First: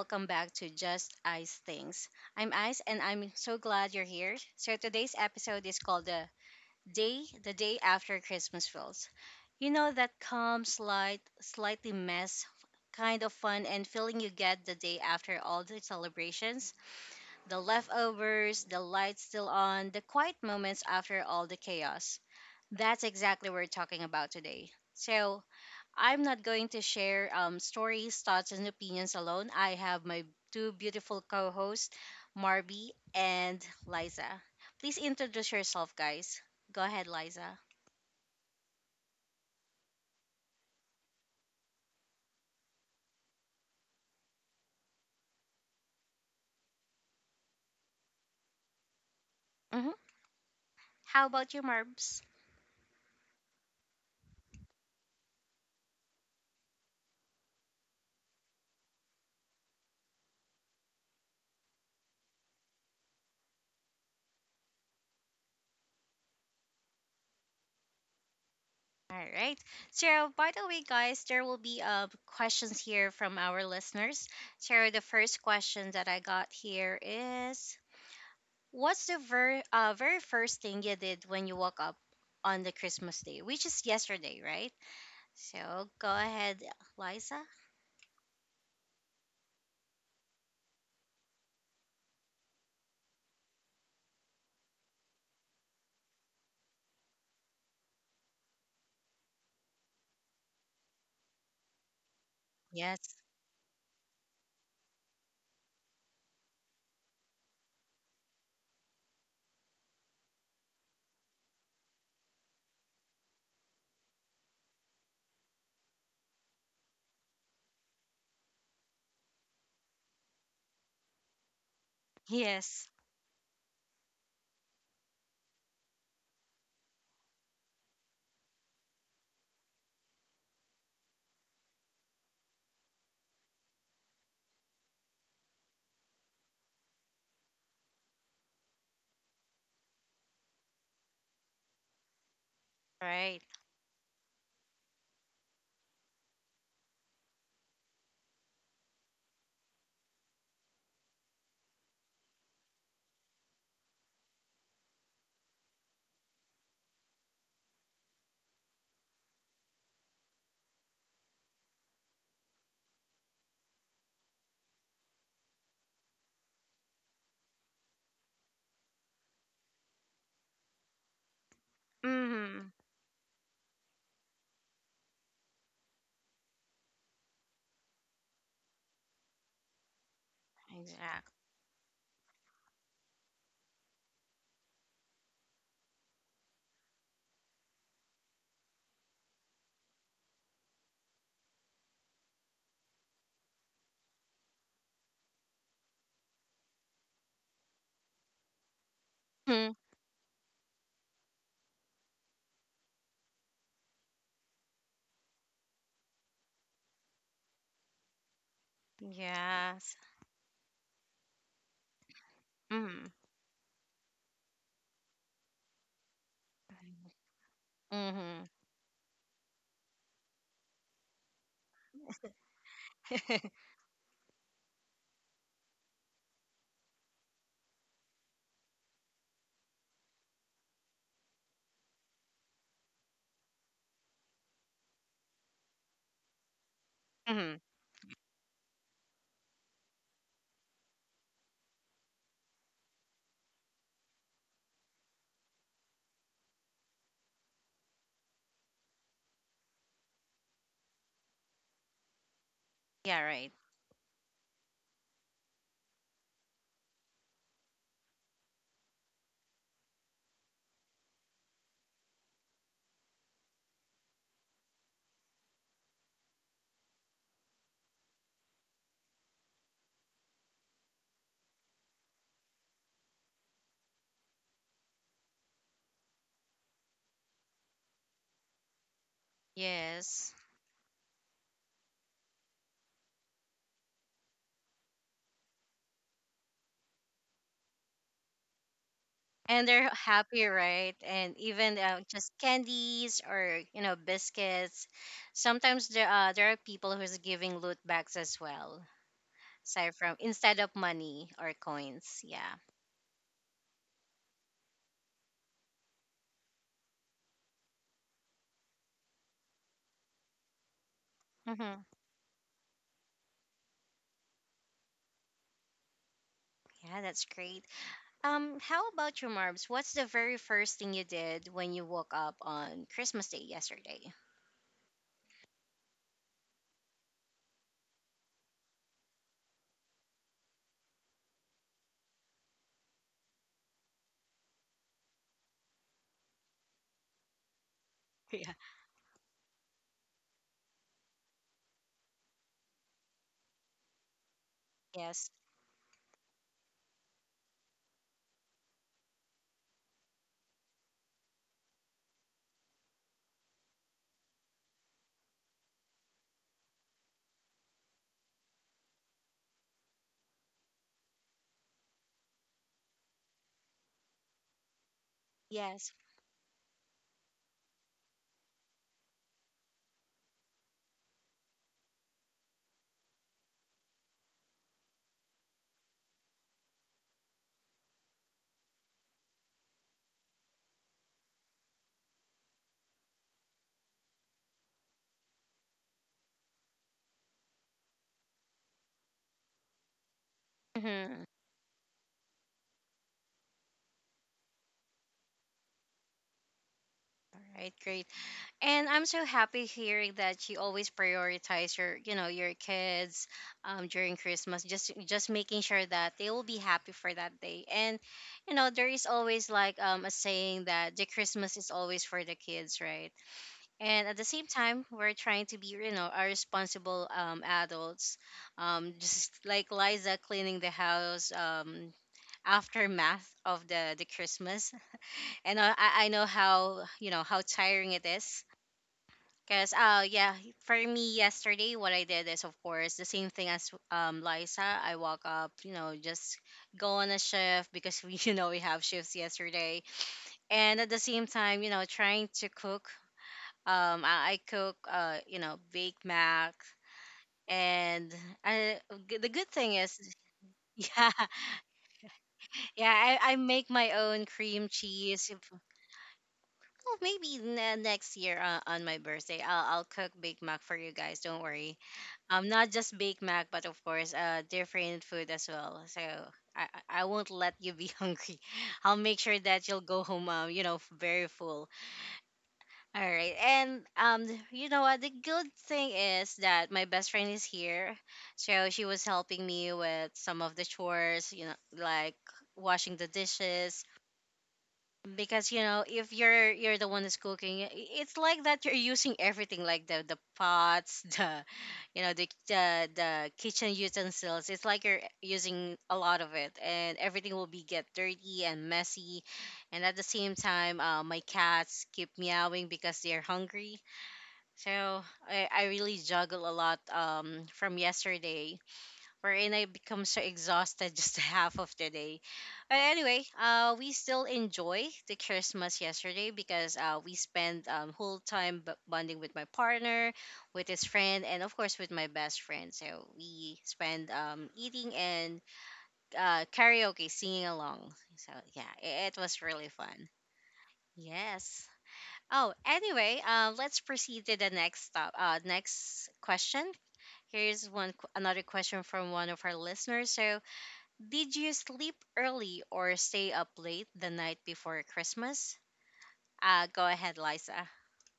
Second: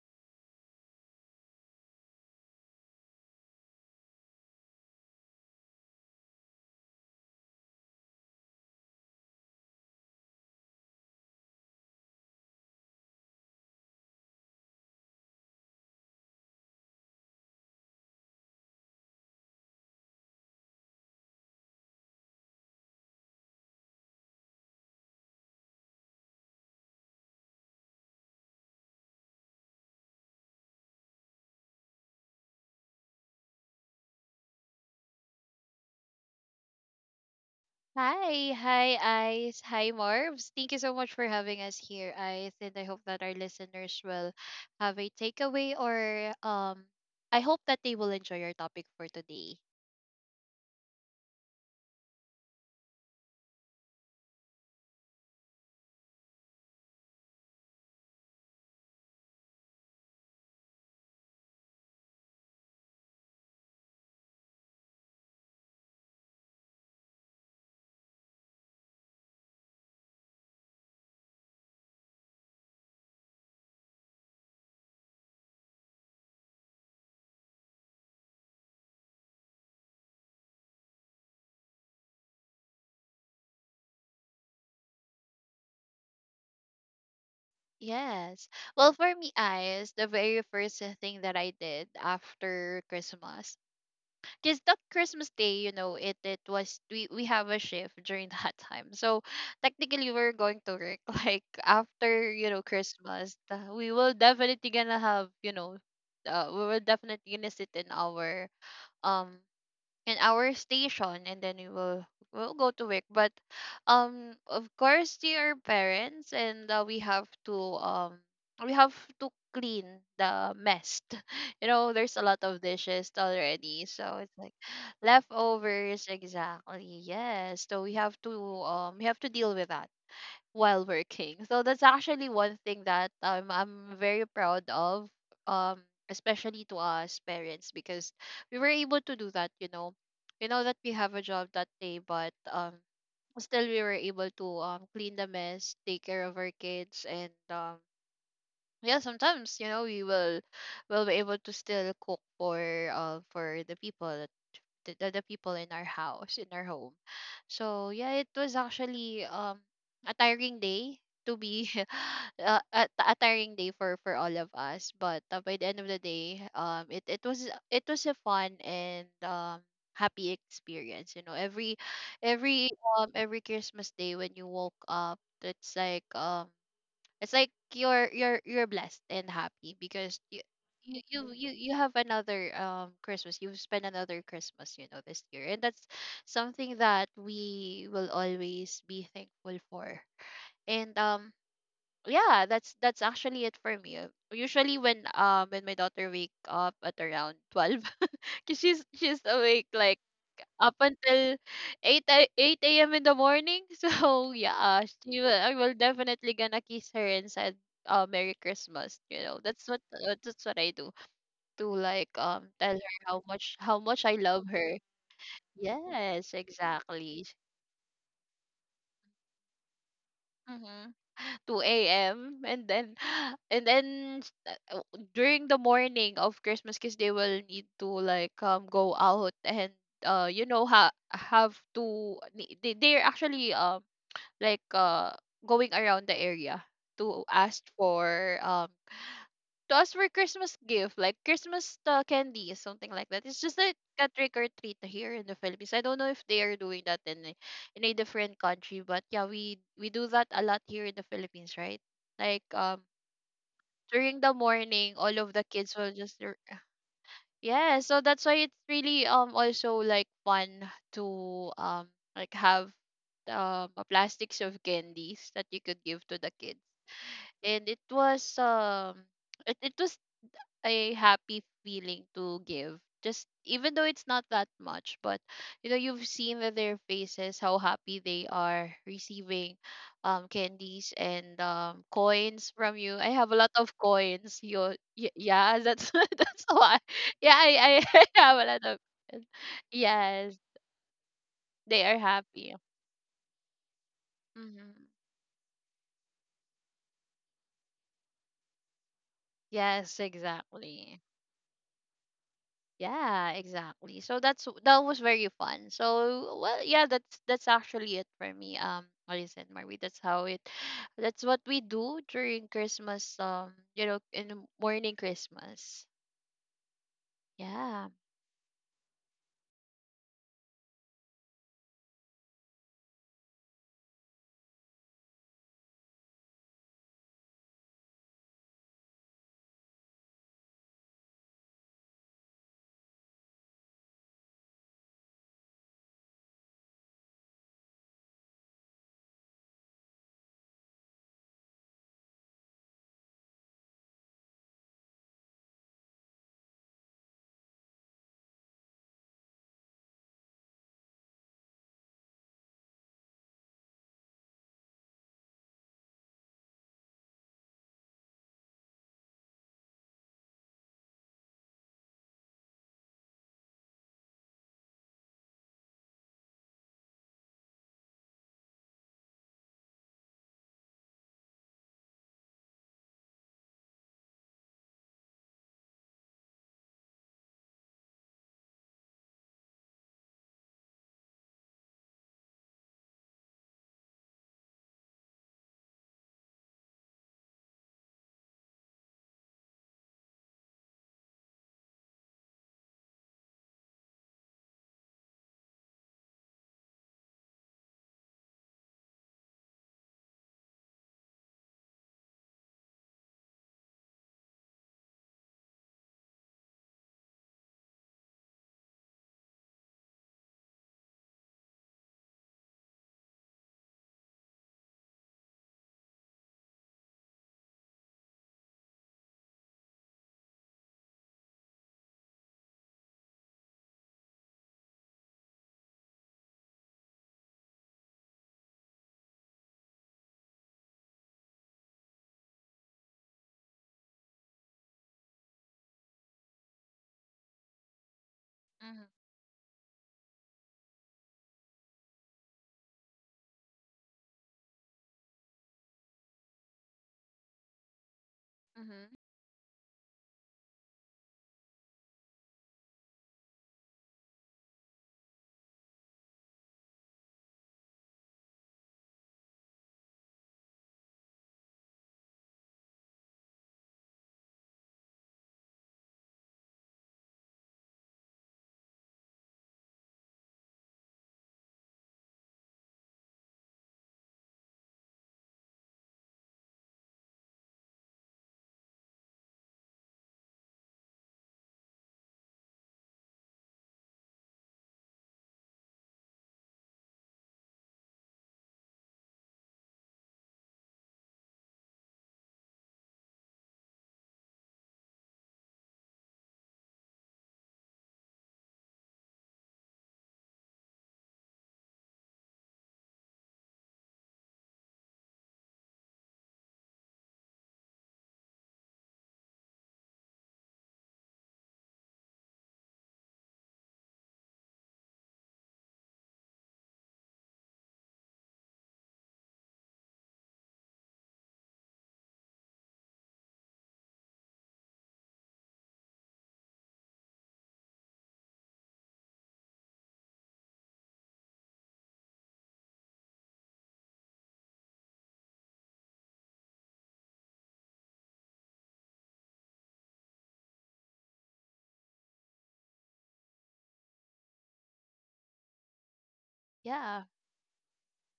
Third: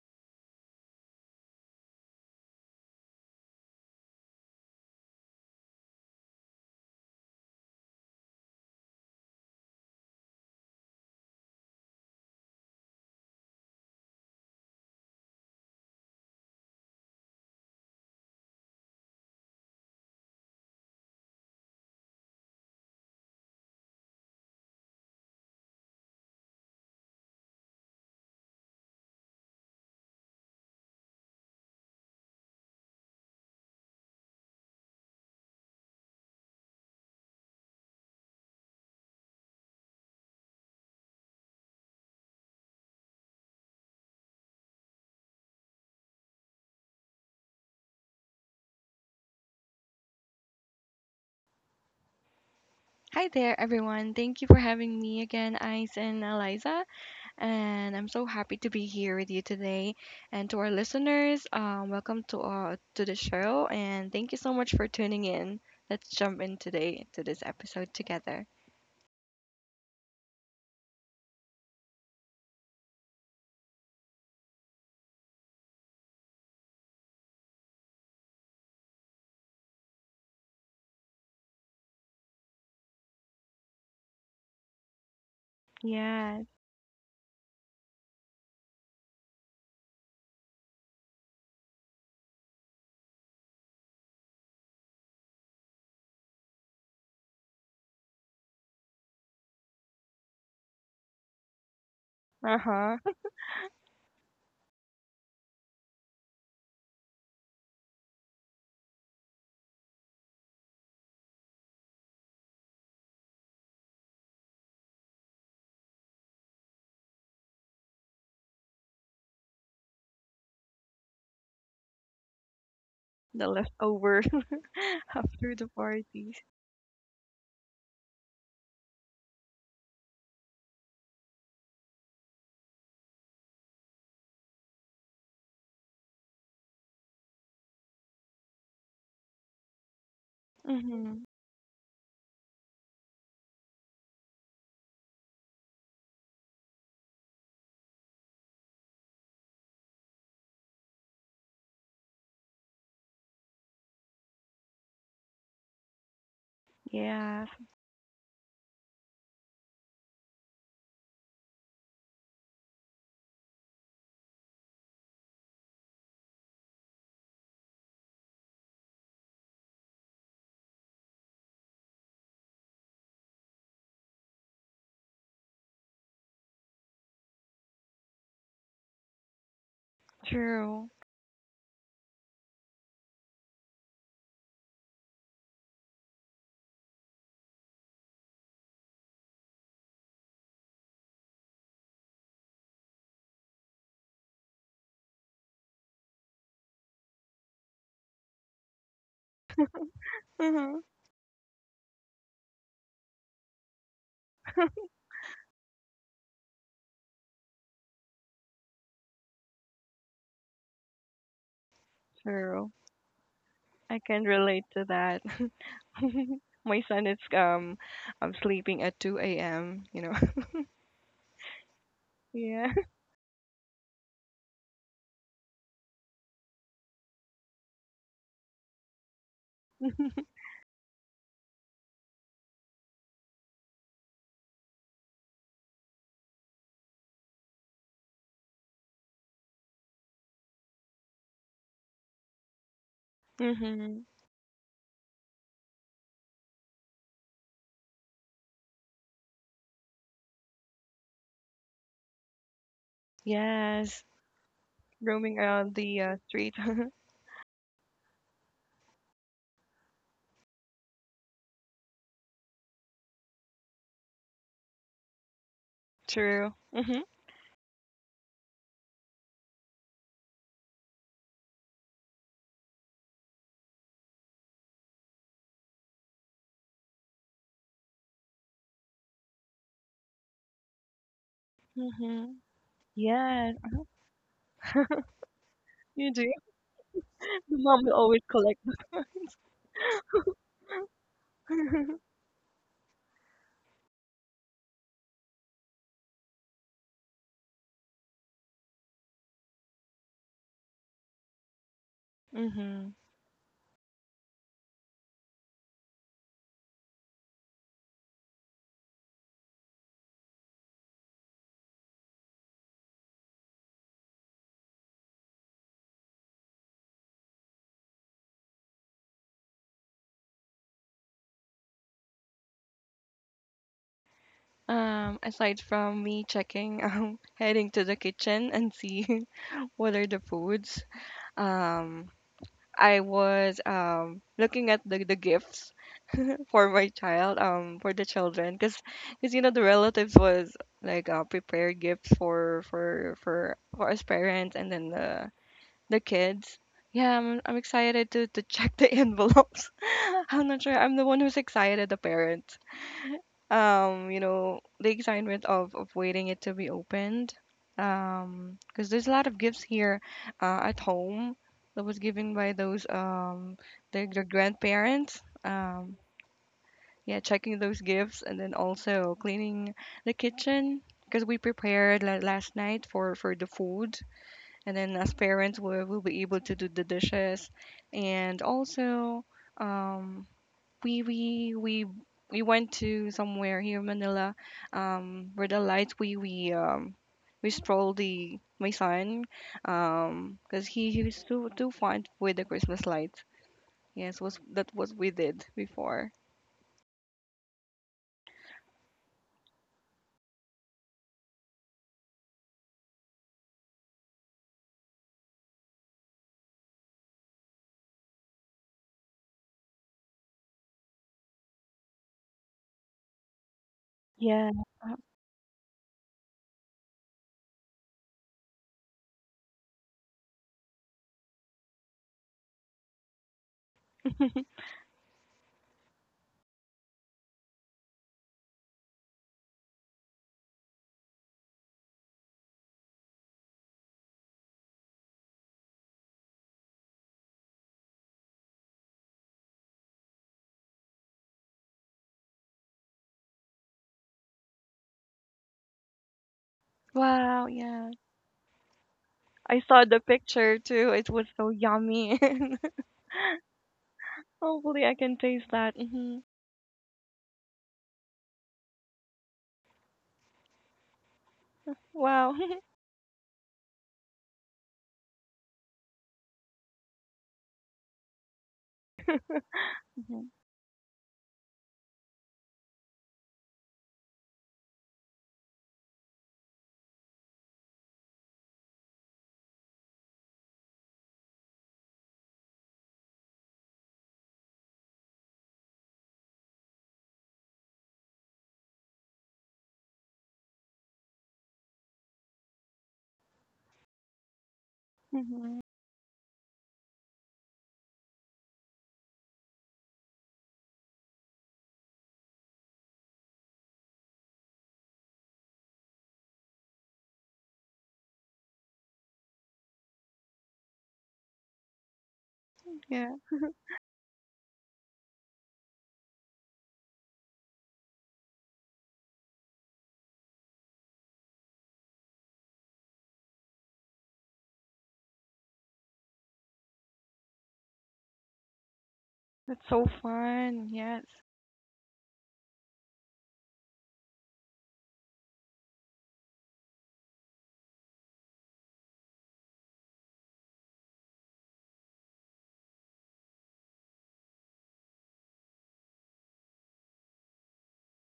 welcome back to Just Ice Things. I'm Ice and I'm so glad you're here. So today's episode is called the day after Christmas feels. You know that calm, slightly mess kind of fun and feeling you get the day after all the celebrations, the leftovers, the lights still on, the quiet moments after all the chaos. That's exactly what we're talking about today. So I'm not going to share stories, thoughts, and opinions alone. I have my two beautiful co hosts, Marby and Liza. Please introduce yourself, guys. Go ahead, Liza. Hi, hi, Ice. Hi, Marvs. Thank you so much for having us here, Ice. And I hope that our listeners will have a takeaway or I hope that they will enjoy your topic for today. Hmm How about you, Marbs? Hi there, everyone. Thank you for having me again, Ice and Eliza. And I'm so happy to be here with you today. And to our listeners, welcome to to the show. And thank you so much for tuning in. Let's jump in today to this episode together. All right. So, by the way, guys, there will be questions here from our listeners. So, the first question that I got here is, what's the very first thing you did when you woke up on the Christmas day, which is yesterday, right? So go Yes. ahead, Liza. Yes. Well, for me, Ice, the very first thing that I did after Christmas, because that Christmas day, you know, it was we have a shift during that time. So technically, we're going to work like after Uh huh. Yes. Christmas. We will definitely gonna have we will definitely gonna sit um in our station, and then we'll go to work. But of course they are parents, and um we have to clean the mess there's a lot of Yes. dishes The already, so leftover it's like after the leftovers, party. exactly, yes. So we have to deal with that while working. So that's actually one thing that I'm very proud of, um, especially to us parents, because we were able to do that. You know, we know that we have a Mm-hmm. job that day, but Right. still we were able to clean the mess, take care of our kids, and yeah, sometimes we will be able to still cook for the people, the people in our home. Yes. So yeah, it was actually a tiring day to be a tiring day for all of us. But by the end of the day, it was a fun and happy experience. you know every Mm-hmm. every um every Christmas day when you woke up, it's like, you're blessed and happy, because you True. you you Exactly. you you have another Christmas. You've spent another Christmas, this year, and that's something that we will always be thankful for. And yeah, that's actually it for me. Usually when my daughter wake up at around 12, cause she's awake Mhm. like up Mm-hmm. until 8 a.m. in the morning. So yeah, I will definitely gonna kiss her and said, Merry Christmas. That's what Yes. That's what I do to tell True. her Mm-hmm. How I much I can love relate her. to that. Yes, My son is exactly. I'm Mm-hmm. sleeping at 2 a.m., you know. Mm-hmm. 2 a.m., and Yeah. then and then s- uh, uh, during the morning of Christmas, because they will need to go out and you know ha have to ni- they're actually like uh going around the area to ask hmm for Christmas gift, like Christmas candy, something like that. It's just like hmm a trick or treat here in the Philippines. I don't know if they are doing that in a different country, but yeah, we do that a lot here in the Philippines, right? Like, Yeah, right. Yes. during the morning, all of Roaming the around kids will the just, street. yeah, so that's why it's really also like fun to um have a plastics of candies that you could give to the True. kids. Hmm And it was it was a happy feeling to give, just even though it's not that much, but you've seen that their faces, how happy they are receiving Yes. candies and hmm coins from you. I have a lot Yes. of coins. Yeah, that's You do. that's why, yeah, The i mom will i always have a lot collect. of coins. And they're Yes, happy, right? And they even are just happy. candies or you know Hmm. biscuits. Sometimes there there are people who's giving loot bags as well, aside Yes, from instead of exactly. money or coins. Yeah. hmm Yeah, exactly. So that was very fun. So well, yeah, that's actually it for me. Alice and Marie. That's how it. That's what we Mm-hmm. do during Christmas. In the morning Christmas. Yeah, that's great. Yeah. How about you, Marbs? What's the very first thing you did when you woke up on Christmas Day yesterday? Aside from me checking, heading to the kitchen and see what are the foods, um, I was looking at the gifts for my child, for the children, Yeah. because you know the relatives was like prepared gifts for us parents and then Yes. the kids. Yeah, I'm excited to check the envelopes. I'm not sure. I'm the one who's excited, the parents. You know, the excitement of waiting it to be opened. Because there's a lot of gifts here, at home that was given by those their grandparents. Yes. Yeah, checking those gifts and then also cleaning the kitchen because we prepared last night for the food, and then as parents we will be able to do the dishes, and also um we we we we went to somewhere here in Manila, where the lights we strolled the my son, because he's Mhm. Too fond with the Christmas lights. Yes, was that was we did before. All right, great. And I'm so happy hearing that you always prioritize your, you know, your kids during Christmas. Just making sure that they will be happy for that day. And, you know, there is always like a saying that the Christmas is always for the kids, right? And at the same Yeah. time we're trying to be you know our responsible adults, just like Liza cleaning the house, aftermath of the Christmas. And I know how you know how tiring it is because yeah, for me yesterday what I did is of course the same thing as Liza. I woke up you know just go on a shift because we you know we Mm-hmm. have shifts yesterday, and at the same time you know trying to cook. I cook, you know, Big Mac, Wow, yeah. and I, Mm-hmm. The good I thing saw is, the picture too. It yeah, was so yummy. yeah, I make my own cream Hopefully I can cheese. taste that. Hmm Well, maybe next year on my birthday, I'll cook Big Mac for you guys. Don't worry. Wow. Not just Big Mac, but of course, different food as well. So I I won't let you be hungry. I'll make sure that you'll go Mhm, home, you know, very full. All right. And you know what the good thing is that my best friend is here. So she was helping me with some of the chores, you know, like washing the dishes because you know, if you're the one who's cooking, it's like that you're using everything like the pots, the you know, the kitchen utensils. It's like you're mhm. using a lot of it and everything will be get dirty and messy, and at the same time my cats keep meowing because they're hungry. So I really juggle a lot from yesterday, wherein I become so exhausted just half of the day. But Yeah, anyway, we still enjoy the Christmas yesterday because we spent whole time bonding with my partner, with his friend, and of course with my best friend. So we spend eating and karaoke, singing along. So yeah, it was that's really so fun. fun. Yes. Yes. Oh, anyway, let's proceed to the next stop. Next question. Here's another question from one of our listeners. So, did you sleep early or stay up late the night before Christmas? Go Yeah. ahead, Liza.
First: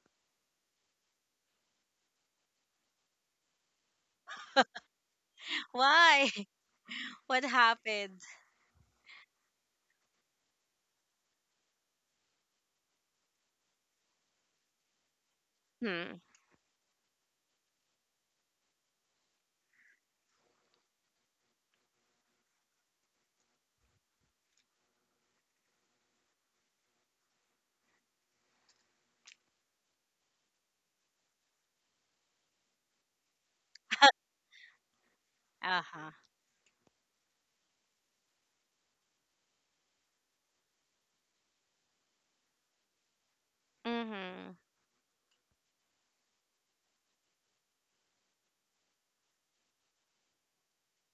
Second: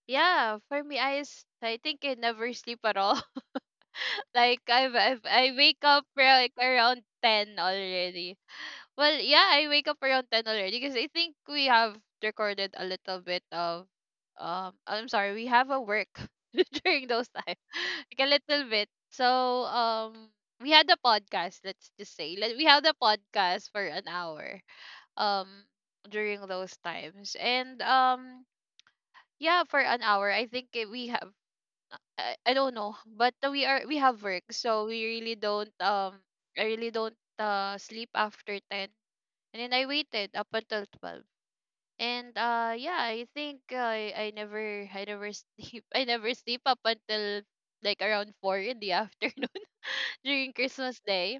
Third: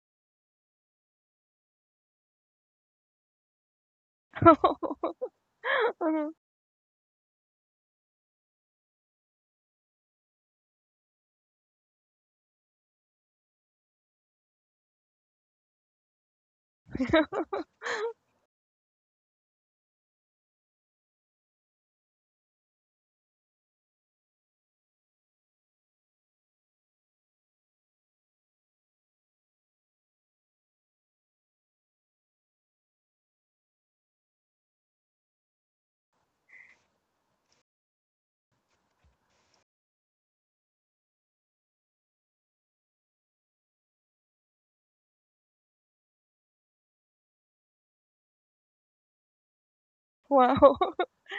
Yeah. For me, I think I never sleep at all. I wake up Uh-huh. Why? like around What 10 happened? already. Well, yeah, I wake up around 10 already, because I think we have recorded a little bit of I'm sorry, we have a work Hmm. during those time. Like a little bit. So, we had a podcast, let's just say. We had a podcast for an hour um during those times. And yeah, for an hour, I think, eh, we have I don't know, but we have work, so we really don't, Uh huh. I really don't, sleep after 10, and then I waited up until 12. And yeah, I think I I Mhm. never I never sleep, I never sleep up until like around 4 in the afternoon during Wow. Christmas Day.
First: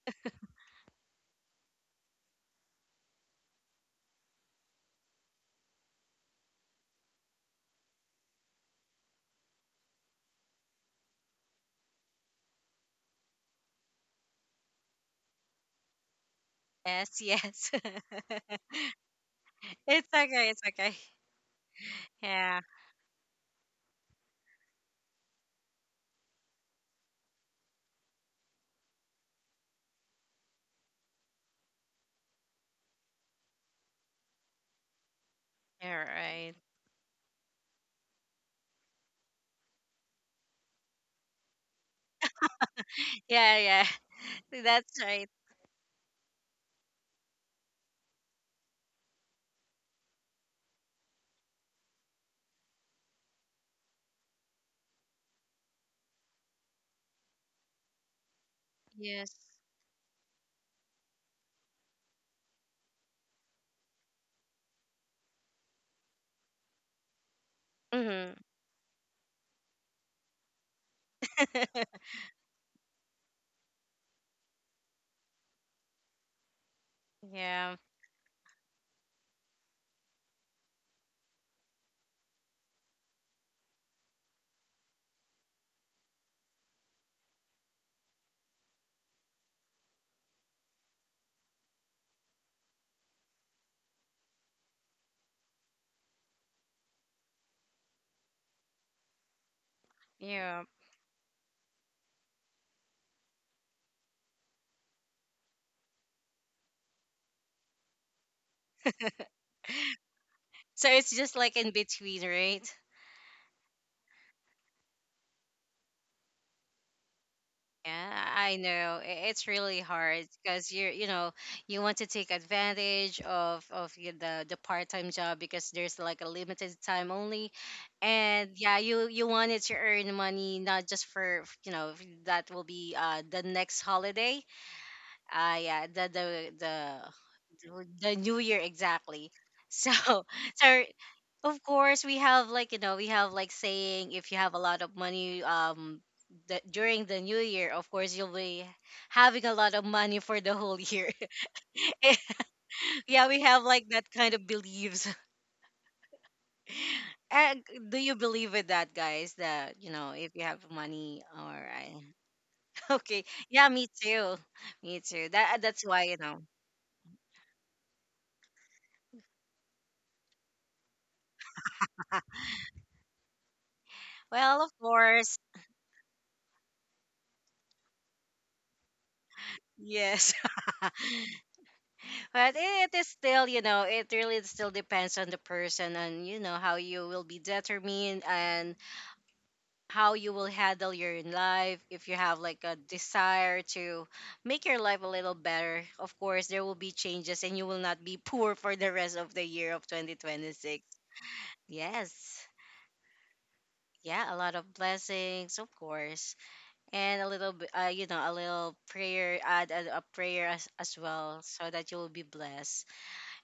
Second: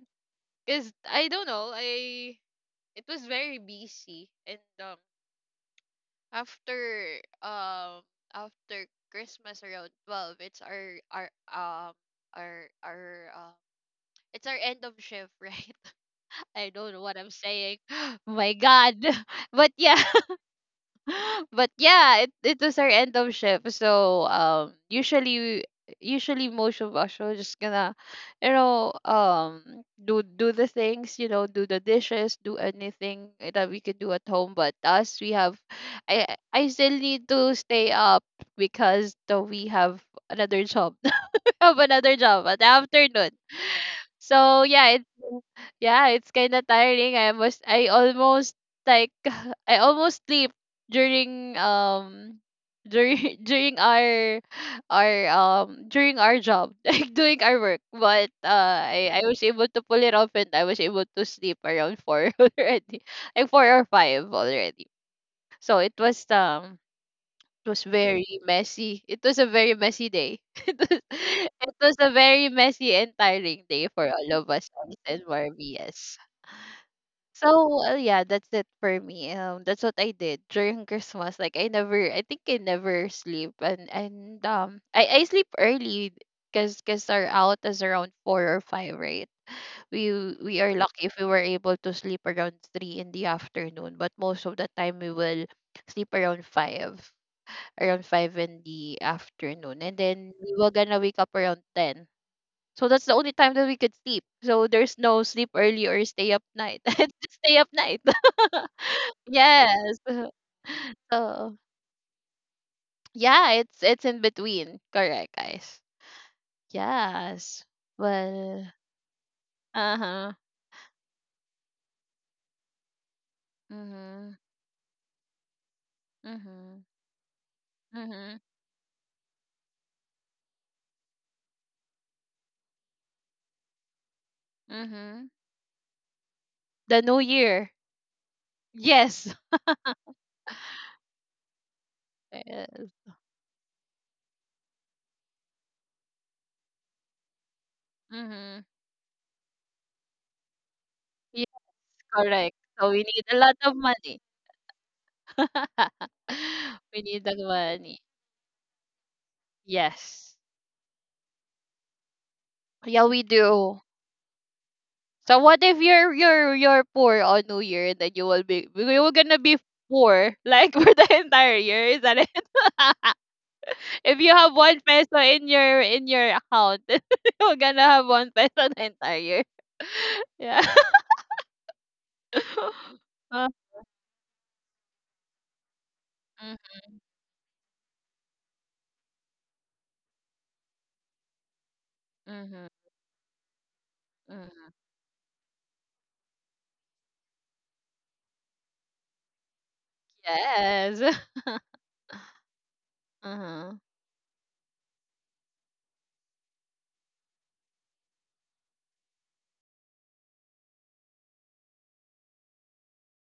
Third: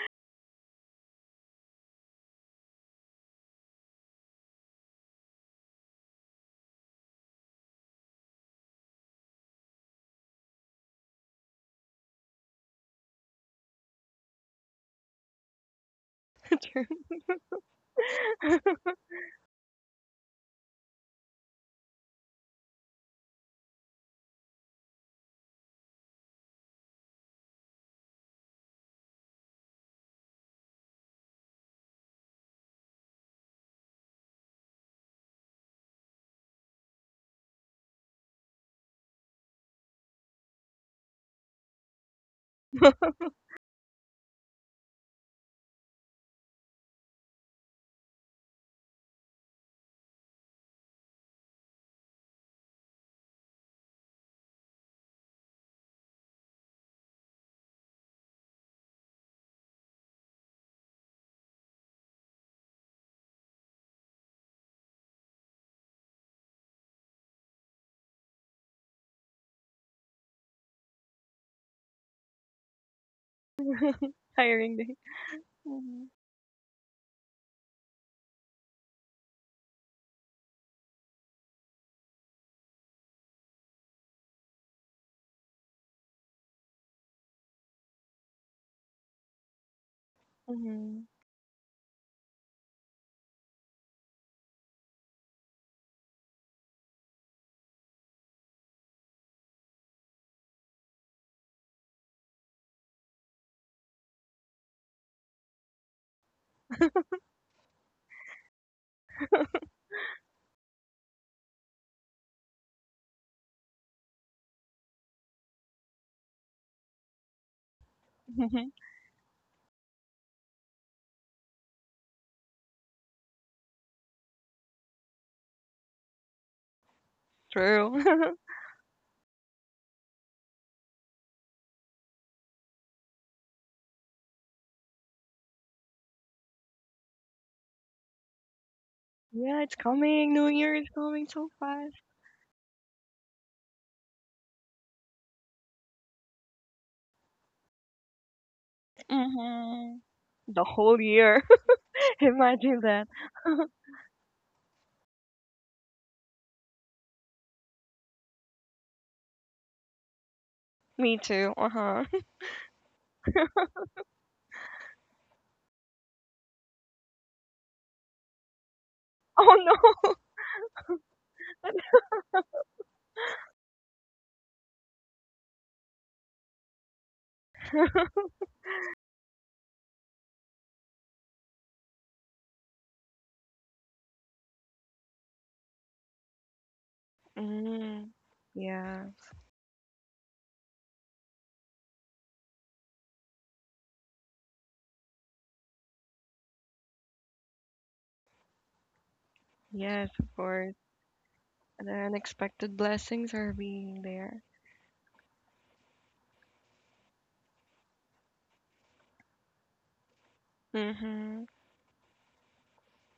Cause I don't know, I it was very busy, and after um after Christmas around 12, it's our it's our end of shift, right? I True. don't know Yes. what I'm Yes. saying. My God. But yeah, It's okay. It's okay. but yeah, it Yeah. it was our end of shift. So usually most of us are just gonna, do the things, do the dishes, do anything that we could do at home. But us, we have You're I right. I still need to stay up, because though we have another job. I have another job at the afternoon. Yeah. Yeah. So That's right. Yeah, it's kind of tiring. I almost, like I almost sleep during, during during our job doing our work, but Yes. I was able to pull it off, and I was able to sleep around 4 already, like 4 or 5 already. So it was Mhm. very messy. It was a very messy day. It was, it was a very messy and tiring day for all of us, Tiring day. and for me, Mhm, yes. Yeah. So yeah, that's it for me. That's what I did during Christmas. I never, I think I never sleep, and I sleep early, because cause 'cause our out is around 4 or 5, right? We are mhm, lucky if we were able to sleep around 3 in the afternoon, but most of the time we will sleep around five around 5 in the afternoon, and then Yeah. we were gonna wake up around 10. So that's the only time that we could sleep. So there's no sleep early or stay up night. It's just stay up night. Yes. So it's just like in So between, right? yeah, it's in between. Correct, guys. Yes. Yeah, I Well. know. It's really Uh hard huh. because you're, you know, you want to take advantage of the Mhm. part-time job because there's like a limited Mhm. time only, and True. Mhm. yeah, you wanted to earn money not just for you know that will be the next holiday, Mhm. Yeah the The new year. the New Year exactly. Yes. Yeah, So it's coming. so New Year is coming of so course, we fast. have like you know we Yes. have like saying if you have a lot of money the, during the new year, of course you'll be Mhm. having a lot of Hmm money for the whole The year. whole year. Yes. Correct. Imagine So we that. Yeah, we need a have lot like of that kind money. of beliefs. We need Uh, the do you money. believe in that, guys? That you know if you Yes. have money, Me all too. right, Uh-huh. okay, Yeah, we yeah, me do. too, me too. That So that's what if why you know. You're poor on New Year, and then you will be we were gonna Oh be no. poor, like, for the entire year, is that it? If you Well, of have one course, peso in your account, you're gonna have 1 peso the entire year. yes. Yeah. But it is still, you uh, know, it really still depends on the person and, you know, how mhm, you will be determined Mm, and yeah. how you will handle your life. If you have like a mhm, desire to make your mhm. life a little better, of course, there will be changes and you will not be poor for the rest of the year of Yes, of 2026. course. Yes. And the Yes. unexpected blessings are Uh-huh. being Yeah, a lot there. of blessings, of course, and you know, a little prayer, add a prayer as well, Mm-hmm. so that you will be blessed.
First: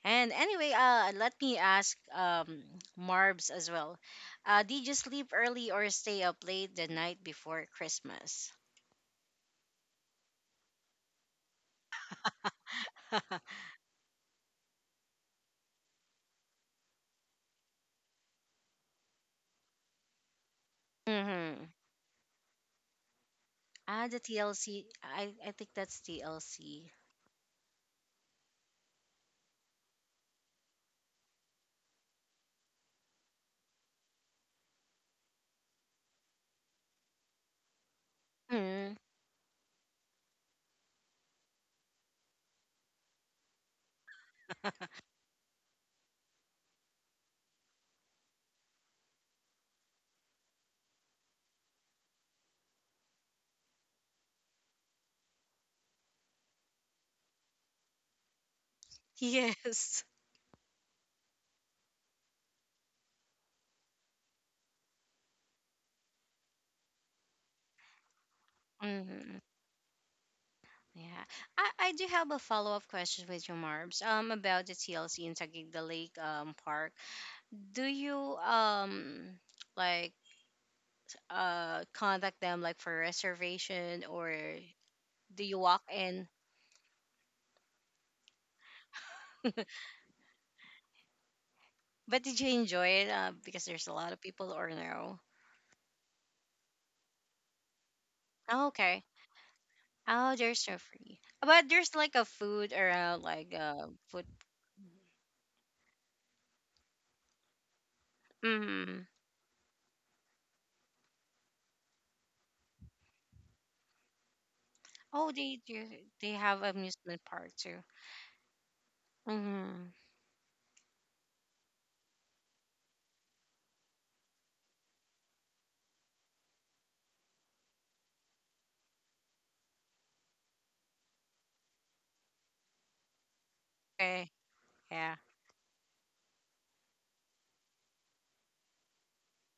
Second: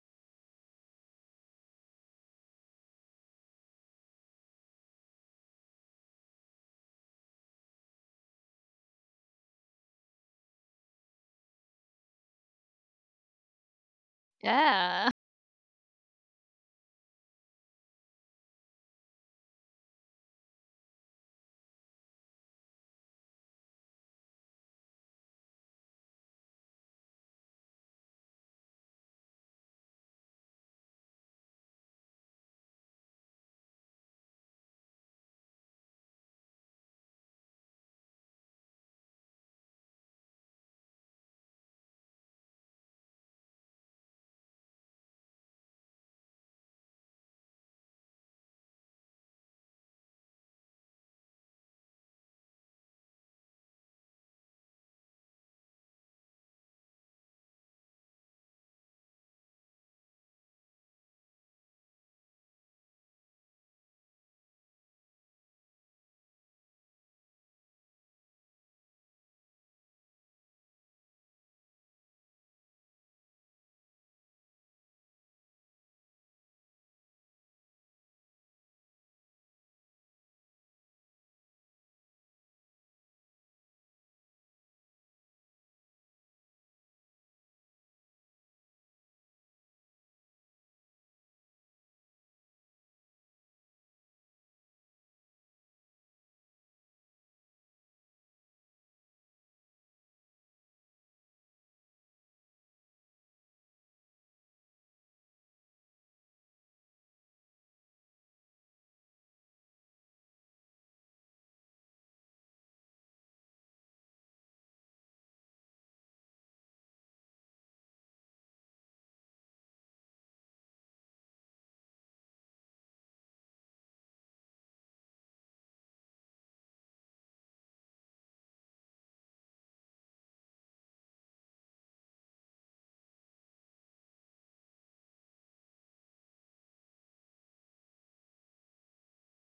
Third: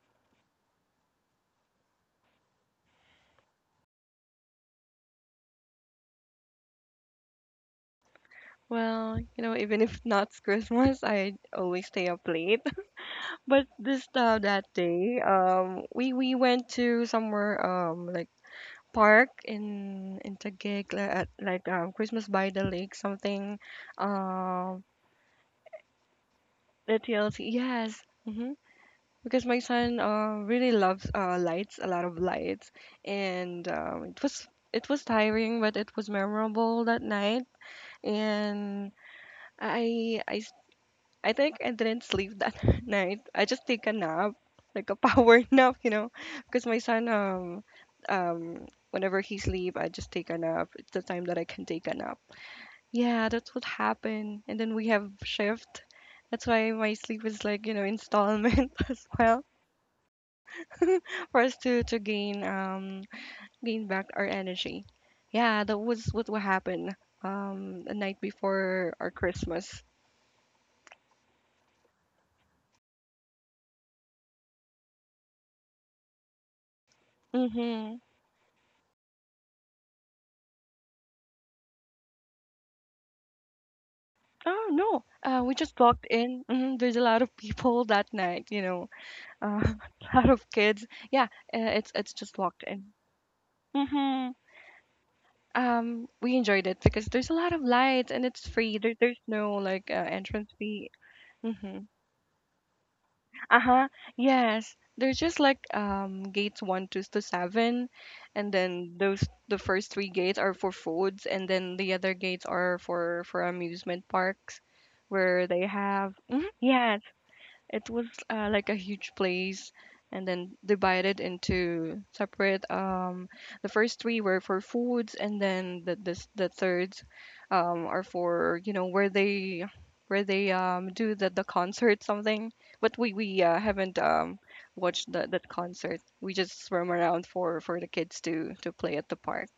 And anyway, let me ask Marbs as well. Did you sleep early or stay up late the night before Christmas? Well, you know, even if not Christmas, I always stay up late. But this time that Yeah. day, we went to somewhere like park in Taguig, like, at, Mm-hmm. like Christmas by the lake something, Ah, the um TLC. I think that's TLC. the TLC. Yes. Mm-hmm. Because my son really loves lights, a lot of lights, and it was tiring, but it was memorable that night. And Mm-hmm. I I s- I think I didn't sleep that night. I just take a nap, like a power nap, you know, because my son whenever he sleep, I just take a nap. It's the time that I can take a nap. Yeah, that's what happened. And then we have shift. That's why my sleep is like, you know, installment as well. Yes. For us to gain gain back our energy. Yeah, that was what will happen the night before our Mm-hmm. Christmas. Yeah. I do have a follow up question with you, Marbs, about the TLC in Taguig the Lake Park. Do Mm-hmm. you like contact them like for reservation or Oh no, do we you just walk walked in? in. Hmm There's a lot of people that night, you know, uh, a lot of kids. Yeah, it's But just did you walked enjoy in. it? Because there's a lot of Mm-hmm. people, or no? We enjoyed it because there's a lot of lights and it's Oh, free. Okay. There's no like Oh, entrance there's no fee. free. But Mm-hmm. there's like a food around, like Uh-huh. Food. Yes. They're just like gates one to seven, and then Hmm those the first three gates are for foods, and then the other gates are for amusement parks, Oh, where they they do. have They Mhm. have Yes, amusement park too. it was like a huge place, Hmm and then divided into separate the first three were for foods, and then the third are for you know where they do the concert something, but we haven't Okay. Watched Yeah. That concert. We just swim around for the kids to play at the park.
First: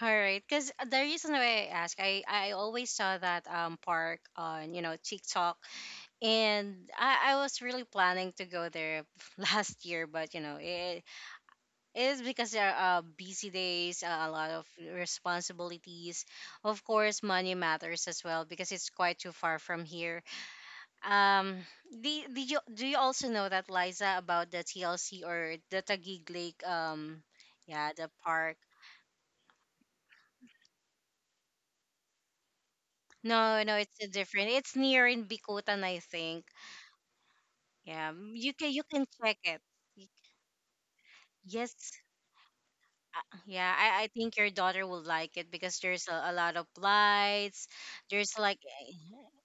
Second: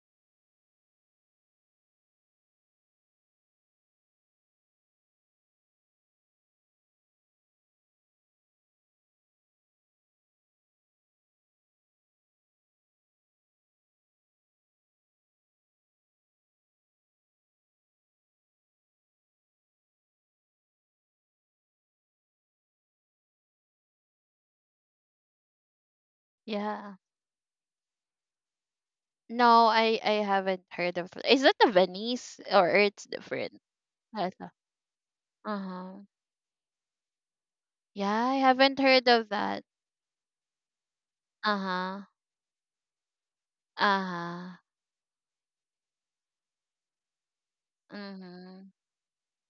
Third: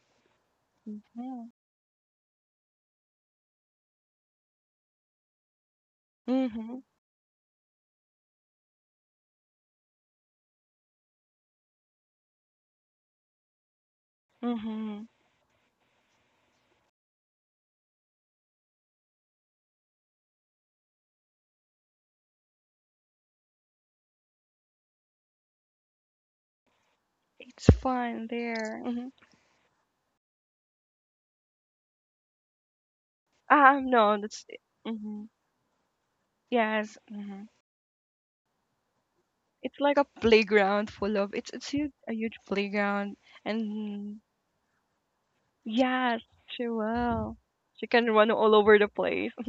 All right. Because the reason Hmm why I ask, I always saw that park on you know TikTok, hmm and I was really planning to go there last year, but you know it is because there are busy days, a lot of hmm responsibilities. Of course, money matters as well because it's quite too far from here. Um, did you do you also know that, Liza, about the TLC or the Taguig Lake? Yeah. It's Yeah, the fun park. there. Hmm No, I haven't heard of, is that the Venice, or it's different? No, no, it's a no, that's. different. Plaza. It's near Hmm in Bikutan, Uh-huh. I think. Yes. Mm-hmm. Yeah, Yeah, I mm, haven't you heard can of check that. it. It's like a Y- playground full of it's huge, Yes, Uh-huh. a huge playground, yeah, I and think your Uh-huh. daughter will like it because there's yes a lot she of will lights. she can run There's all like Mm-hmm. over the place.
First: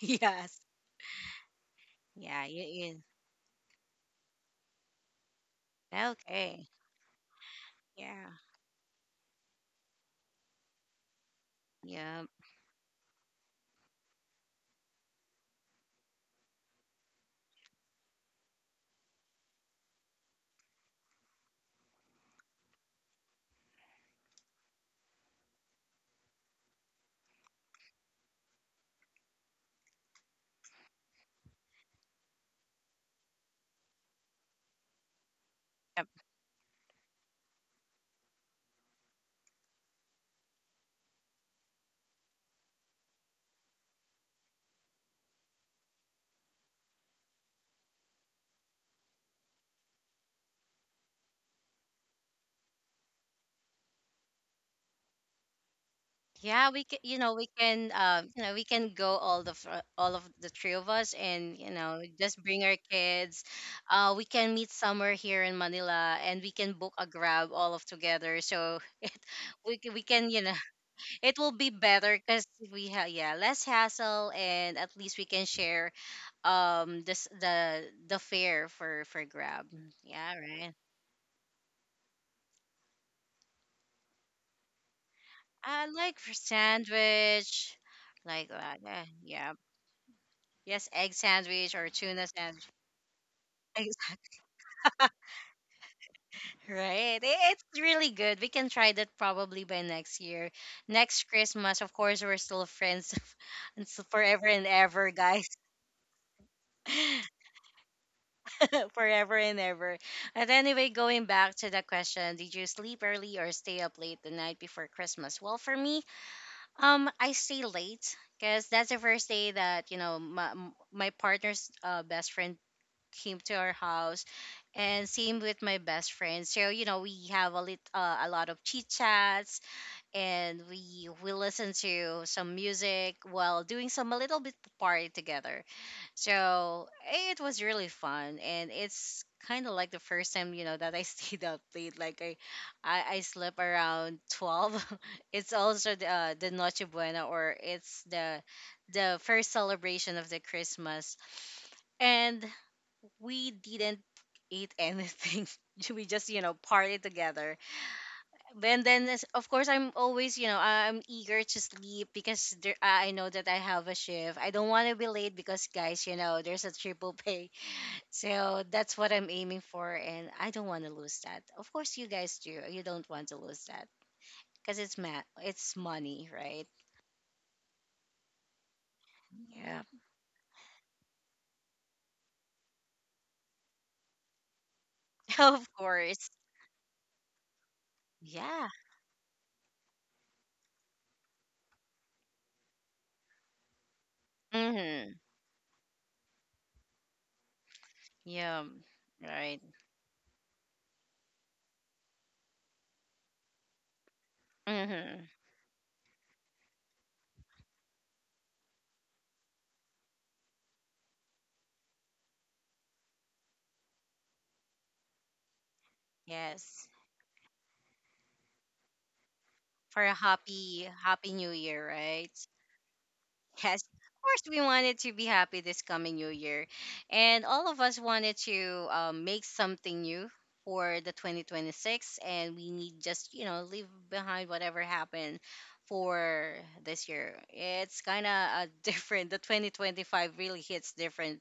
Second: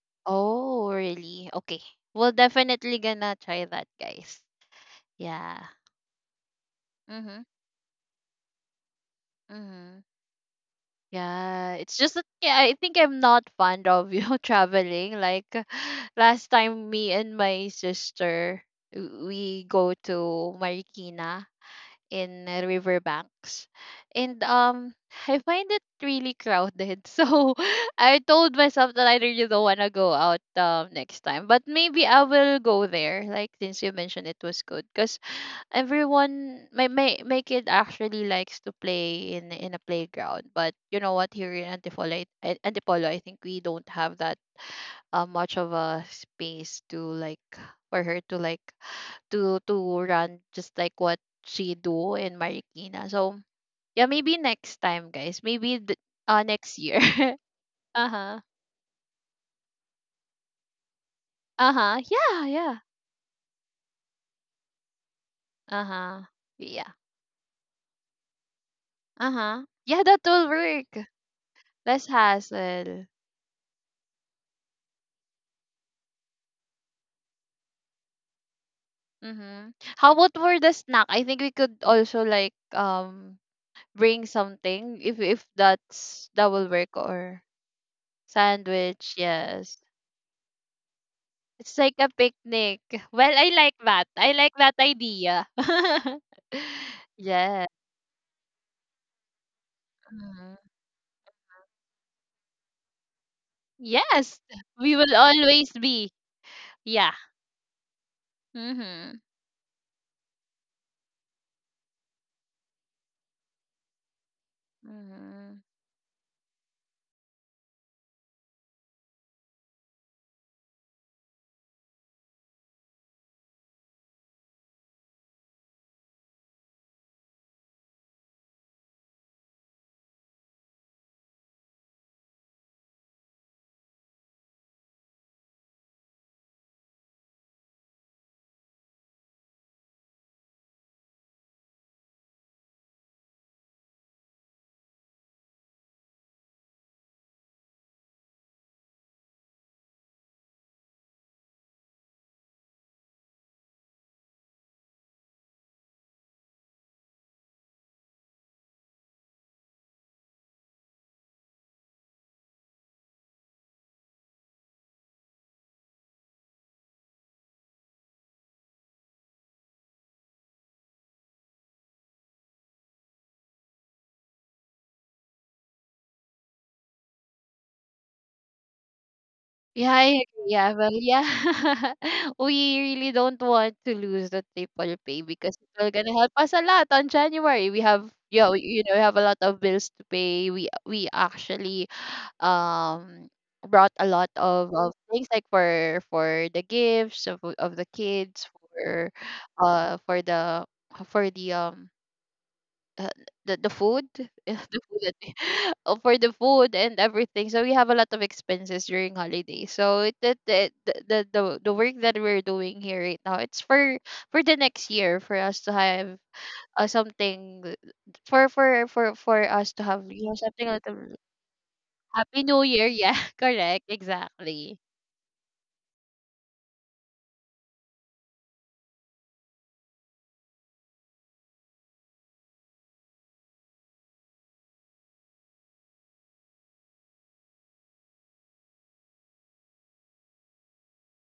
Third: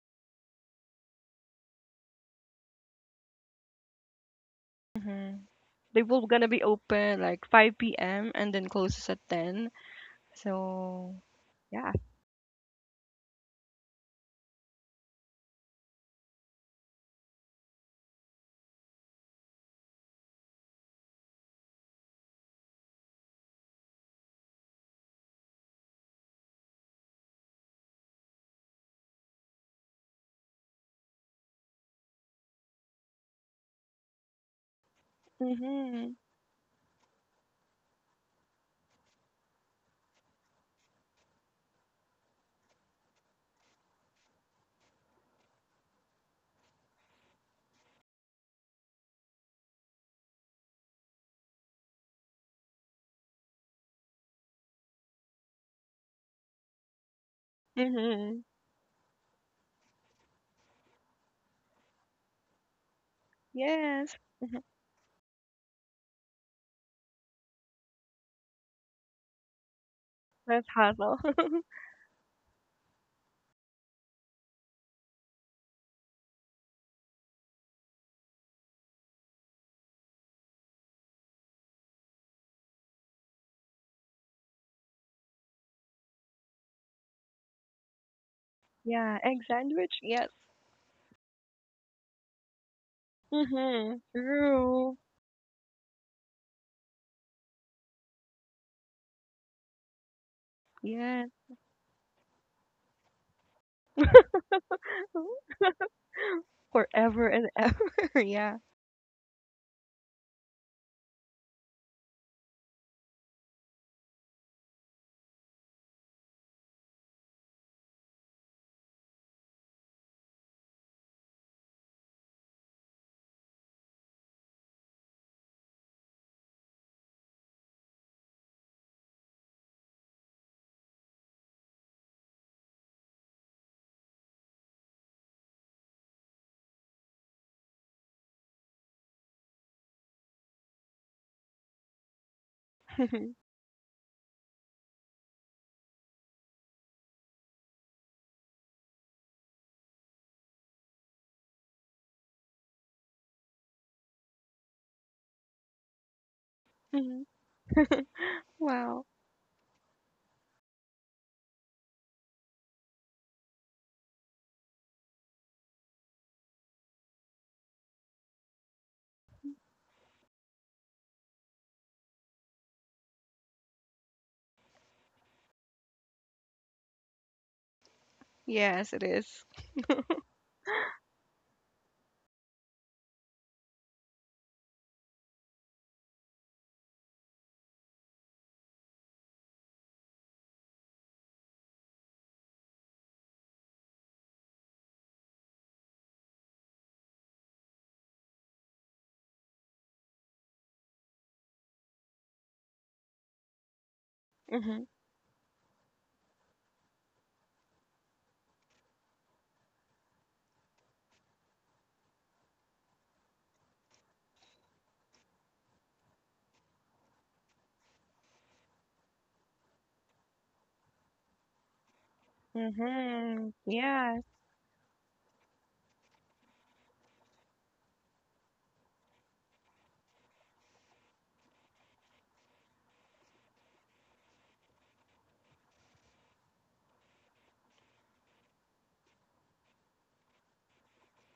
yes. Oh, really? Okay. We'll Yeah, definitely you, gonna try that, guys. hmm Yeah. They will gonna be okay. open Mm-hmm. like 5 p.m, Yeah. and then closes at 10. Mm-hmm. So Yeah, yeah. it's just Yeah. that, yeah, I think I'm not fond of, traveling. Like, last time, me and my sister we go to Marikina, in riverbanks, and I find it really crowded. So I told myself that I really don't want to go out next time, but maybe I will go there, since you mentioned it was good, because Yep. Mm-hmm. My kid actually likes to play in a playground. But you know what, here in Antipolo, I think we don't have that much of a space to, for her to, to run, just like what she do in Marikina. So yeah, maybe next time, guys. Maybe Yeah, next we can, year. you know, we can, Uh um, Mm-hmm. huh. you know, we can go all of the three of us, and you Uh know, huh. just Yeah. bring our Yeah. kids. Yes, We can meet somewhere here in Uh Manila, huh. and we can book Yeah. a grab all of together. So Uh huh. We Yeah, that can, you know, will that's work. hustle. it will be Less better because we have hassle. yeah less hassle, and at least we can share this the fare for grab. Mm-hmm. Mm, How yeah, about for right. the snack? I think we could also bring something, if I like for that will work, or sandwich, like that. Yeah, sandwich. Yeah, egg yeah. Yes. sandwich. Yes. Yes, egg sandwich It's or like a tuna sandwich. picnic. Well, I like Mm-hmm. that. I Exactly. like that True. idea. Right. It's Yeah. really good. We can try that probably by next year. Mhm. Next Yes. Christmas, of course, we're still friends and so forever Yes, and we ever, will True. guys. always be. Yeah. Forever and ever, yeah. Mm-hmm. Forever and ever. But anyway, going back to the question, did you sleep early or stay up late the night before Christmas? Well, Mm-hmm. for me, um, I stay late because that's the first day that you know my partner's best friend came to our house, and same with my best friend. So you know we have a lot of chit chats, and we listen to some music while doing some a little bit party together. So it was really fun, and it's kind of like the first time you know that I stayed up late. Like I slept around 12. It's also the Noche Buena, or it's the first celebration of the Christmas, and we didn't eat anything. We just party Mhm. together and then Wow. Of course I'm always I'm eager to sleep because I know that I have a shift. I don't want to be late because guys, you know, there's a triple pay. So that's what I'm aiming for, and I don't want to lose that. Of course, you guys, do you don't want to lose that because it's money, right? Yes, it is. Yeah. Yeah, I agree. Yeah, well, yeah, we really don't want to lose the triple pay, because Of it will gonna course. help us a lot on January. We have, Yeah. We have a lot of bills to pay. We actually um brought a lot of Mm-hmm. things like for the gifts of the kids Yeah. Right. For the for uh, the food. The Mhm. food Mm-hmm. For the food and everything. So we have a lot of expenses during holidays. So it the work that we're doing here right now, it's for the next year, for us to have Yes. Something for us to For have, a you know, something happy like that. happy new year, right? Happy New Year. Yeah, Mm-hmm. Yes. correct. Of Yes. course, we Exactly. wanted to be happy this coming new year. And all of us wanted to make something new for the 2026. And we need just, you know, leave behind whatever happened for this year. It's kind of different. The 2025 really hits different,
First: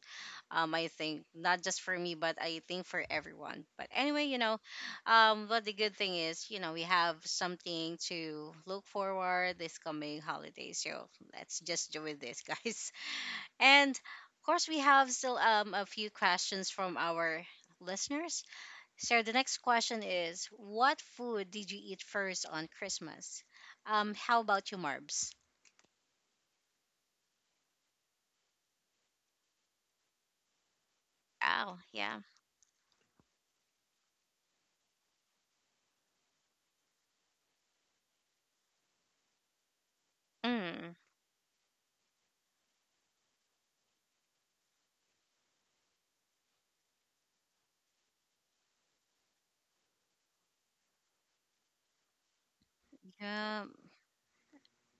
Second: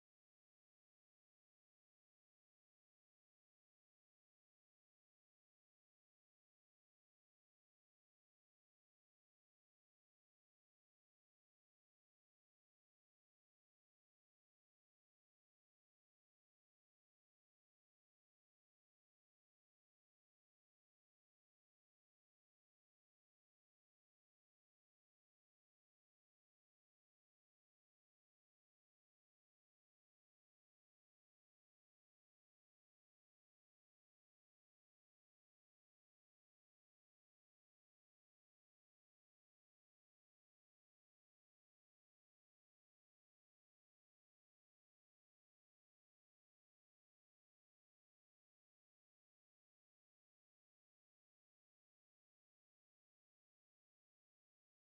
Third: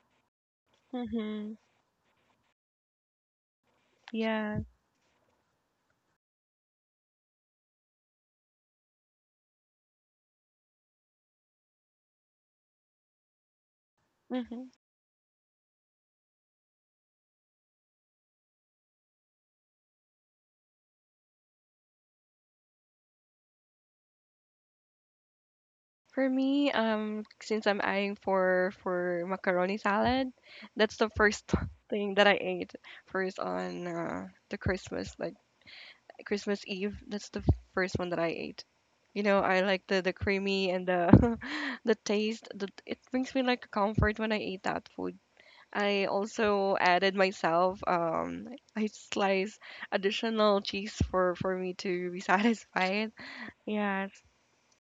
I think, Mm-hmm. not just for me, but I think for everyone. But anyway, you know, Yes. But the good thing is, you know, we have something to look forward this coming holiday. So let's just do with this, guys. And of course, Mm-hmm. we have still a few questions from our listeners. So the next question is, what food did you eat first on Christmas? How about you, Marbs? For me, since I'm eyeing for macaroni salad, that's the first Oh, thing yeah. that I ate first on the Christmas, like Christmas Eve. That's the first one that I ate. You know, I like the creamy and Mm, the the taste. The, it brings me like comfort when I eat that food. I also added myself. I slice additional cheese for me to be satisfied. yeah, Yes,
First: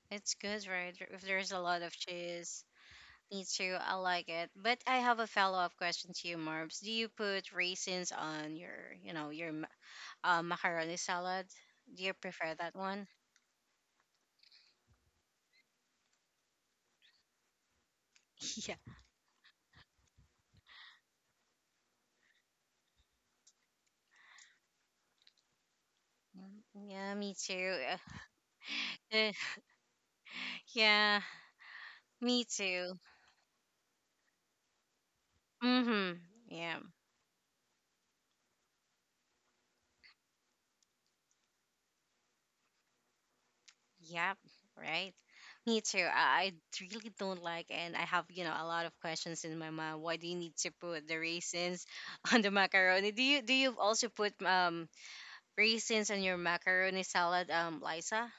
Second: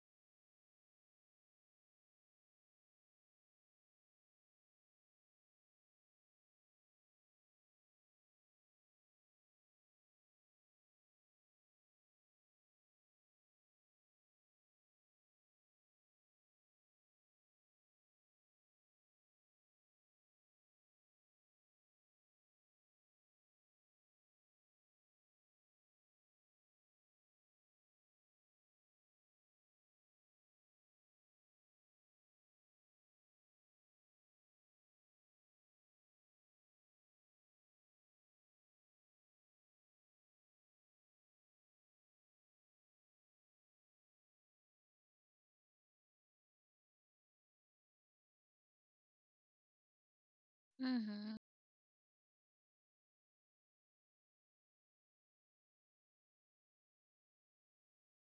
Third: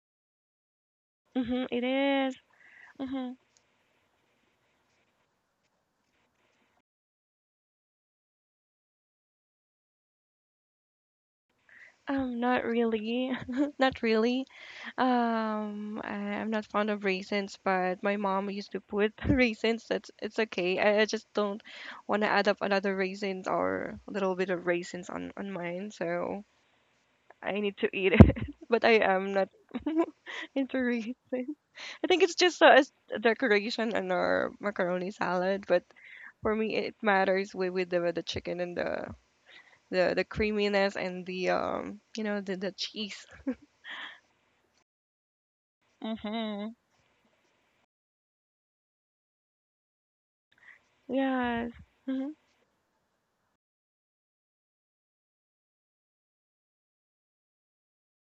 it's good, right? If there's a mm-hmm, lot it of is. cheese. Mm-hmm. Me too. I like it. But I have a follow-up question to you, Marbs. Do you put raisins on your, you know, your macaroni salad? Do you prefer Not that one? really, not really. Um, I, I'm not fond of raisins, but my mom used Yeah. to put raisins. That's it's okay. I just don't want to add up another raisins or a little bit of raisins on mine. So Mm, yeah, me I need too. to eat it, but I am Eh, not into raisins. yeah, I think it's me just a, as too. a decoration in our macaroni salad, but Mm-hmm. for me Yeah. it matters with, the chicken and the creaminess and the you know the cheese. Yep. Right. Me too. I Mhm. really don't like, and I have, you know, a lot of questions in my mind. Why do you need to put the Mm-hmm. Yes. raisins Mhm. on the macaroni? Do you also put raisins and your macaroni salad, Liza?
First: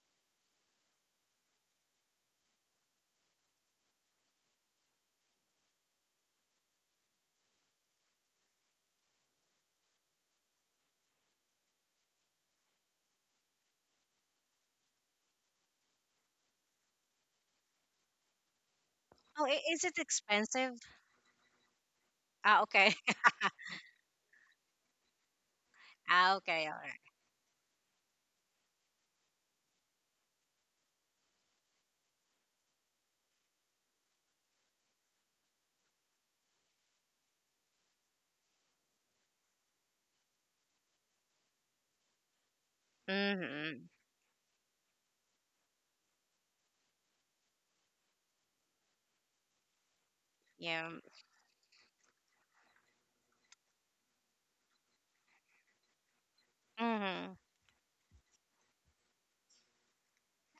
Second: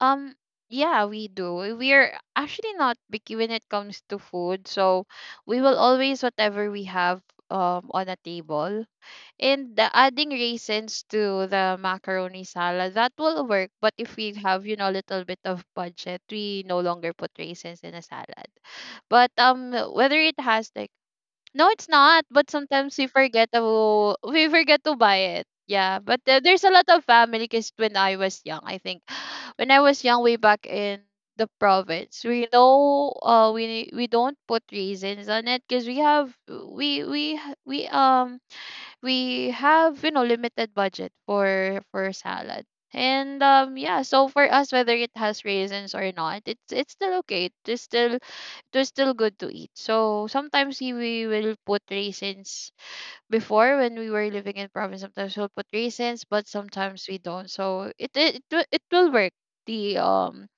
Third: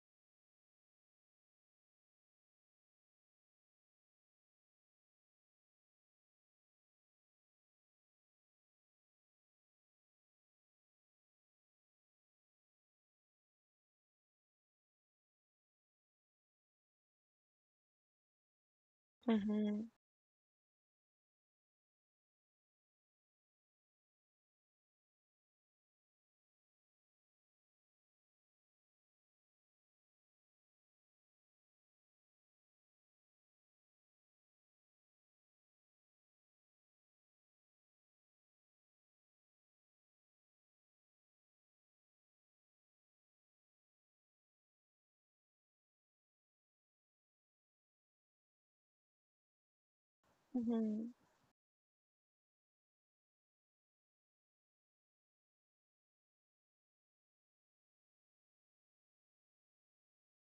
Um, yeah, we do. We're actually not picky when it comes to food, so we will always whatever we have on a table. And the adding raisins to the macaroni salad, that will work. But if we have, you know, a little bit of budget, we no longer put raisins in a salad. But Oh, is Mhm. it whether it has expensive? like... No, it's not. But Ah, okay. sometimes we forget to buy it. Yeah, but Ah, there's okay. a All lot right. of family because when I was young, I think when I was young, way back in the province, we know we don't put raisins on it because we have we h- we have, you know, limited budget for salad. And Mm-hmm. yeah, so for us whether it has raisins or not, it's still okay. It's still they're still good to eat. So sometimes Yeah. Mhm. we will put raisins before when we were living in province. Sometimes we'll put raisins, but sometimes we Mm-hmm. don't. So it will work the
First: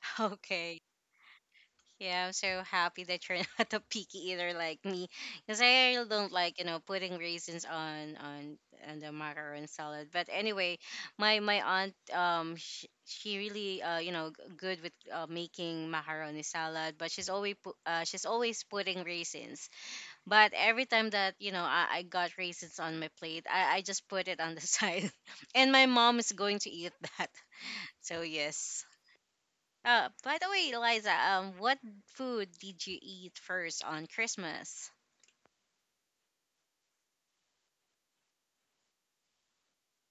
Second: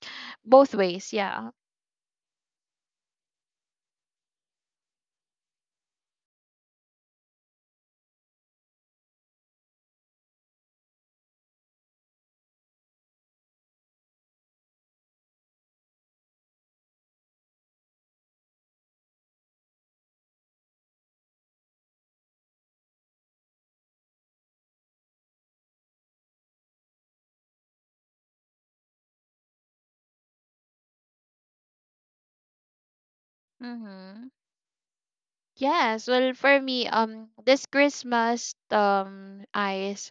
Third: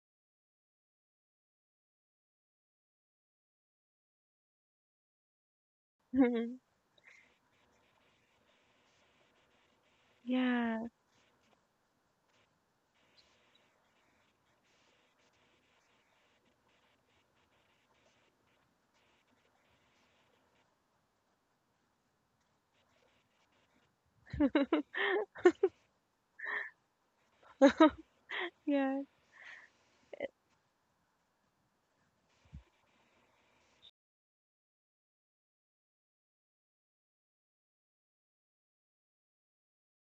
both Okay. ways. Yeah. Yeah, I'm so happy that you're not a picky eater like me, because I really don't like, Mhm. you know, putting raisins on the macaron salad. But anyway, Yes. my aunt, um, she really, uh, you know, good with, making macaroni salad, but she's always she's always putting raisins. But every time that, you know, I got raisins on my plate, I just put it on the side, and my mom is going to eat that. So yes. Yes. By the way, Eliza, what food did you eat first on Mm-hmm. Christmas? Yes. Well, for me, this Christmas,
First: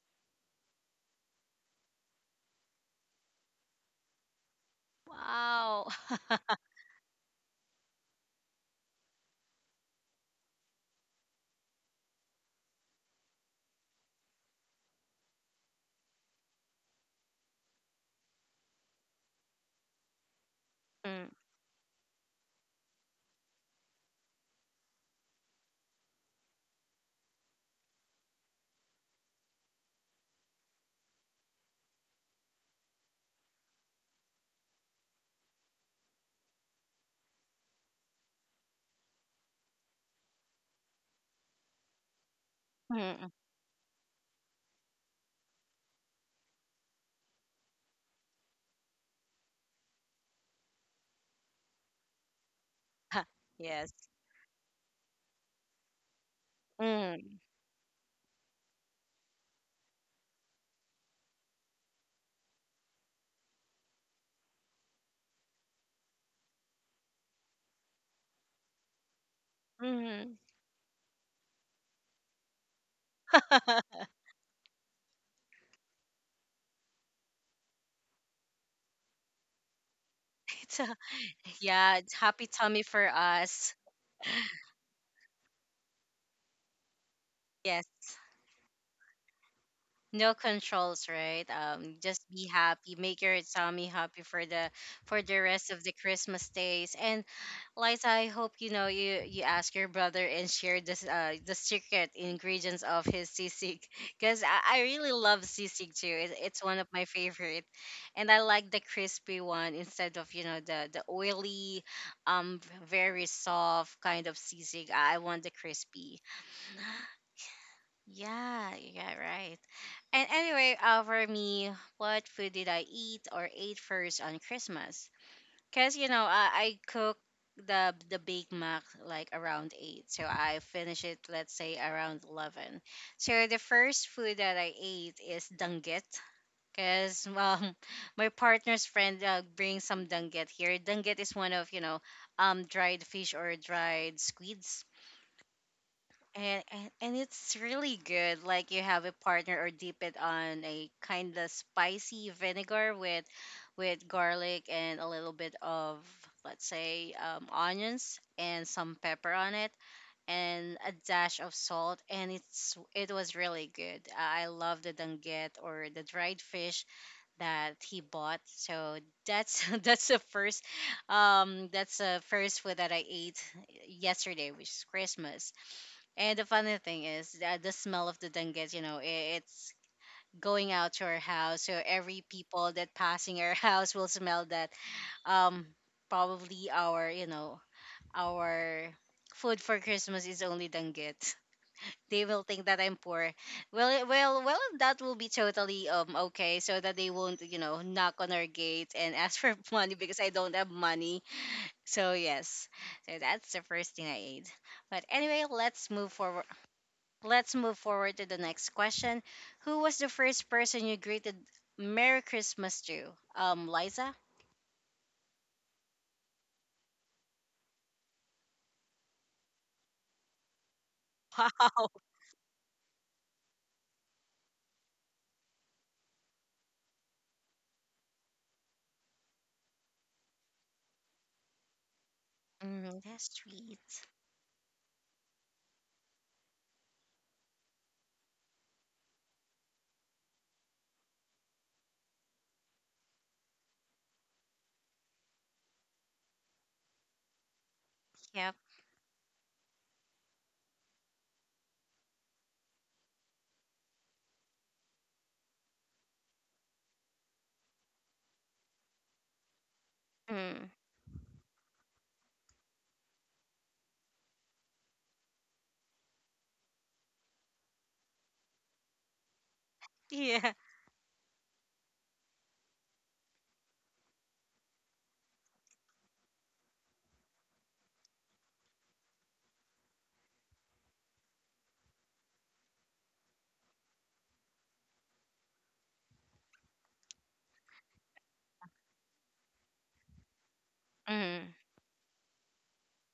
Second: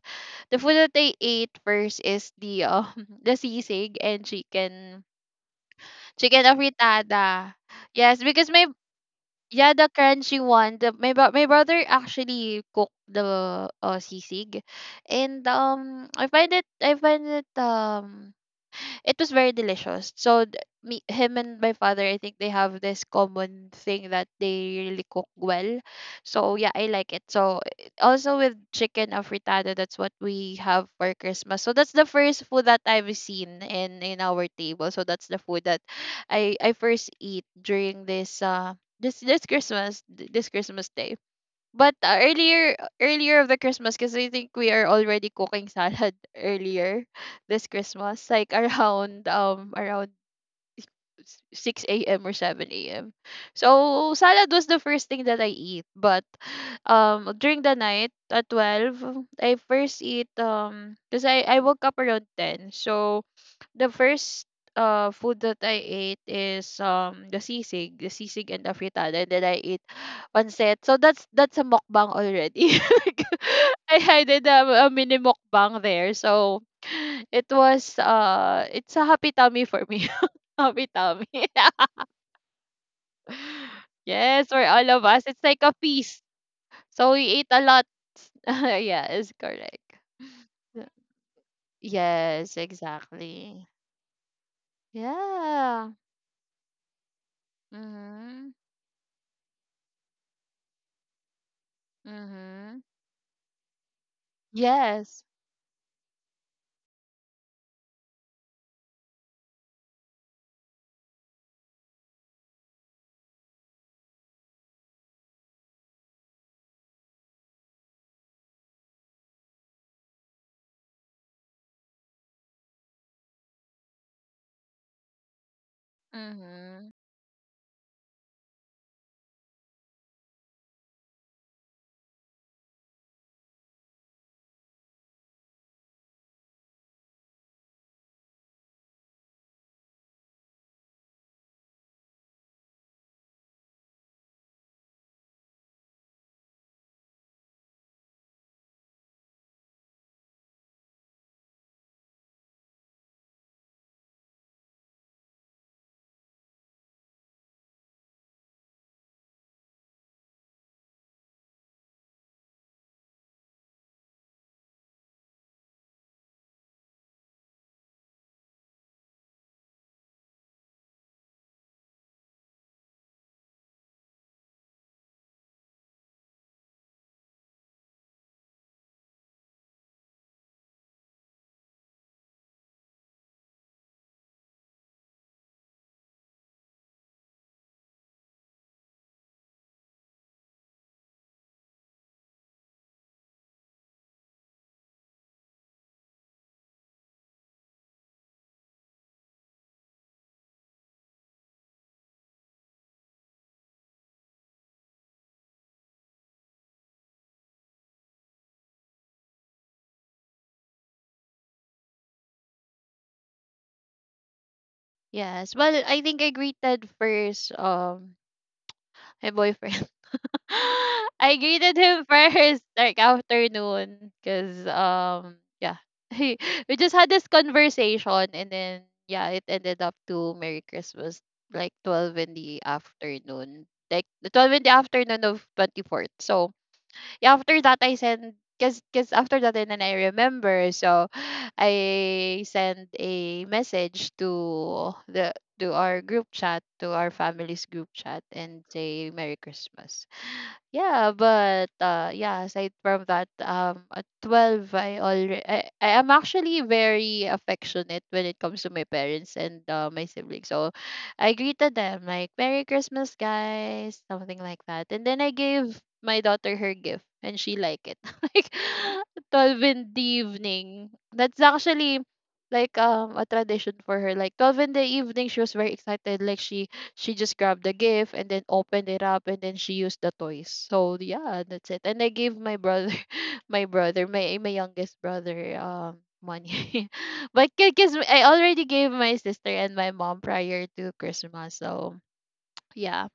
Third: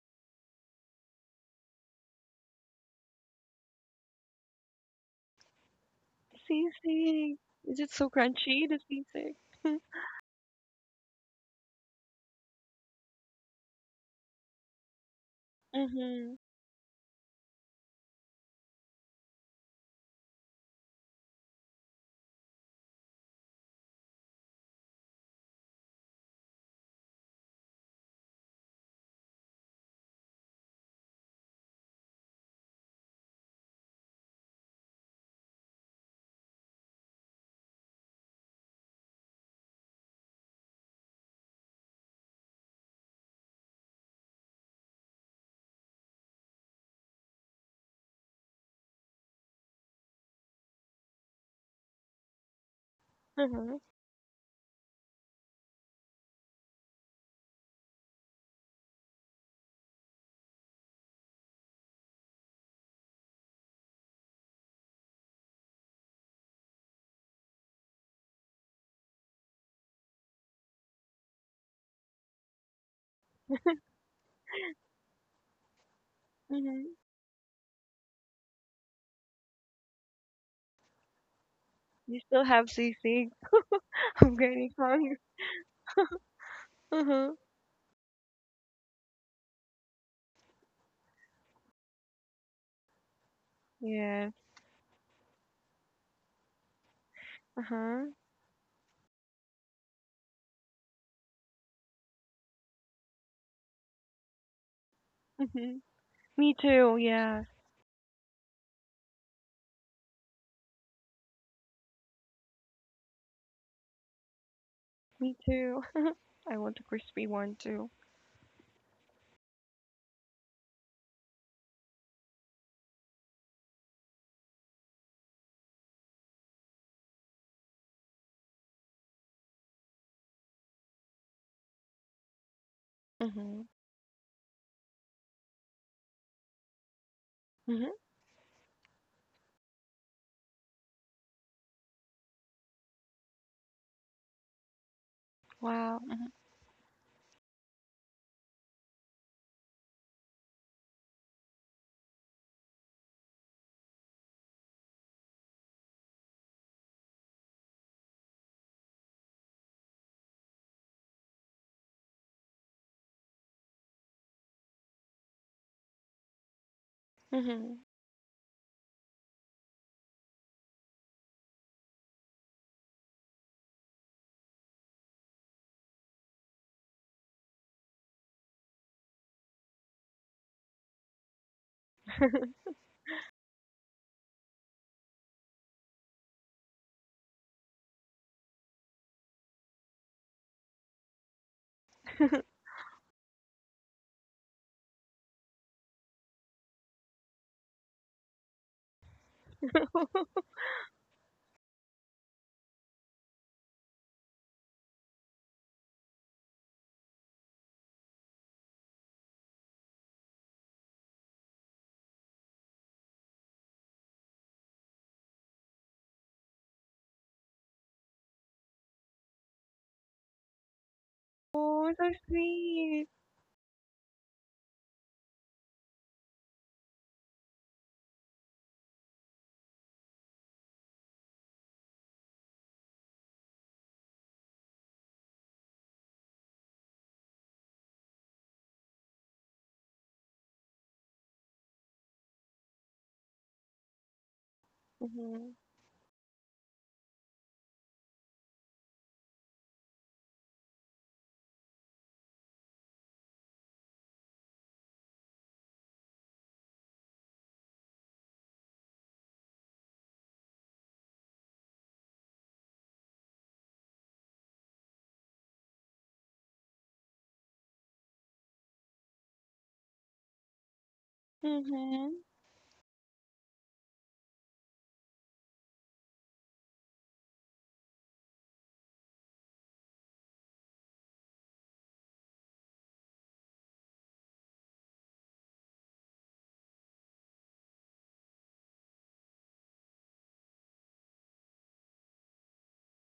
the food that they ate first is the the sisig and Wow. chicken Sisig. afritada. Is it so Yes, because crunchy? my... The sisig. Yeah, the crunchy one. My my brother actually cooked the sisig, and Mhm. I find it it was very delicious. Me, Mm, him and my father, I think they have this common thing that they really cook well. So yeah, I like it. Also with chicken afritada, that's what we have for Christmas. So that's the first food that I've seen in our table. So that's the food that I first eat during this Christmas, this Christmas day. But earlier mm, earlier of the Christmas because I think we are already cooking salad earlier this Christmas, like around around 6 a.m. or 7 a.m. Mhm. yes. So salad was the first thing that I eat, but Mm, during the night at 12, I first eat because I woke up around 10. So the first food that I ate is the sisig and the fritada, and then I ate mm. pancit. So that's a mukbang already. Like, I did a mini mukbang there. So Mhm. it was it's a happy tummy for me. It's Happy a, tummy. yeah, it's You still happy have tummy for sisig. us. I'm Yes, for getting all of hungry. us. It's like a feast. So we Mhm. ate a lot. Yes. Yeah, it's correct. No Yeah. controls, right? Um, just be Yes, happy, make your exactly. tummy happy Yes. For the rest of Yeah. the Christmas days. And Uh huh. Liza, I Mm-hmm. hope, you know, you ask your brother and share this, uh, the secret Mhm. ingredients of his sisig because I really Yes. love Mhm. sisig too. it, Me it's one of too. my Yeah. favorite, and I like the crispy one instead of, you know, the oily, um, very soft kind of sisig. I Me want the too. crispy. I want a crispy one too. Yeah, yeah, right. And anyway, for me, what food did I eat or ate first on Christmas? Cause, you know, I Mhm. cook the Big Mac like around eight, so I finish it let's say around 11. So the Mhm. first food that I ate is danggit. Cause Mhm. my partner's friend, brings some danggit here. Danggit is one of, you know, um, dried fish or dried squids, Wow. and it's really good. Like you have a partner or dip it on a kind of spicy vinegar with garlic and a little bit of, let's say, onions and some pepper on it and a dash of salt, and it's it was really good. I love the danget or the dried fish that Mhm. he bought. So that's that's the first food that I ate yesterday, which is Christmas. And the funny thing is that the smell of the danggit, you know, it's going out to our house. So every people that passing our house will smell that. Um, probably our, you know, our food for Christmas is only danggit. They will think that I'm poor. Well, well, that will be totally okay, so that they won't, you know, knock on our gate and ask for money because I don't have money. So yes, so that's the first thing I ate. But anyway, let's move forward. Let's move forward to the next question. Who was the first person you greeted Merry Christmas to? Liza? Yes. Well, I think I greeted first my boyfriend. I greeted Oh, Wow. him so first like sweet. afternoon, cuz yeah. He, we just had this conversation and then yeah, it ended up to Merry Christmas like 12 in the Mm, that's afternoon. Like sweet. the 12 in the afternoon of 24th. So yeah, after that I send because after that and then I remember, so I send a message to the Mhm. to our group chat, to our family's group chat Yep. and say Merry Christmas. Yeah, but yeah, aside from that, at 12 I already I am actually very affectionate when it comes to my parents and my siblings. Mm, So I greeted them like Merry Christmas guys, something like that. And then I gave my daughter her gift and she liked it. Like 12 in the yeah. evening. That's actually Mhm. like a tradition for her. Like 12 in the evening she was very excited, like she just grabbed the gift and then opened it up and then she used the toys. So yeah, that's it. And I gave my brother, my youngest brother, money. But because I already gave my sister and my mom prior to Mm. Christmas, so yeah.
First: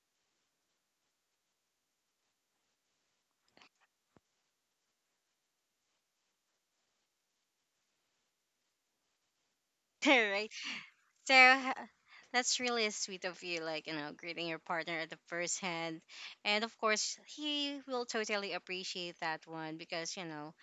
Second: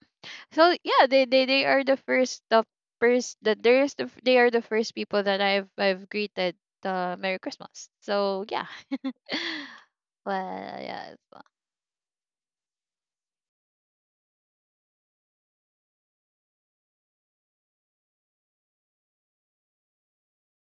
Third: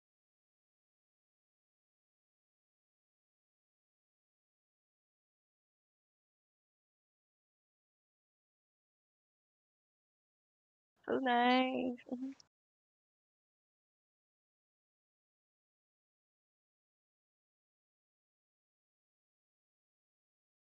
So yeah, they are the first that there's the f- they are the first people that I've greeted Merry Christmas. So yeah. Right. Well yeah. So So it's- nice. Mhm. that's really sweet of you, like, you know, greeting your partner at the first hand. And of course, he will totally appreciate that one because, you know,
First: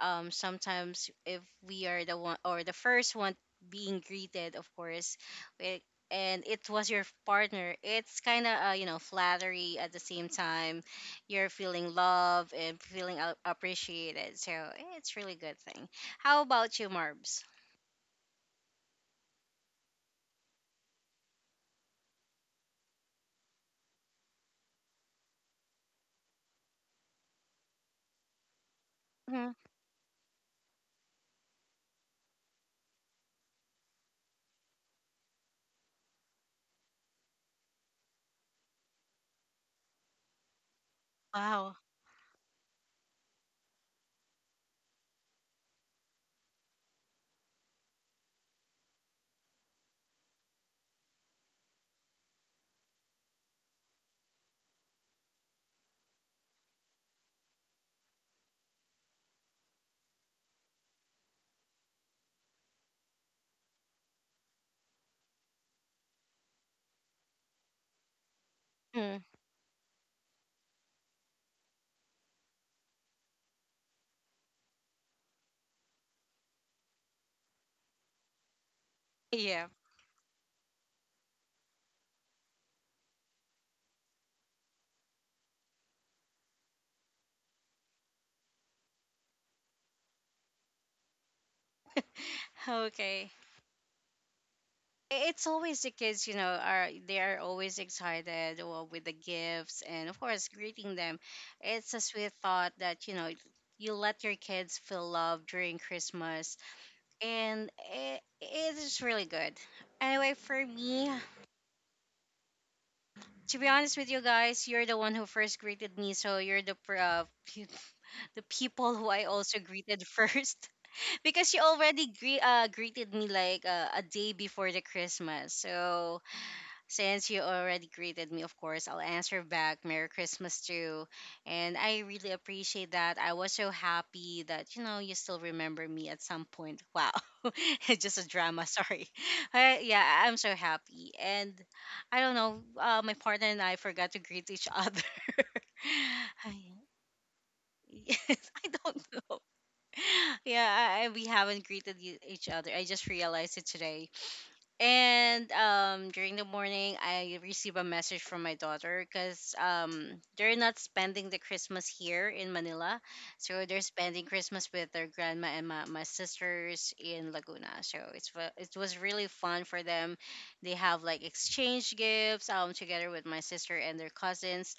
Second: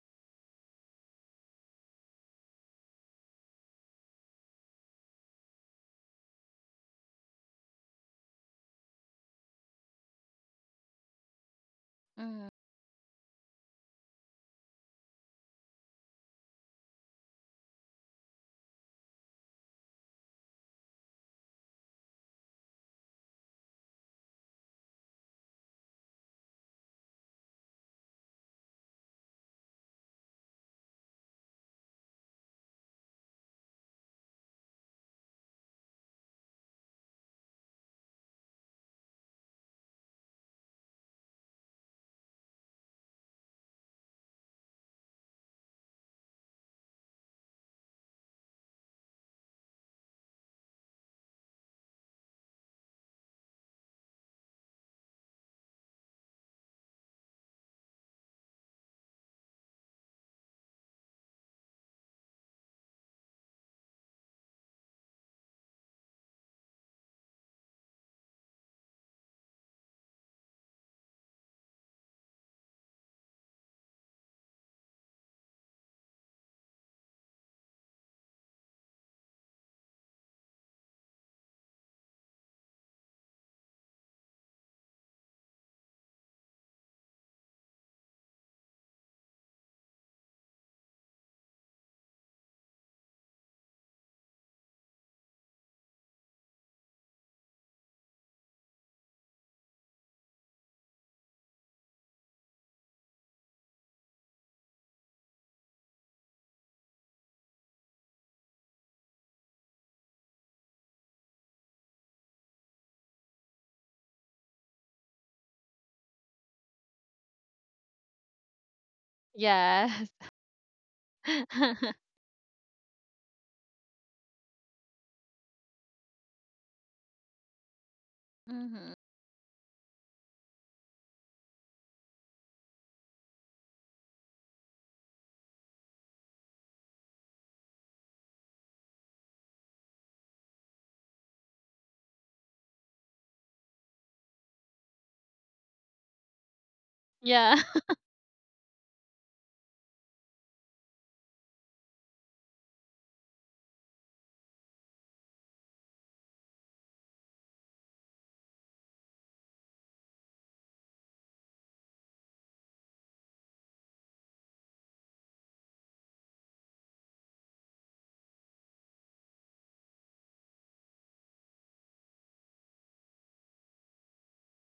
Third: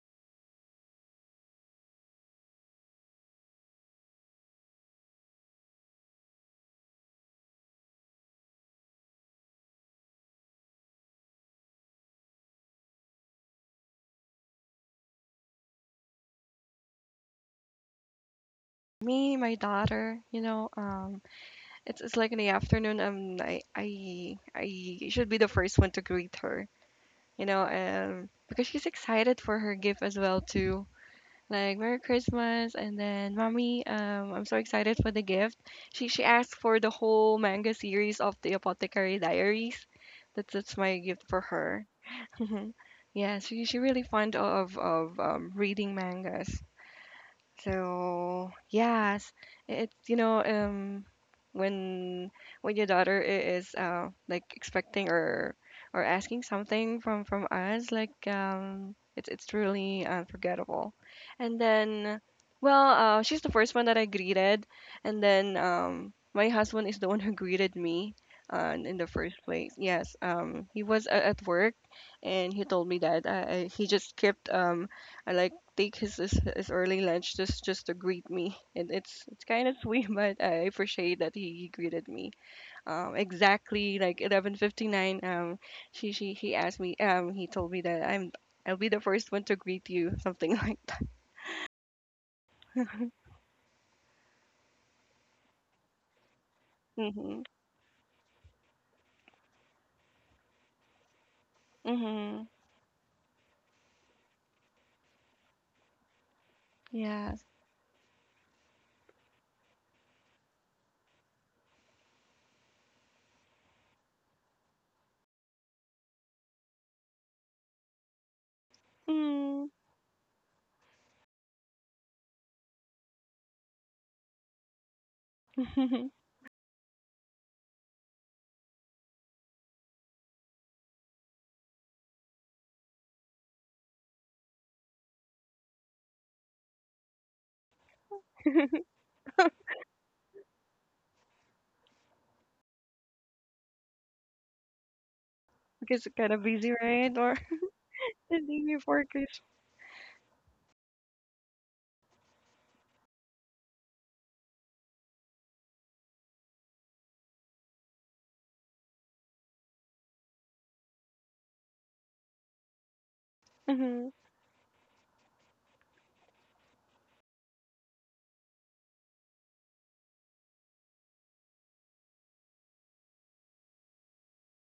sometimes if we are the one or the first one being greeted, of course, it, and it was your partner, it's kind of, you know, flattery at the same time. You're feeling mm, love and feeling appreciated. So eh, it's really good thing. How about you, Marbs? Me, my daughter. You know, it's like in the afternoon. I should be the first one to greet her. You know, because she's excited Mhm. for her gift as well too. Like Merry Christmas, and then Mommy, I'm so excited for the gift. She asked for the whole manga series of the Apothecary Diaries. That's my gift for Wow. her. Yeah, she really fond of reading mangas. So yes, it's you know when your daughter is like expecting or asking something from us like it's really unforgettable. And then well she's the first one that I greeted, and then my husband is the one who greeted me in the Mm. first place. Yes, he was at work, and he told me that he just kept I like take his early lunch just to greet me, and it's Yeah. kind of sweet, but I appreciate that he greeted me. Exactly like 11:59. She he asked me. He told me that I'll be the first one to greet you, something like that. Okay. It's always the kids, you know, are they are Mm-hmm. always excited, with the gifts, and of course greeting them. It's a sweet Mm-hmm. thought that, you know, you let your kids feel love during Christmas, Yes. and it is really good. Anyway, for me, to be honest with you guys, you're the one who first greeted me, so you're the the people who I also Mm. greeted yes. first because you already greeted me like, a day before the Christmas. So since you already greeted me, of course, Hmm. I'll answer back Merry Christmas too. And I really appreciate that. I was so happy that, you know, you still remember me at some point. Wow. It's just a drama, sorry. Yeah, I'm so happy. And I don't know, my partner and I forgot to greet each other. Because it's kind of I, busy, right? Or Yeah. yes, the day I don't before know. Christmas. Yeah, we haven't greeted each other. I just realized it today. And during the morning, I receive a message from my daughter because they're not spending the Christmas here in Manila. So they're Mm-hmm. spending Christmas with their grandma and my sisters in Laguna. So it's it was really fun for them. They have like exchange gifts together with my sister and their cousins.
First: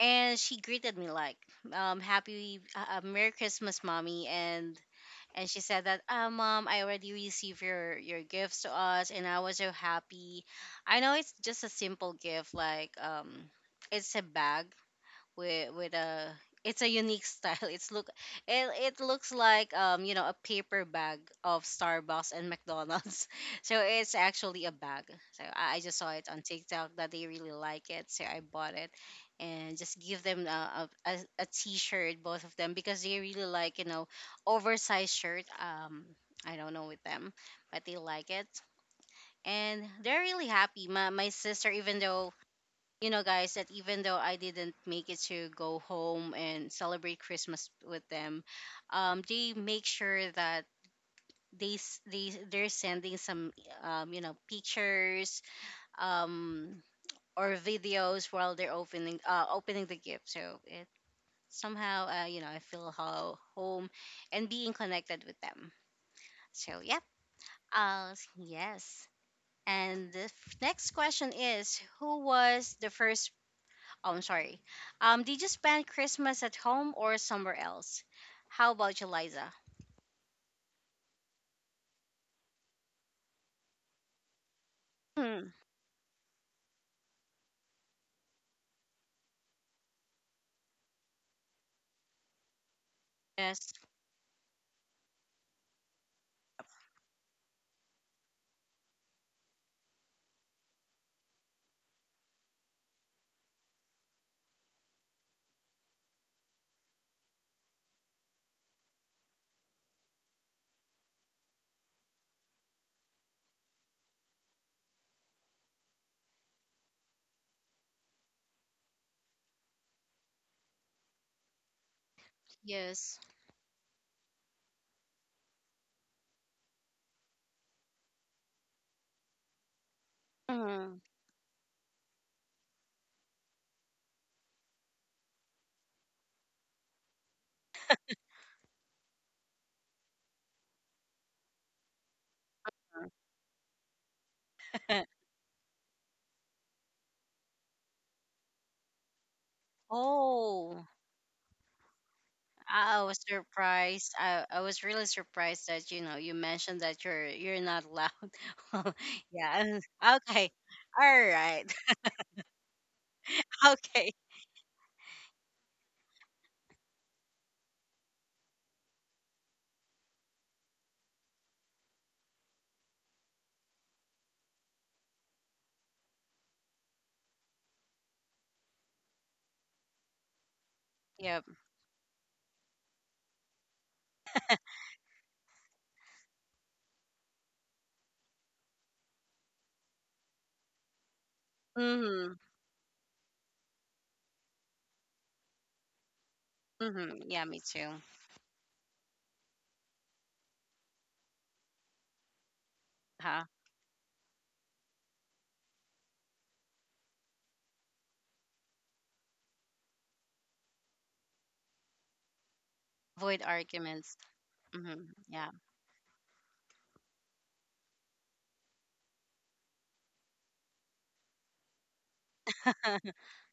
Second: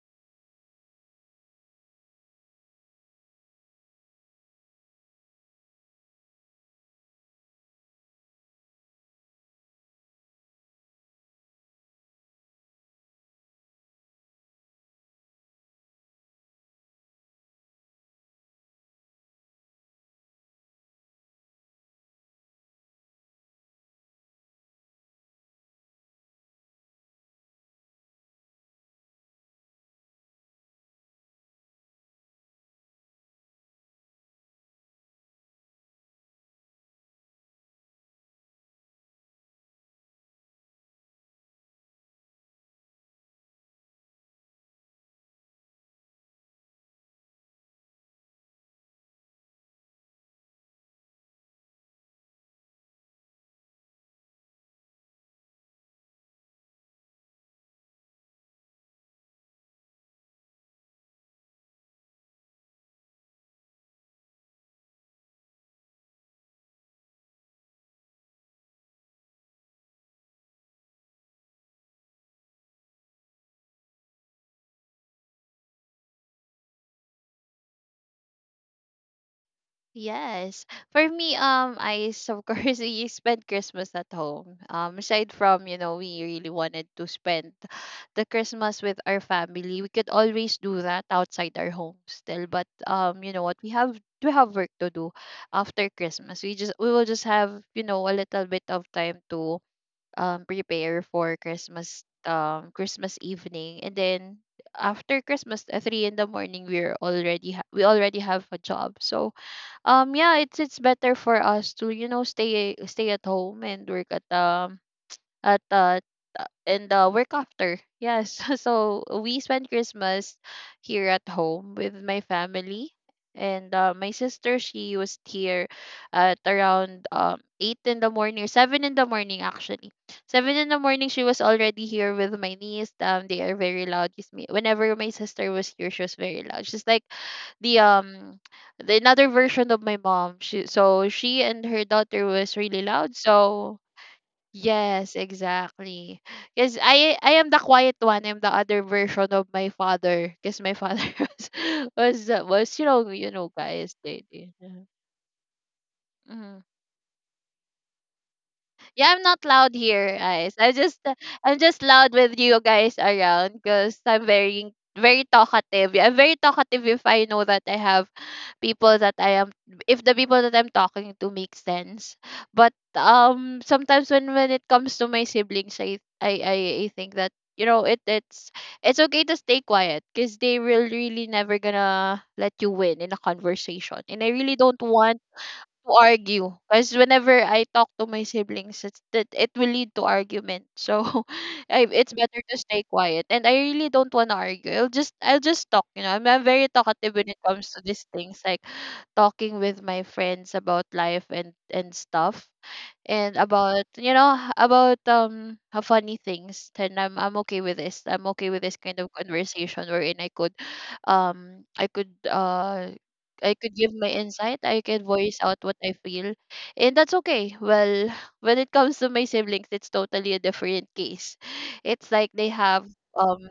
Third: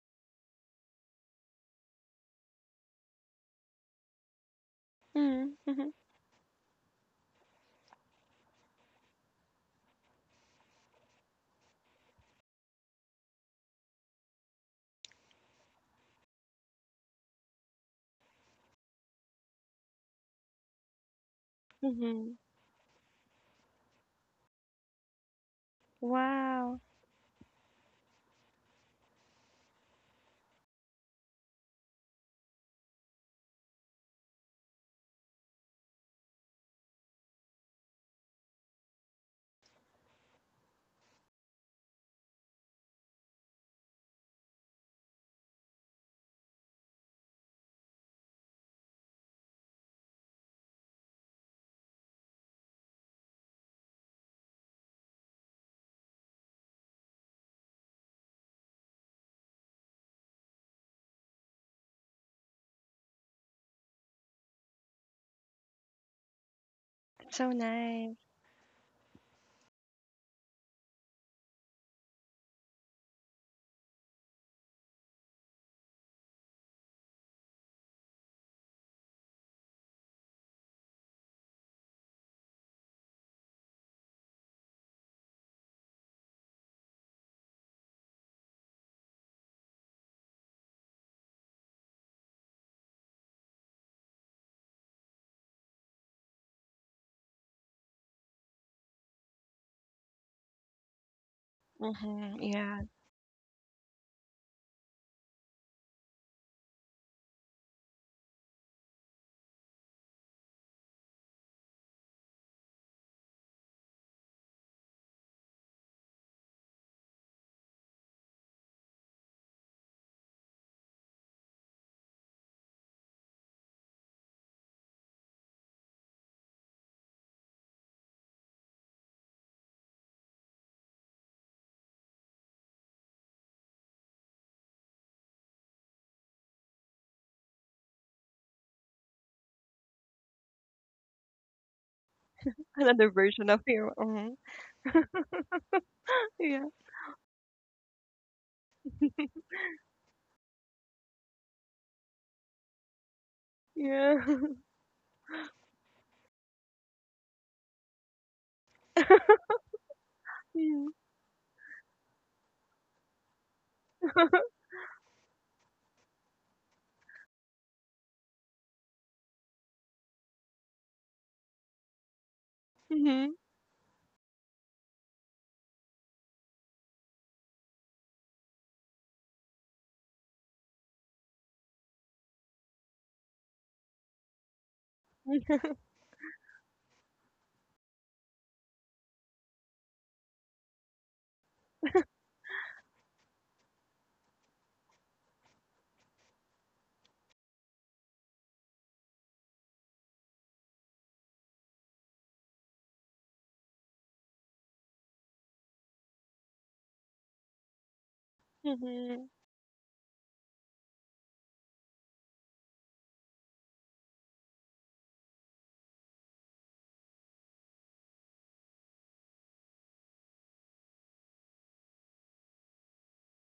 And she greeted me like, happy, Merry Christmas, Mommy. And Mm-hmm. she said Mm-hmm. that, ah, mom, I already received your gifts to us, and I was so happy. I know it's just a simple gift, like um, it's a bag with a, it's a unique style. It's look it, it looks like, um, you know, a paper bag of Starbucks Mm-hmm. and McDonald's. So it's actually a bag. So I just saw it on Wow. TikTok that they really like it. So I bought it and just give them a t-shirt both of them because they really like, you know, oversized shirt, um, I don't know with them, but they like it, and they're really happy. My sister, even though, you know, guys, that even though I didn't make it to go home and celebrate Christmas with them, they make sure that they they're sending some you know, pictures um, or videos while they're opening opening the gift. So it somehow, you know, I feel how home and being connected with them. So yep, That's so nice. yes. And next question is, who was the first. Oh, I'm sorry. Did you spend Christmas at home or somewhere else? How about you, Liza? Yes. For me, of course we spent Christmas at home. Aside Hmm. from, you know, we really wanted to spend the Christmas with our family. We could always do that outside our home still, but you know what, Yes. We have work to do after Christmas. We just we will just have, you know, a little bit of time to prepare for Christmas, Mm-hmm. Yeah. Christmas evening, and then after Christmas at three in the morning we're already we already have a job. So yeah, it's better for us to, you know, stay stay at home and work at and work after. Yes, so we spent Christmas here at home with my family, Yes. and my sister she was here at around eight in the morning or seven in the morning actually. Seven in the Mhm. morning she was already here with my niece. They are very loud. Just me. Whenever my sister was here, she was very loud. She's like the um the another version of my mom. She, so she and her daughter was really Another loud. version of So... you. Mhm. Yes, exactly. Yeah. Because I am the quiet one. I'm the other version of my father. Because my Oh, father was you I know, was you know guys surprised. Yeah. I, they, I was yeah. really surprised that, you know, you Mm-hmm. mentioned that you're not loud. Yeah, I'm not loud Yeah. here, Okay. guys. I Mhm. just All I'm right. just loud with you guys around because Okay. I'm very very talkative. Yeah, I'm very talkative if I know that I have people that I am if the people that I'm talking to make sense. But Mhm. Sometimes when it comes to my siblings, I think that, you know, it's okay to stay quiet because they will really Yep. never gonna let you win in a conversation, and I really don't want to argue, because whenever I talk to my siblings, it will lead to argument. So it's Mhm. better to stay quiet. And I really don't want to argue. I'll just talk. You know, I'm very talkative Mhm. when it Yeah. Me comes to too. these things, like talking with my friends about life and stuff, and Huh. about, you know, about funny things. Then I'm I'm okay with this, I'm okay with this kind of Mhm. conversation wherein I could um i could uh Avoid I could give my arguments. insight. I could Mhm. voice Yeah. out what I feel, and that's okay. Well, when it comes to my siblings, it's totally a different case. It's like they have um,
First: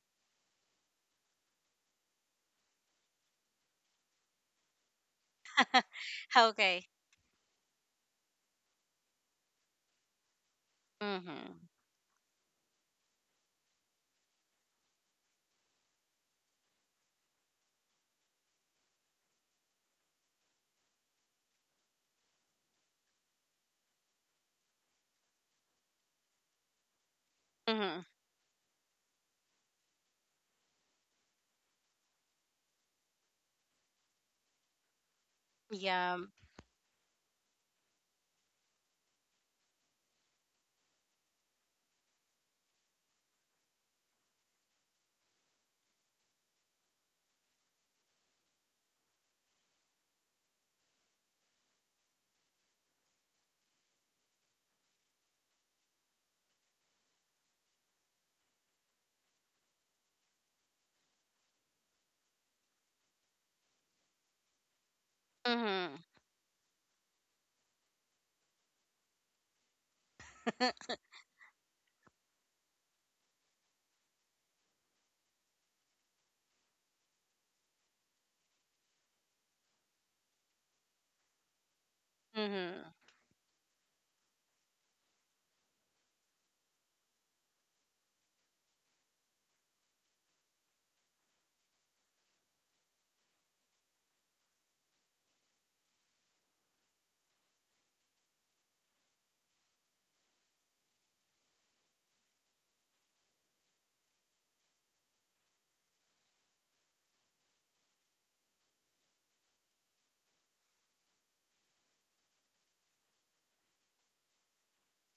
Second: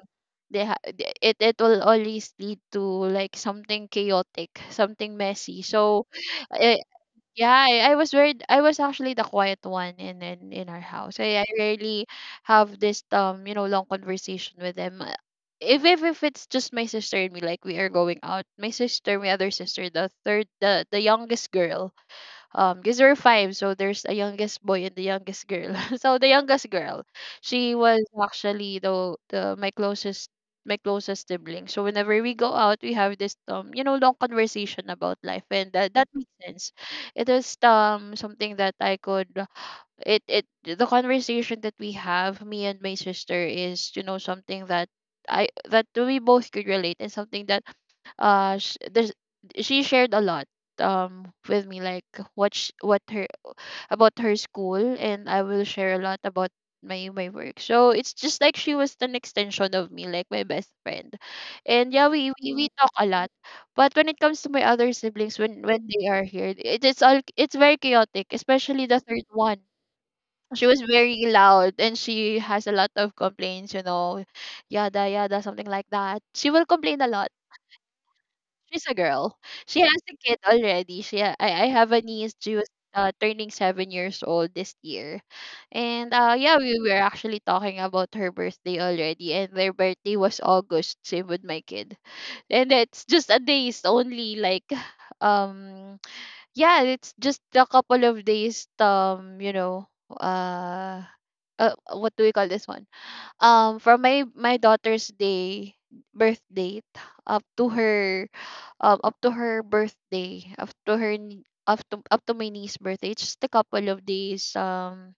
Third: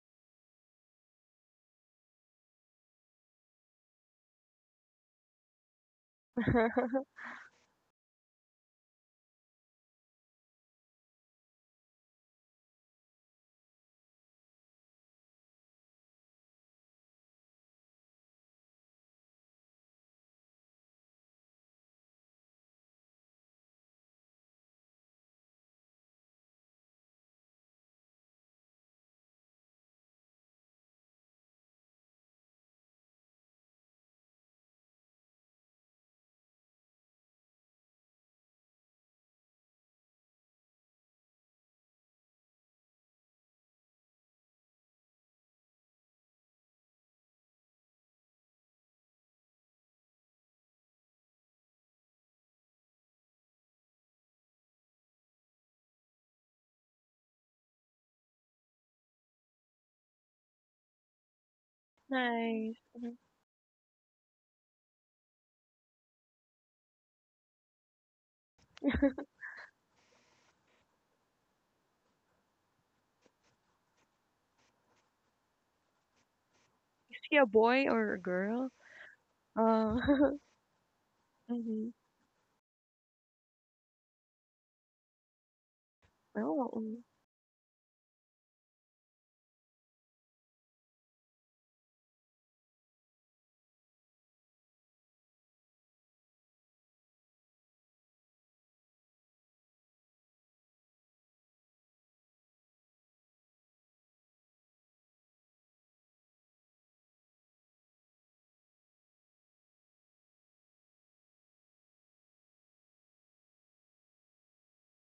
it it will always lead to like something chaotic, something messy. So, eh, Okay. yeah, I was very... I was actually the quiet one in our house. I Mhm. rarely have this you know, long conversation with them. If if it's just my sister and me, like we are going out, my sister, my other sister, the third, the youngest girl, because there are five, so there's a youngest boy and the youngest girl, so the youngest girl she was Mhm. actually the my closest sibling. So whenever we go out we have this you know, long conversation about life and that, that Yeah. makes sense. It is something that I could it it the conversation that we have, me and my sister, is, you know, something that I that we both could relate, and something that sh- there's she shared a lot with me, like what her, about her school, and I will share a lot about my work. So it's just like she was an extension of me, like my best friend. And yeah, we Nice. talk a Mhm. lot. But when it comes to my other siblings, when Mhm. they are here it is all, it's very chaotic, especially the third one. She was very loud and she has a lot of complaints, you know, yada yada, something like that. She will complain a Is lot. he a boy or a girl? She's a girl. She has Uh, a kid already. I mhm. have a niece. She was Mm-hmm. Turning 7 years old this year. And yeah, Oh, we were mm. actually talking about her birthday already, and their birthday was August, same with my kid. And it's just a days only like um yeah, it's just a couple of days uh, what do we call this one? From my daughter's day, birth date, up to her up to her birthday, up to her, up to, up to my niece's birthday. It's just a couple of days, um,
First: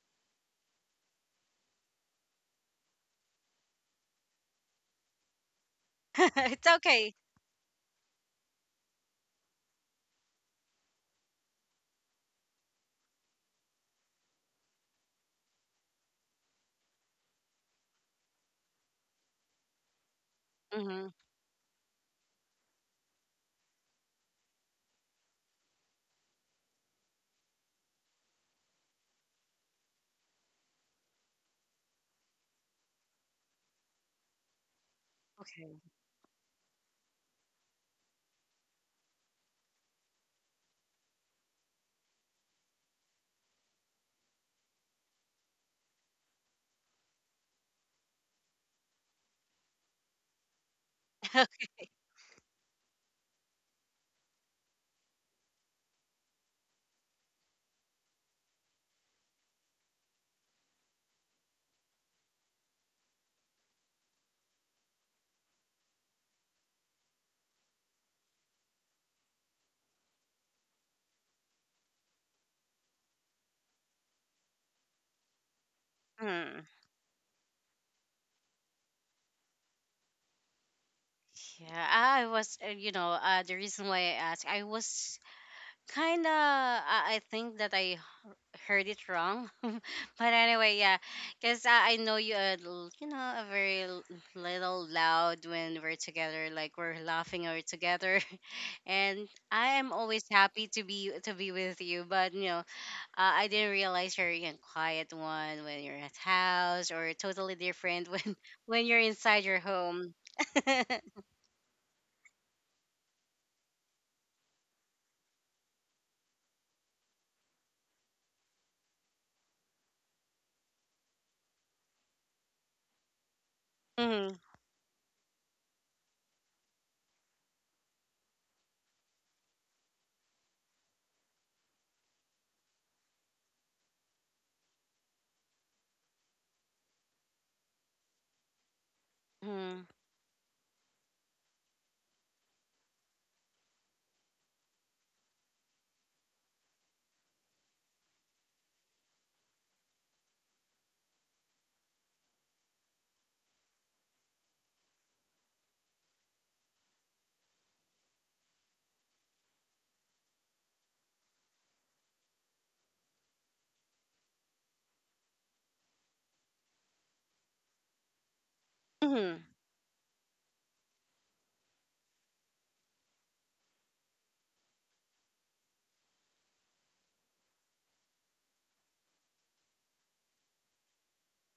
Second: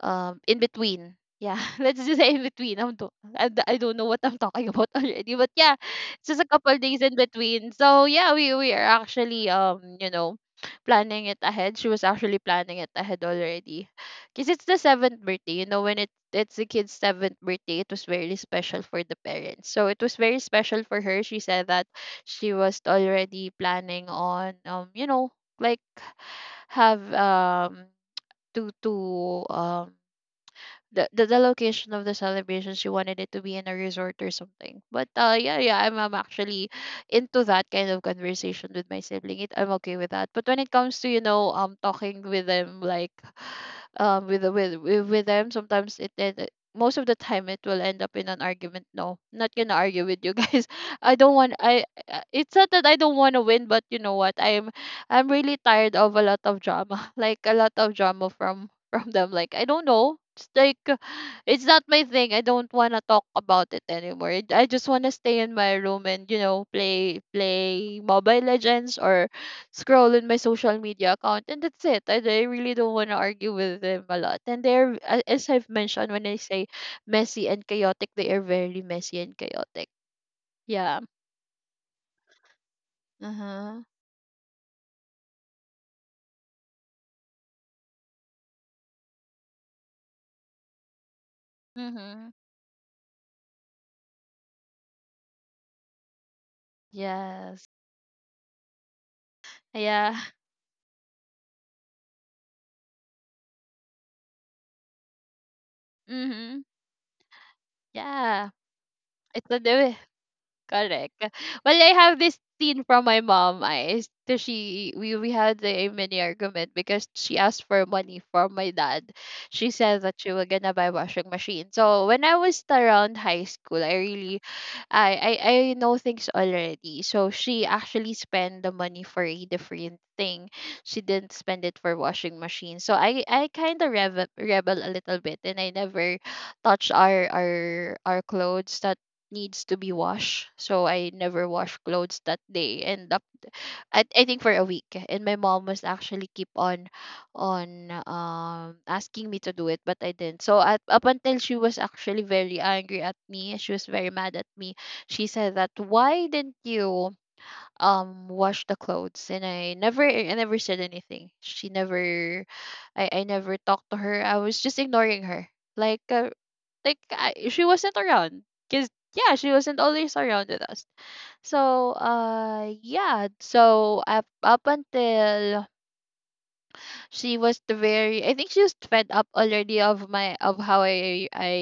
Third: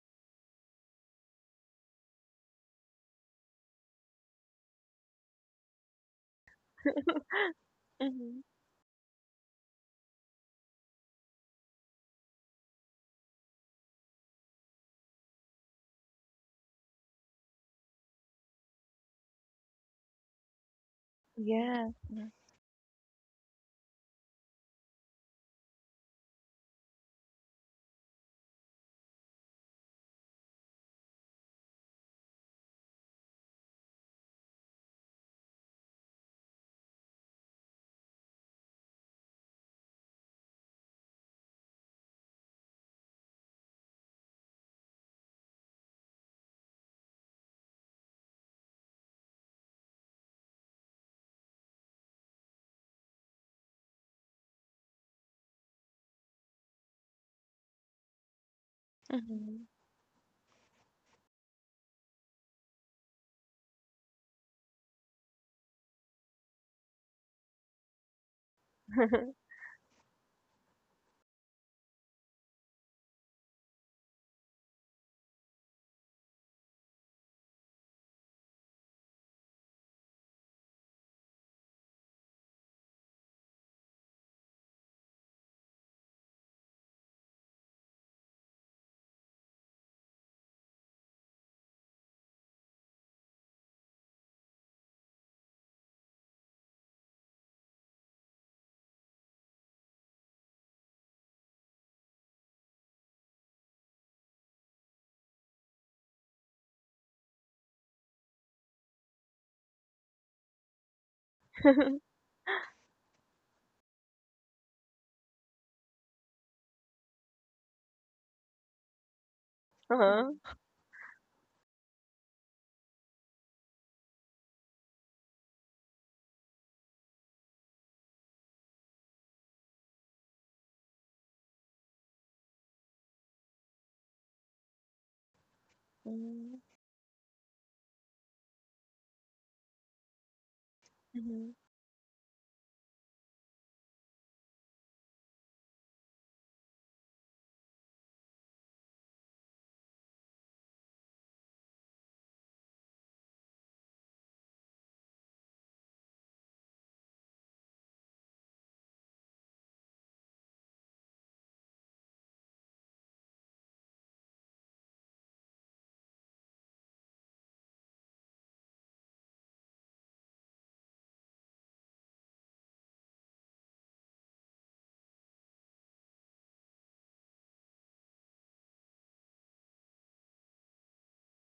um in between, yeah. Let's just say in between I don't know what I'm talking about already, but yeah, it's just a It's couple days in okay. between. So yeah, Mhm. we are actually planning it ahead. She was actually planning it ahead already, because it's the seventh birthday. You know, when it it's the kid's seventh birthday, it was very special for the parents, so it was very special for Mm-hmm. her. She said that Yes. Mhm. she was already planning on, like have to the, the location of the celebration. She wanted it to be in a resort or something, but yeah, yeah, Okay. I'm actually into that kind of conversation with my sibling. It I'm okay with that, but when it comes to, you know, talking with them, like with them, sometimes most of the time it will end up in an argument. No, not gonna argue with you guys. I don't want, I it's not that I don't want to win, but you know what, I'm really tired of a lot of drama. Like a lot of drama from them. Like I Mhm. don't know. It's like it's not my thing. I don't want to talk about it anymore. I just want to stay in my room and, you know, play Mobile Legends or scroll in my social media account, and that's it. I really don't want to argue with them a lot. And as I've mentioned, when I Mm. say messy and chaotic, they are very messy and chaotic. Yeah. Yeah, I was, you know, Uh the huh. reason why I asked, I was kind of, I think that I heard it wrong. But anyway, yeah, because I know Mhm. you are, you know, a very little loud when we're together, like we're Yes. laughing or together, and I Yeah. am always happy to be with you. But you know, I didn't realize you're a quiet one when you're at Mhm. house, or totally different Yeah. when when you're It's a inside your do home. Correct. Well, I have this scene from my mom. I so she We had a mini argument because she asked for money from my dad. She said that she Uh-huh. was gonna buy washing machine. So when I was around high school, I really, Mhm, I know things already. So she actually spent the money for a different thing. She didn't spend it for washing machine. So I rebel a little bit, and I never Mhm. touch our our clothes. Not Needs to be mhm, washed. So I never Mhm. washed clothes that day and up, I think, for a week. And my mom was actually keep on asking me to do it, but I didn't. So up until she was actually very angry at me, she was very mad at me. She said that why didn't you wash the clothes? And I never said anything. She never I never talked to her. I was just ignoring her. Like uh, I, she wasn't around, because mhm. yeah, she wasn't always around with us. So yeah, so up until she was very, I think she was fed up already of my, of how I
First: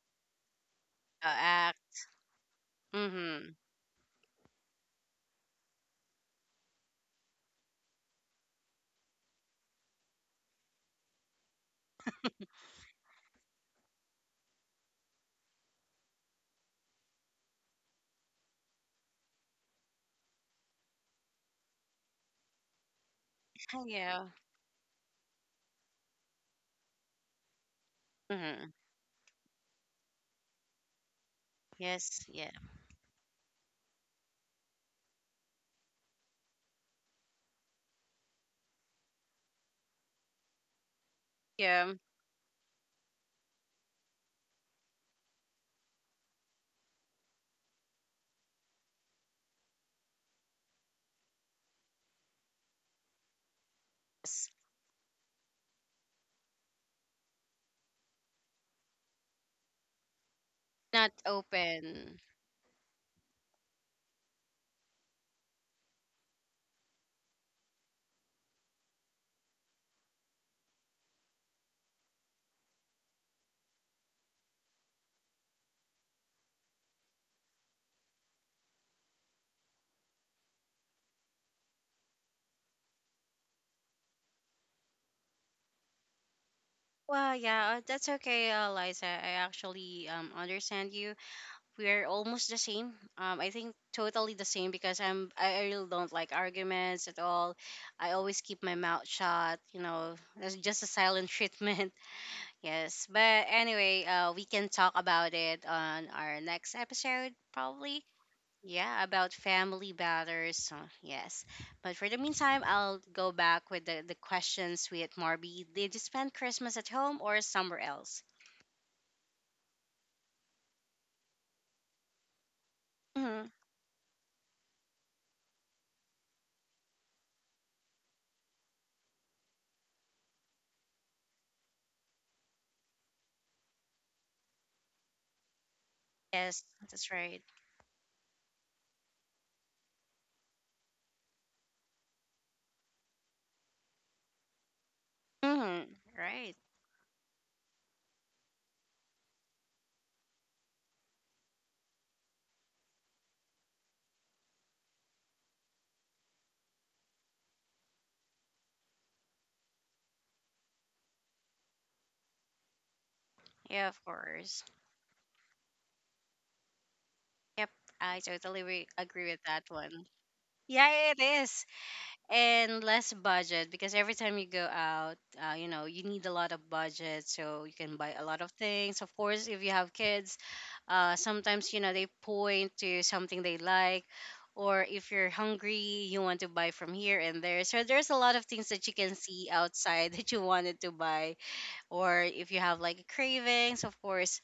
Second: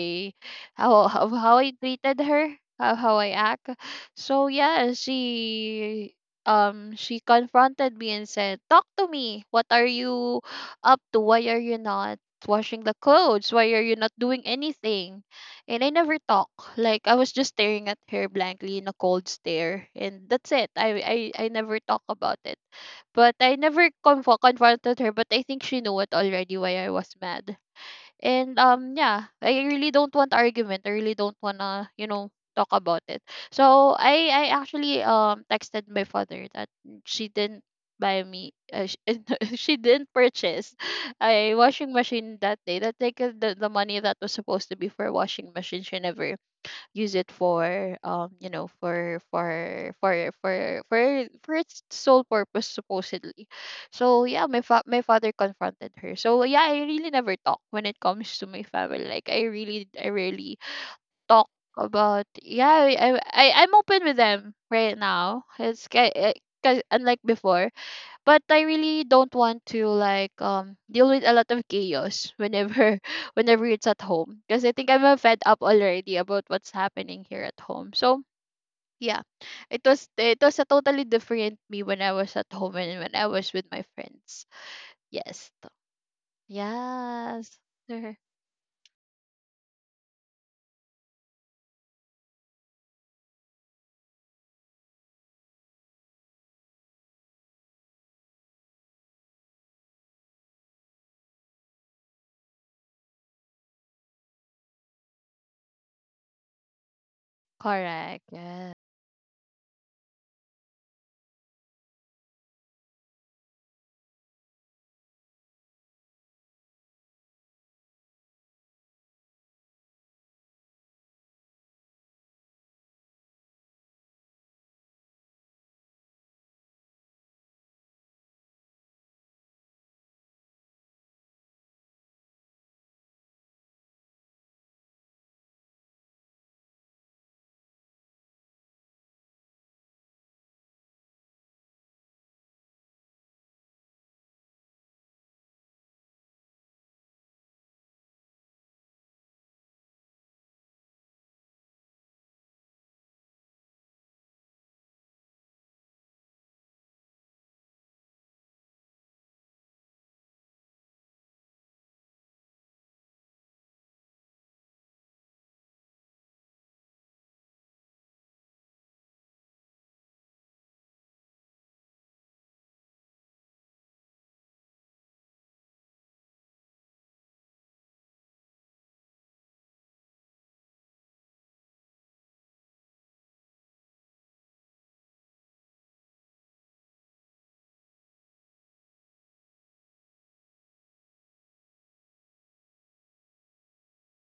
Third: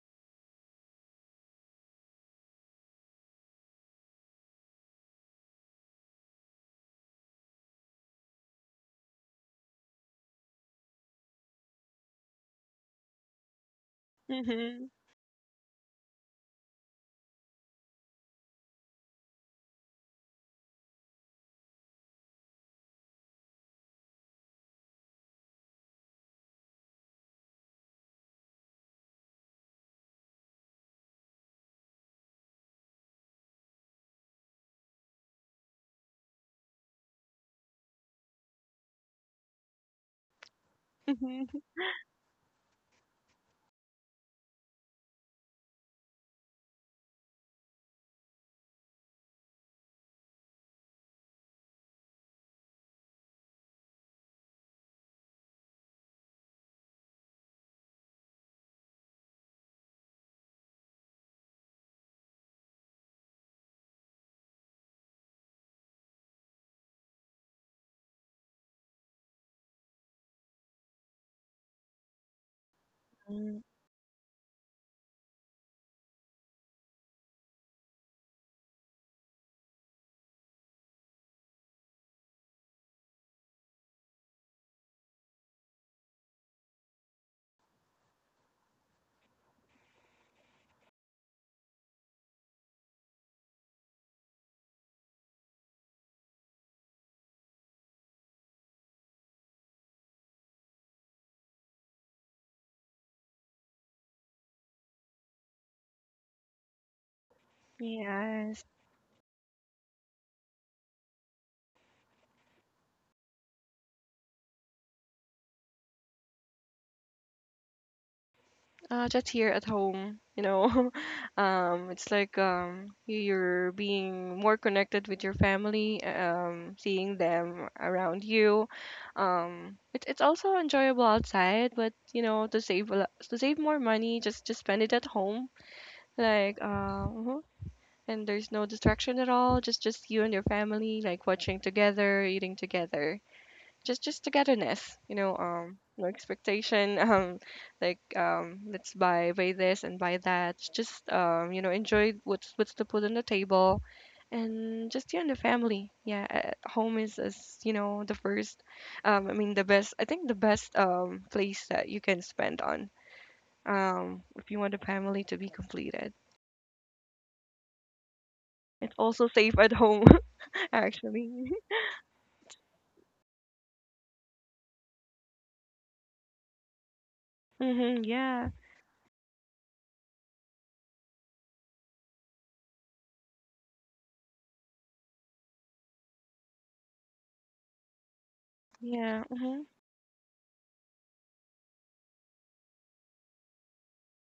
how of how I Act. treated her, how I Mhm. act. So yeah, she, she confronted me and said, "Talk to me. What are you up to? Why are you not washing the clothes? Why are you not doing Mhm. anything?" And I never talk. Like I was just staring at her blankly in a cold stare, and that's it. I never talk about it, but I never Yeah. confo confronted her, but I think she knew it already why I was mad. And Mhm. Yeah, I really don't want argument. I really don't wanna, you Yes. know, Yeah. talk about it. So I actually texted my father that she didn't buy me, she didn't purchase Mhm. a Yeah. washing machine that day. That, the money that was supposed to be for a washing machine, she never use it for, for its sole purpose supposedly. So yeah, my father confronted her. So yeah, I really never talk when it comes to my family. Like I really, I rarely Not talk open. about, I, I'm open with them right now. It's because unlike before, but I really don't want to like, deal with a lot of chaos whenever Mm. whenever it's at home, because I think I'm, fed up already about what's happening here at home. So yeah, it was a totally different me when I was at home and when I was with my friends. Yes, t- Well, yes, yeah, that's okay, Liza. I actually understand you. We're almost the same. I think totally the same because I really don't like arguments at all. I always keep my mouth shut. You know, that's just a silent treatment. Yes, but anyway, we can talk about it on our next episode probably. correct. Yes. Yes, Yeah, about family matters. So, yes. But for the meantime, I'll go back with the questions with at Marby. Did you spend Christmas at home or somewhere else? Just here at home, you know. It's like Hmm. you're being more connected with your family, seeing them around you. It's also enjoyable outside, but you know, to save a lot, to save more money, just spend it at home. Like, Yes, that's right. mhm. And there's no distraction at all. Just you and your family, like watching together, eating together, just togetherness, you know, Hmm. no Right. expectation, like let's buy this and buy that, just you know enjoy what's to put on the table, and just you and the family. Yeah, home is you know the first I mean the best, I think the best place that you can spend on Yeah, of if course. you want the family to be completed. Yep. I totally It's agree also with safe that at one. home. Yeah, it Actually. is. And less budget because every time you go out, you need a lot of budget so you can Mm-hmm, buy a lot of yeah. things. Of course, if you have kids, sometimes, they point to something they like, or if you're hungry, you want to buy from here and there. So there's a lot of things that you can Yeah, see mm-hmm, outside that you wanted to buy, or if you have like cravings, of course,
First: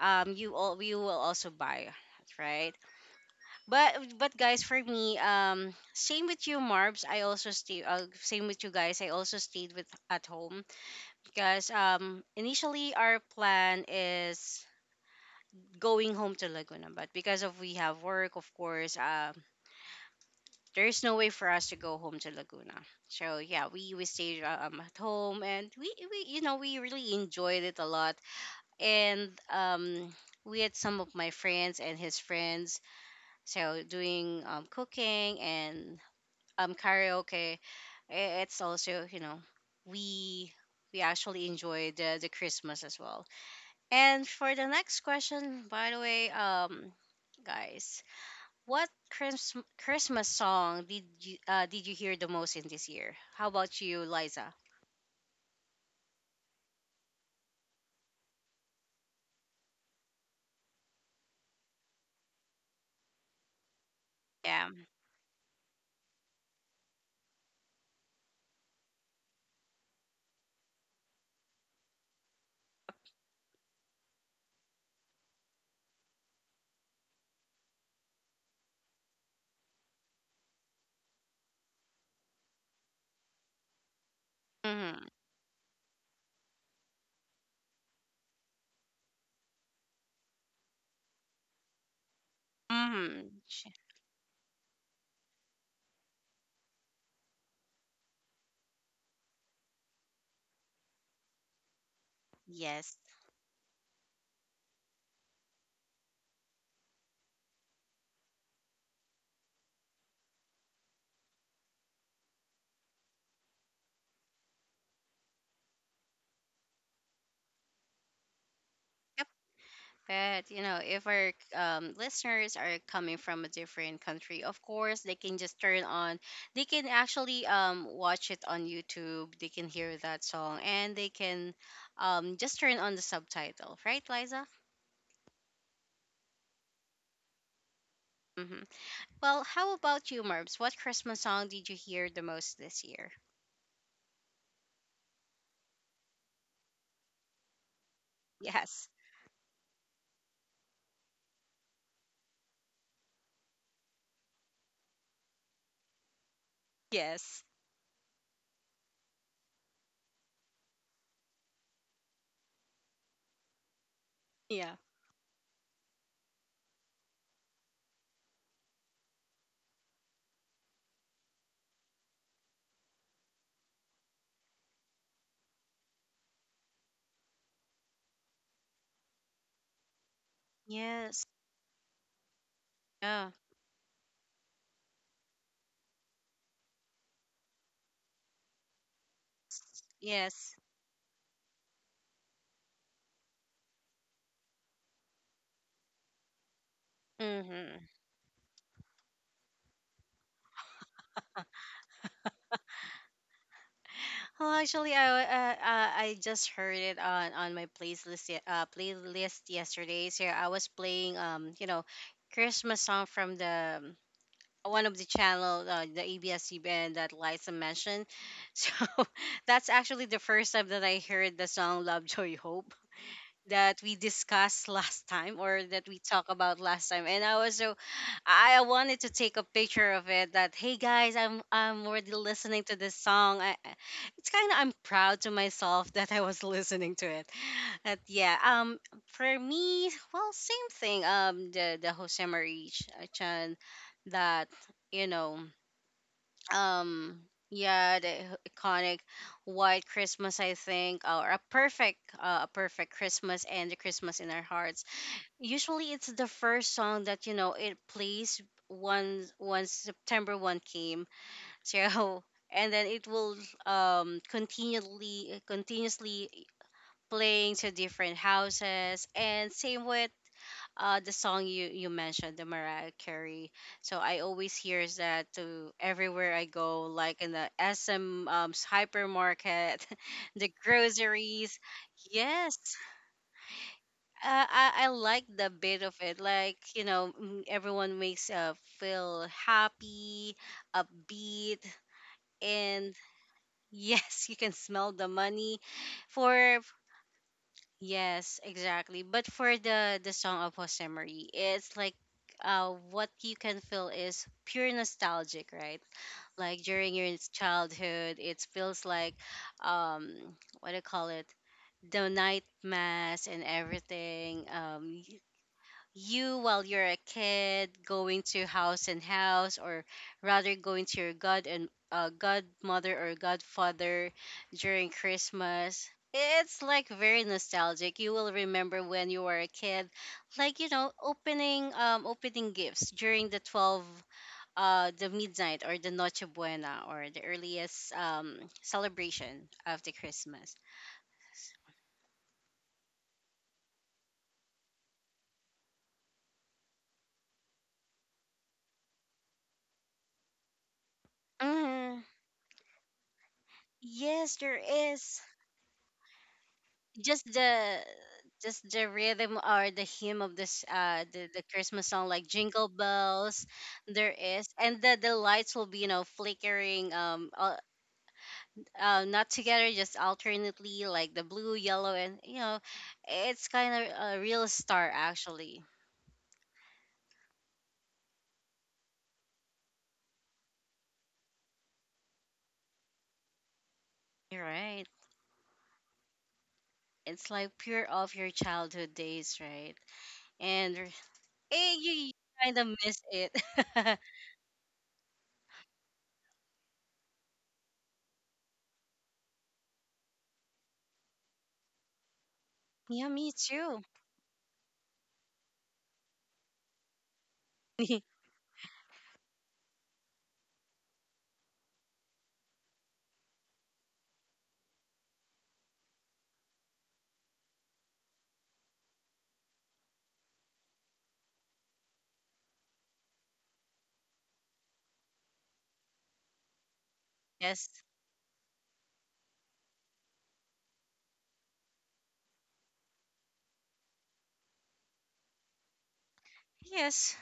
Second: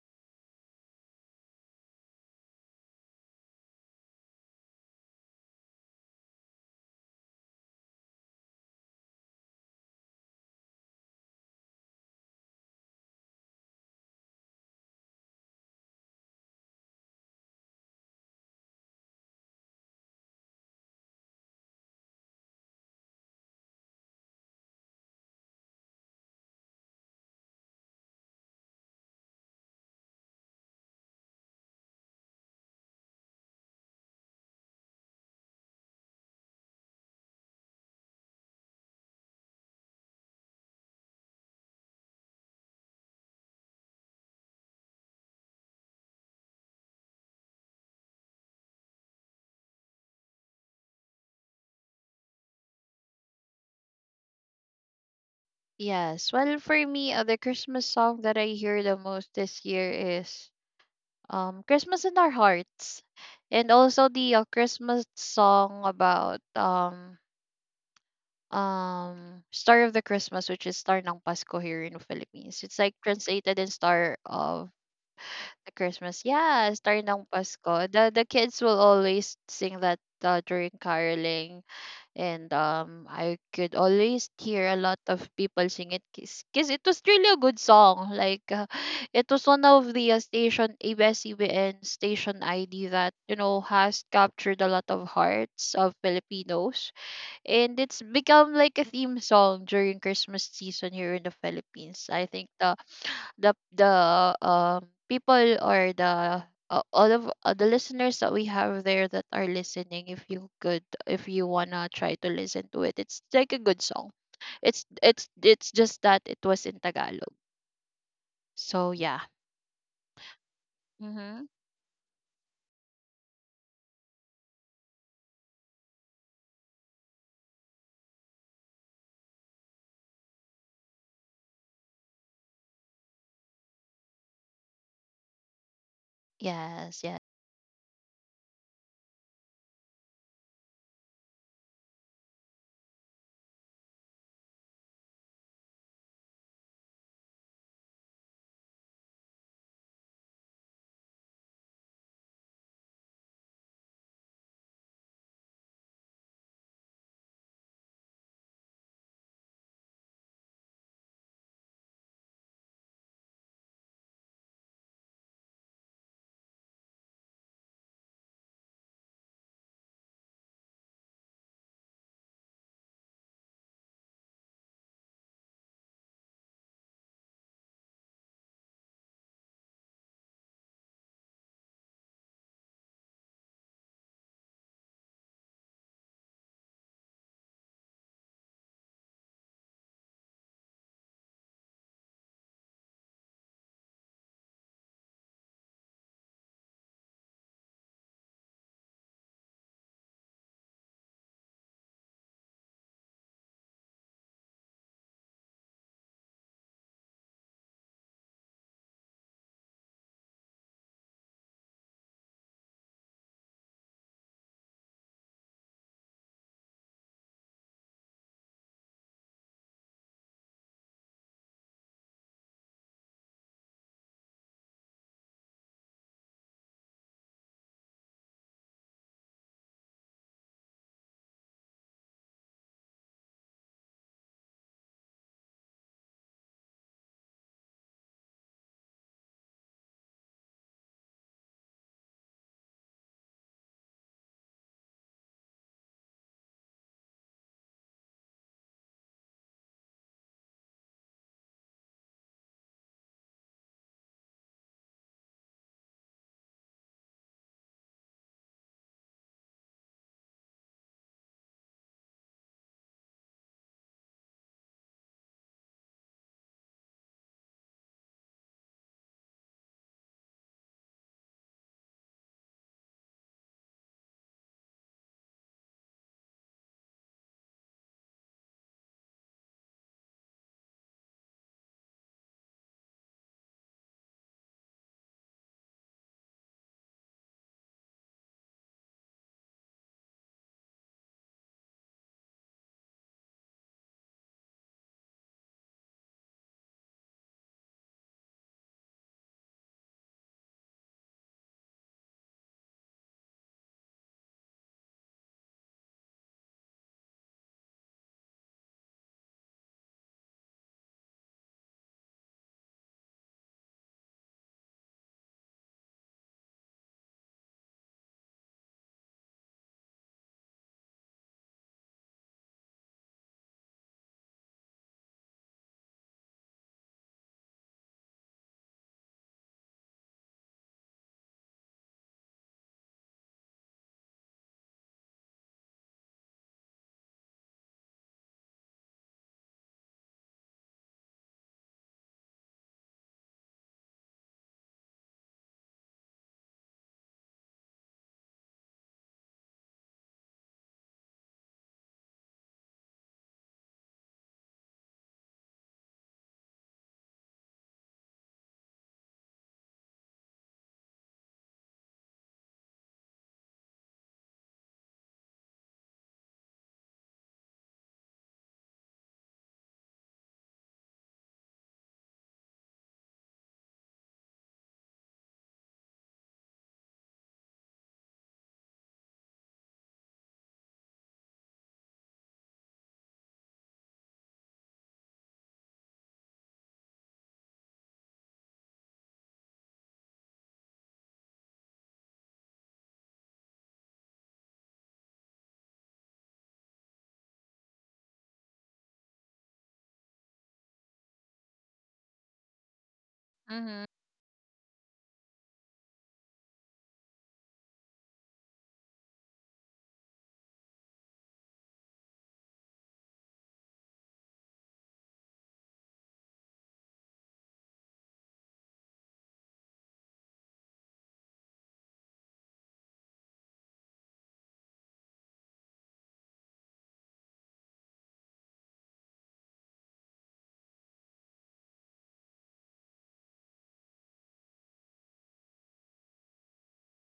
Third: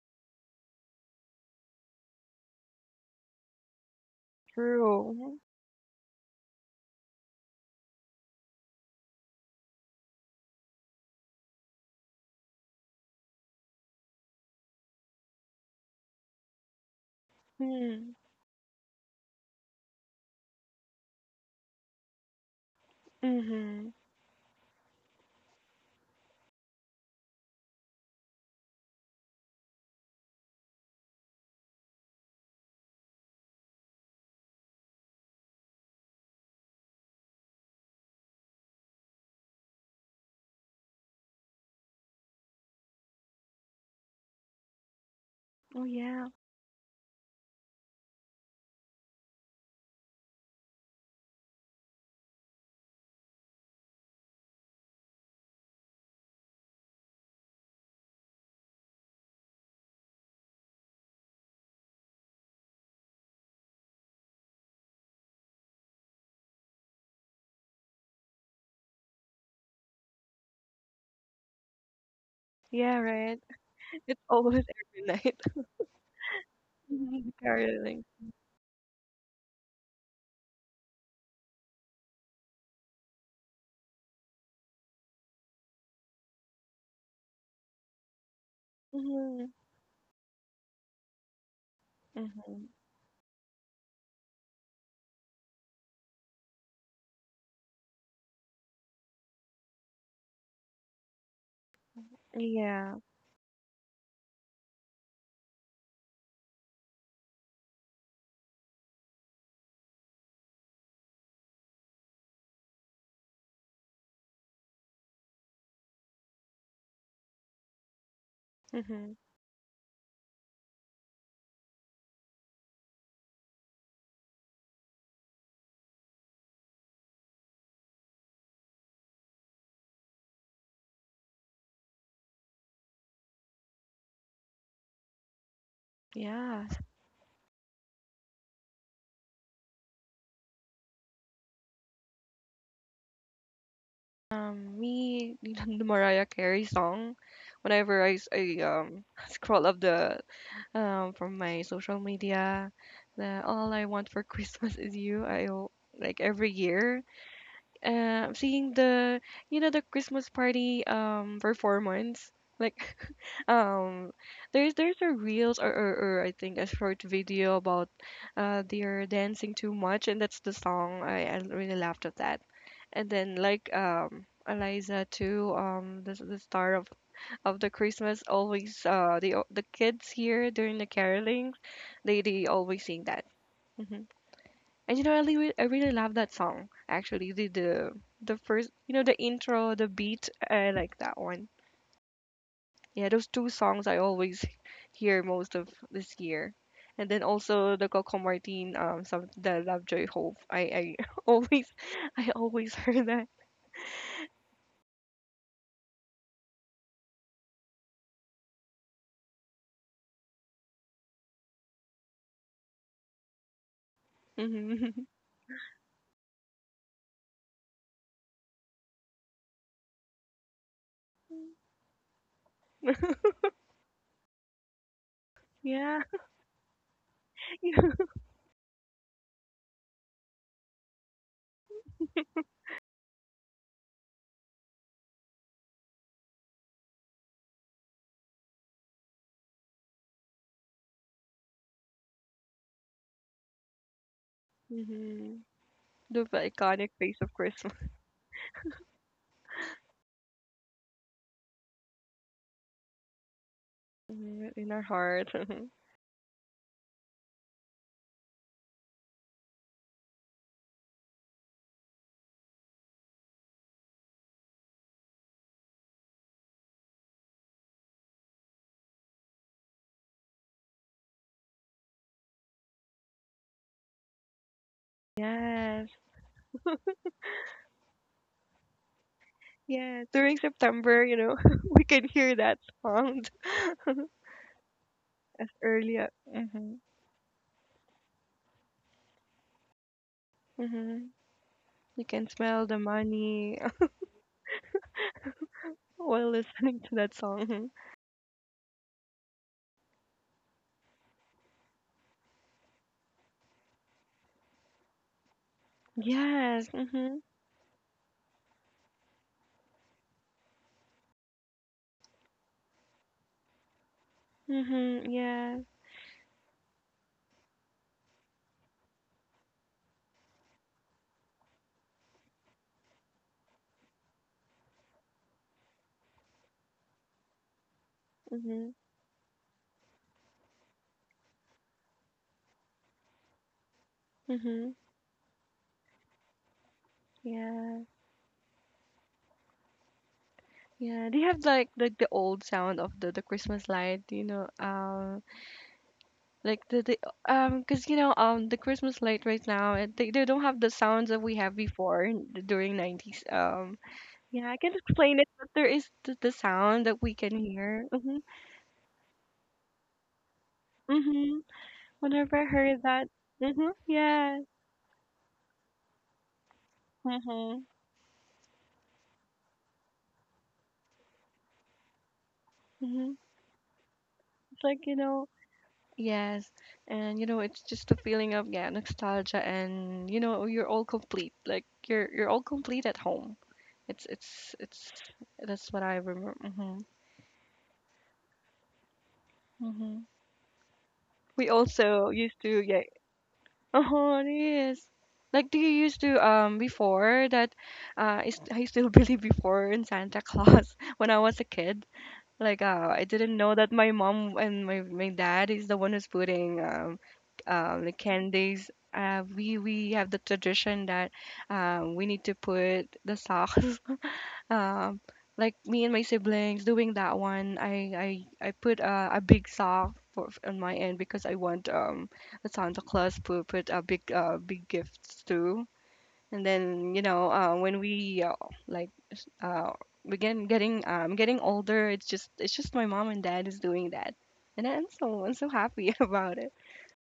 you will also buy, right? But guys, for me, true. Same with you, Marbs. I also stay. Same with you guys. I also stayed with at home because initially our plan is going home to Laguna. But because of we have Mm-hmm, work, of course, there's no way for us to go home to Laguna. So mm-hmm. yeah, we stayed at home, and we we really enjoyed it a lot. And we had some of my friends and his friends, so doing cooking and karaoke. It's also we we actually enjoyed the Christmas as well. And for the next question, Oh, by the yeah. way, guys. What Christmas song did you hear the most in this year? How about you, Liza? yes. Well, for me, the Christmas song that I hear the most this year is, Christmas in Our Hearts, and also the, Yeah. Christmas song about, Star of the Christmas, which is Star ng Pasko here in the Philippines. It's like Yeah, right? translated in Star It's always of every night. the Christmas. Yeah, Star ng Mhm, the Pasko. caroling. The kids will always sing that during caroling. And I could always hear a lot Mm-hmm. of people sing it because it was really a good song. Like, it was Mhm, one of the, station mhm. ID that, Mm-hmm. you know, has captured a lot of hearts of Filipinos, and it's become like a theme song during Christmas season here in the Philippines. I think Yeah. Yes. The people or the, all of, the listeners that we have there that are listening, if you could, if you wanna try to listen to it, it's like a good song. It's just that it was in Tagalog, so Mhm. yeah. Yep. But you know, if our Mm-hmm. Listeners are coming from a different country, of course they can just turn on. They can actually watch it on YouTube. They can hear that song and they can just turn on the subtitle, right, Liza? Yeah. Yes, yes. Mm-hmm. Well, how about you, Marbs? What Christmas song did you hear the most this year? Me, the Mariah Carey song, whenever I, s- I, Yes. um, scroll up from my social media, the All I Want for Christmas is You, like every year, Yes. Seeing the you know the Christmas party performance like um there's Yeah. there's a reels or I think a short video about they're dancing too much, and that's the song I really laughed at that. And then like Eliza too, the star of the Christmas, always the kids here during the Yes. caroling, they always sing that. Yeah. Mm-hmm. And you know, I really love that song. Actually, the first, you know, the intro, the beat, Yes. I like that one. Yeah, those two songs I always hear most of this year. And then also Mm-hmm. the Coco Martin, some the Lovejoy Hope. I always, I always heard that. Oh, actually, I just heard it on my playlist playlist yesterday. So I was playing Christmas song from the one of hmm the channel, the ABS-CBN that Liza mentioned. So that's actually the first time that I heard the song "Lovejoy Hope," that we discussed last time or that Yeah. we talked about last time. And I was so I wanted to take a picture of it. That hey guys, I'm already listening to this song. It's kind of, I'm proud to myself that I was listening to it. But yeah, for me, well, same thing, the Jose Marie Chan that you hmm know, The iconic face um of Christmas. yeah the h- iconic white Christmas, I think, or a perfect, Christmas and the Christmas in Our Mhm, in our Hearts. heart. Usually it's the first song that you know, it plays once September 1st came. So and then it will continually continuously playing to different houses, and same with, the song you mentioned, the Mariah Carey. So I always hear that to Yes, everywhere I go, like in the SM, hypermarket, yes. During the September, you know, groceries. we can hear Yes, that song I like the bit of earlier. it. Like, everyone makes, feel happy, hmm upbeat, You can smell the and money. yes, you can smell the money. While For listening to that song. Yes, exactly. But for the song of Jose Marie, it's like, what you can feel is pure nostalgic, right? Like Yes. during your Mm-hmm. childhood, it feels like, um what do you call it? The night mass and everything. Mm-hmm. Yeah. You, while you're a kid going to house and house, or rather going to your god and, godmother or godfather during Christmas, it's like very nostalgic. You will Mm-hmm. remember when you were a kid, like, you know, opening gifts during the 12, Mm-hmm. The midnight, or the noche buena, or the Yeah. earliest celebration of the Christmas. Yeah, they have like the old sound of the Christmas light. You know, like the cause you know the Christmas light right now, it, they don't have the sounds that we have mm, before during nineties. Yes, Yeah, I there can explain is, it, but there is the sound that we just can the hear. Mm-hmm. Rhythm or the hymn of this, the, Mm-hmm. the Christmas song, like Whenever I Jingle heard that, Bells. mhm, There yes, is, and the lights will be, you know, flickering, mhm, not together, just alternately, like the blue, yellow, and you know, mhm. it's kind of a real It's like, star you know, actually. yes. And you know, it's just a feeling of, yeah, nostalgia, and you know, you're all complete. Like you're all complete at home. It's You're it's right, it's that's what I remember. It's like pure of your childhood days, right? hmm And We you, also you used kind to, of yeah. miss it. Oh, it is. Like, do you used to before that? Is I still believe before in Santa Claus when I was a kid. Like, I Yeah, me didn't know that too. Mm-hmm. my mom and my dad is the one who's putting the candies. We have the tradition that we need to put the socks. Um, like me and my siblings doing that one, I put a big sock for on my end because I want the Santa Claus to put a big big gifts too. And then you know Yes, when we like uh begin getting getting older. It's just my mom and dad is doing that, and I'm so happy about it. yes.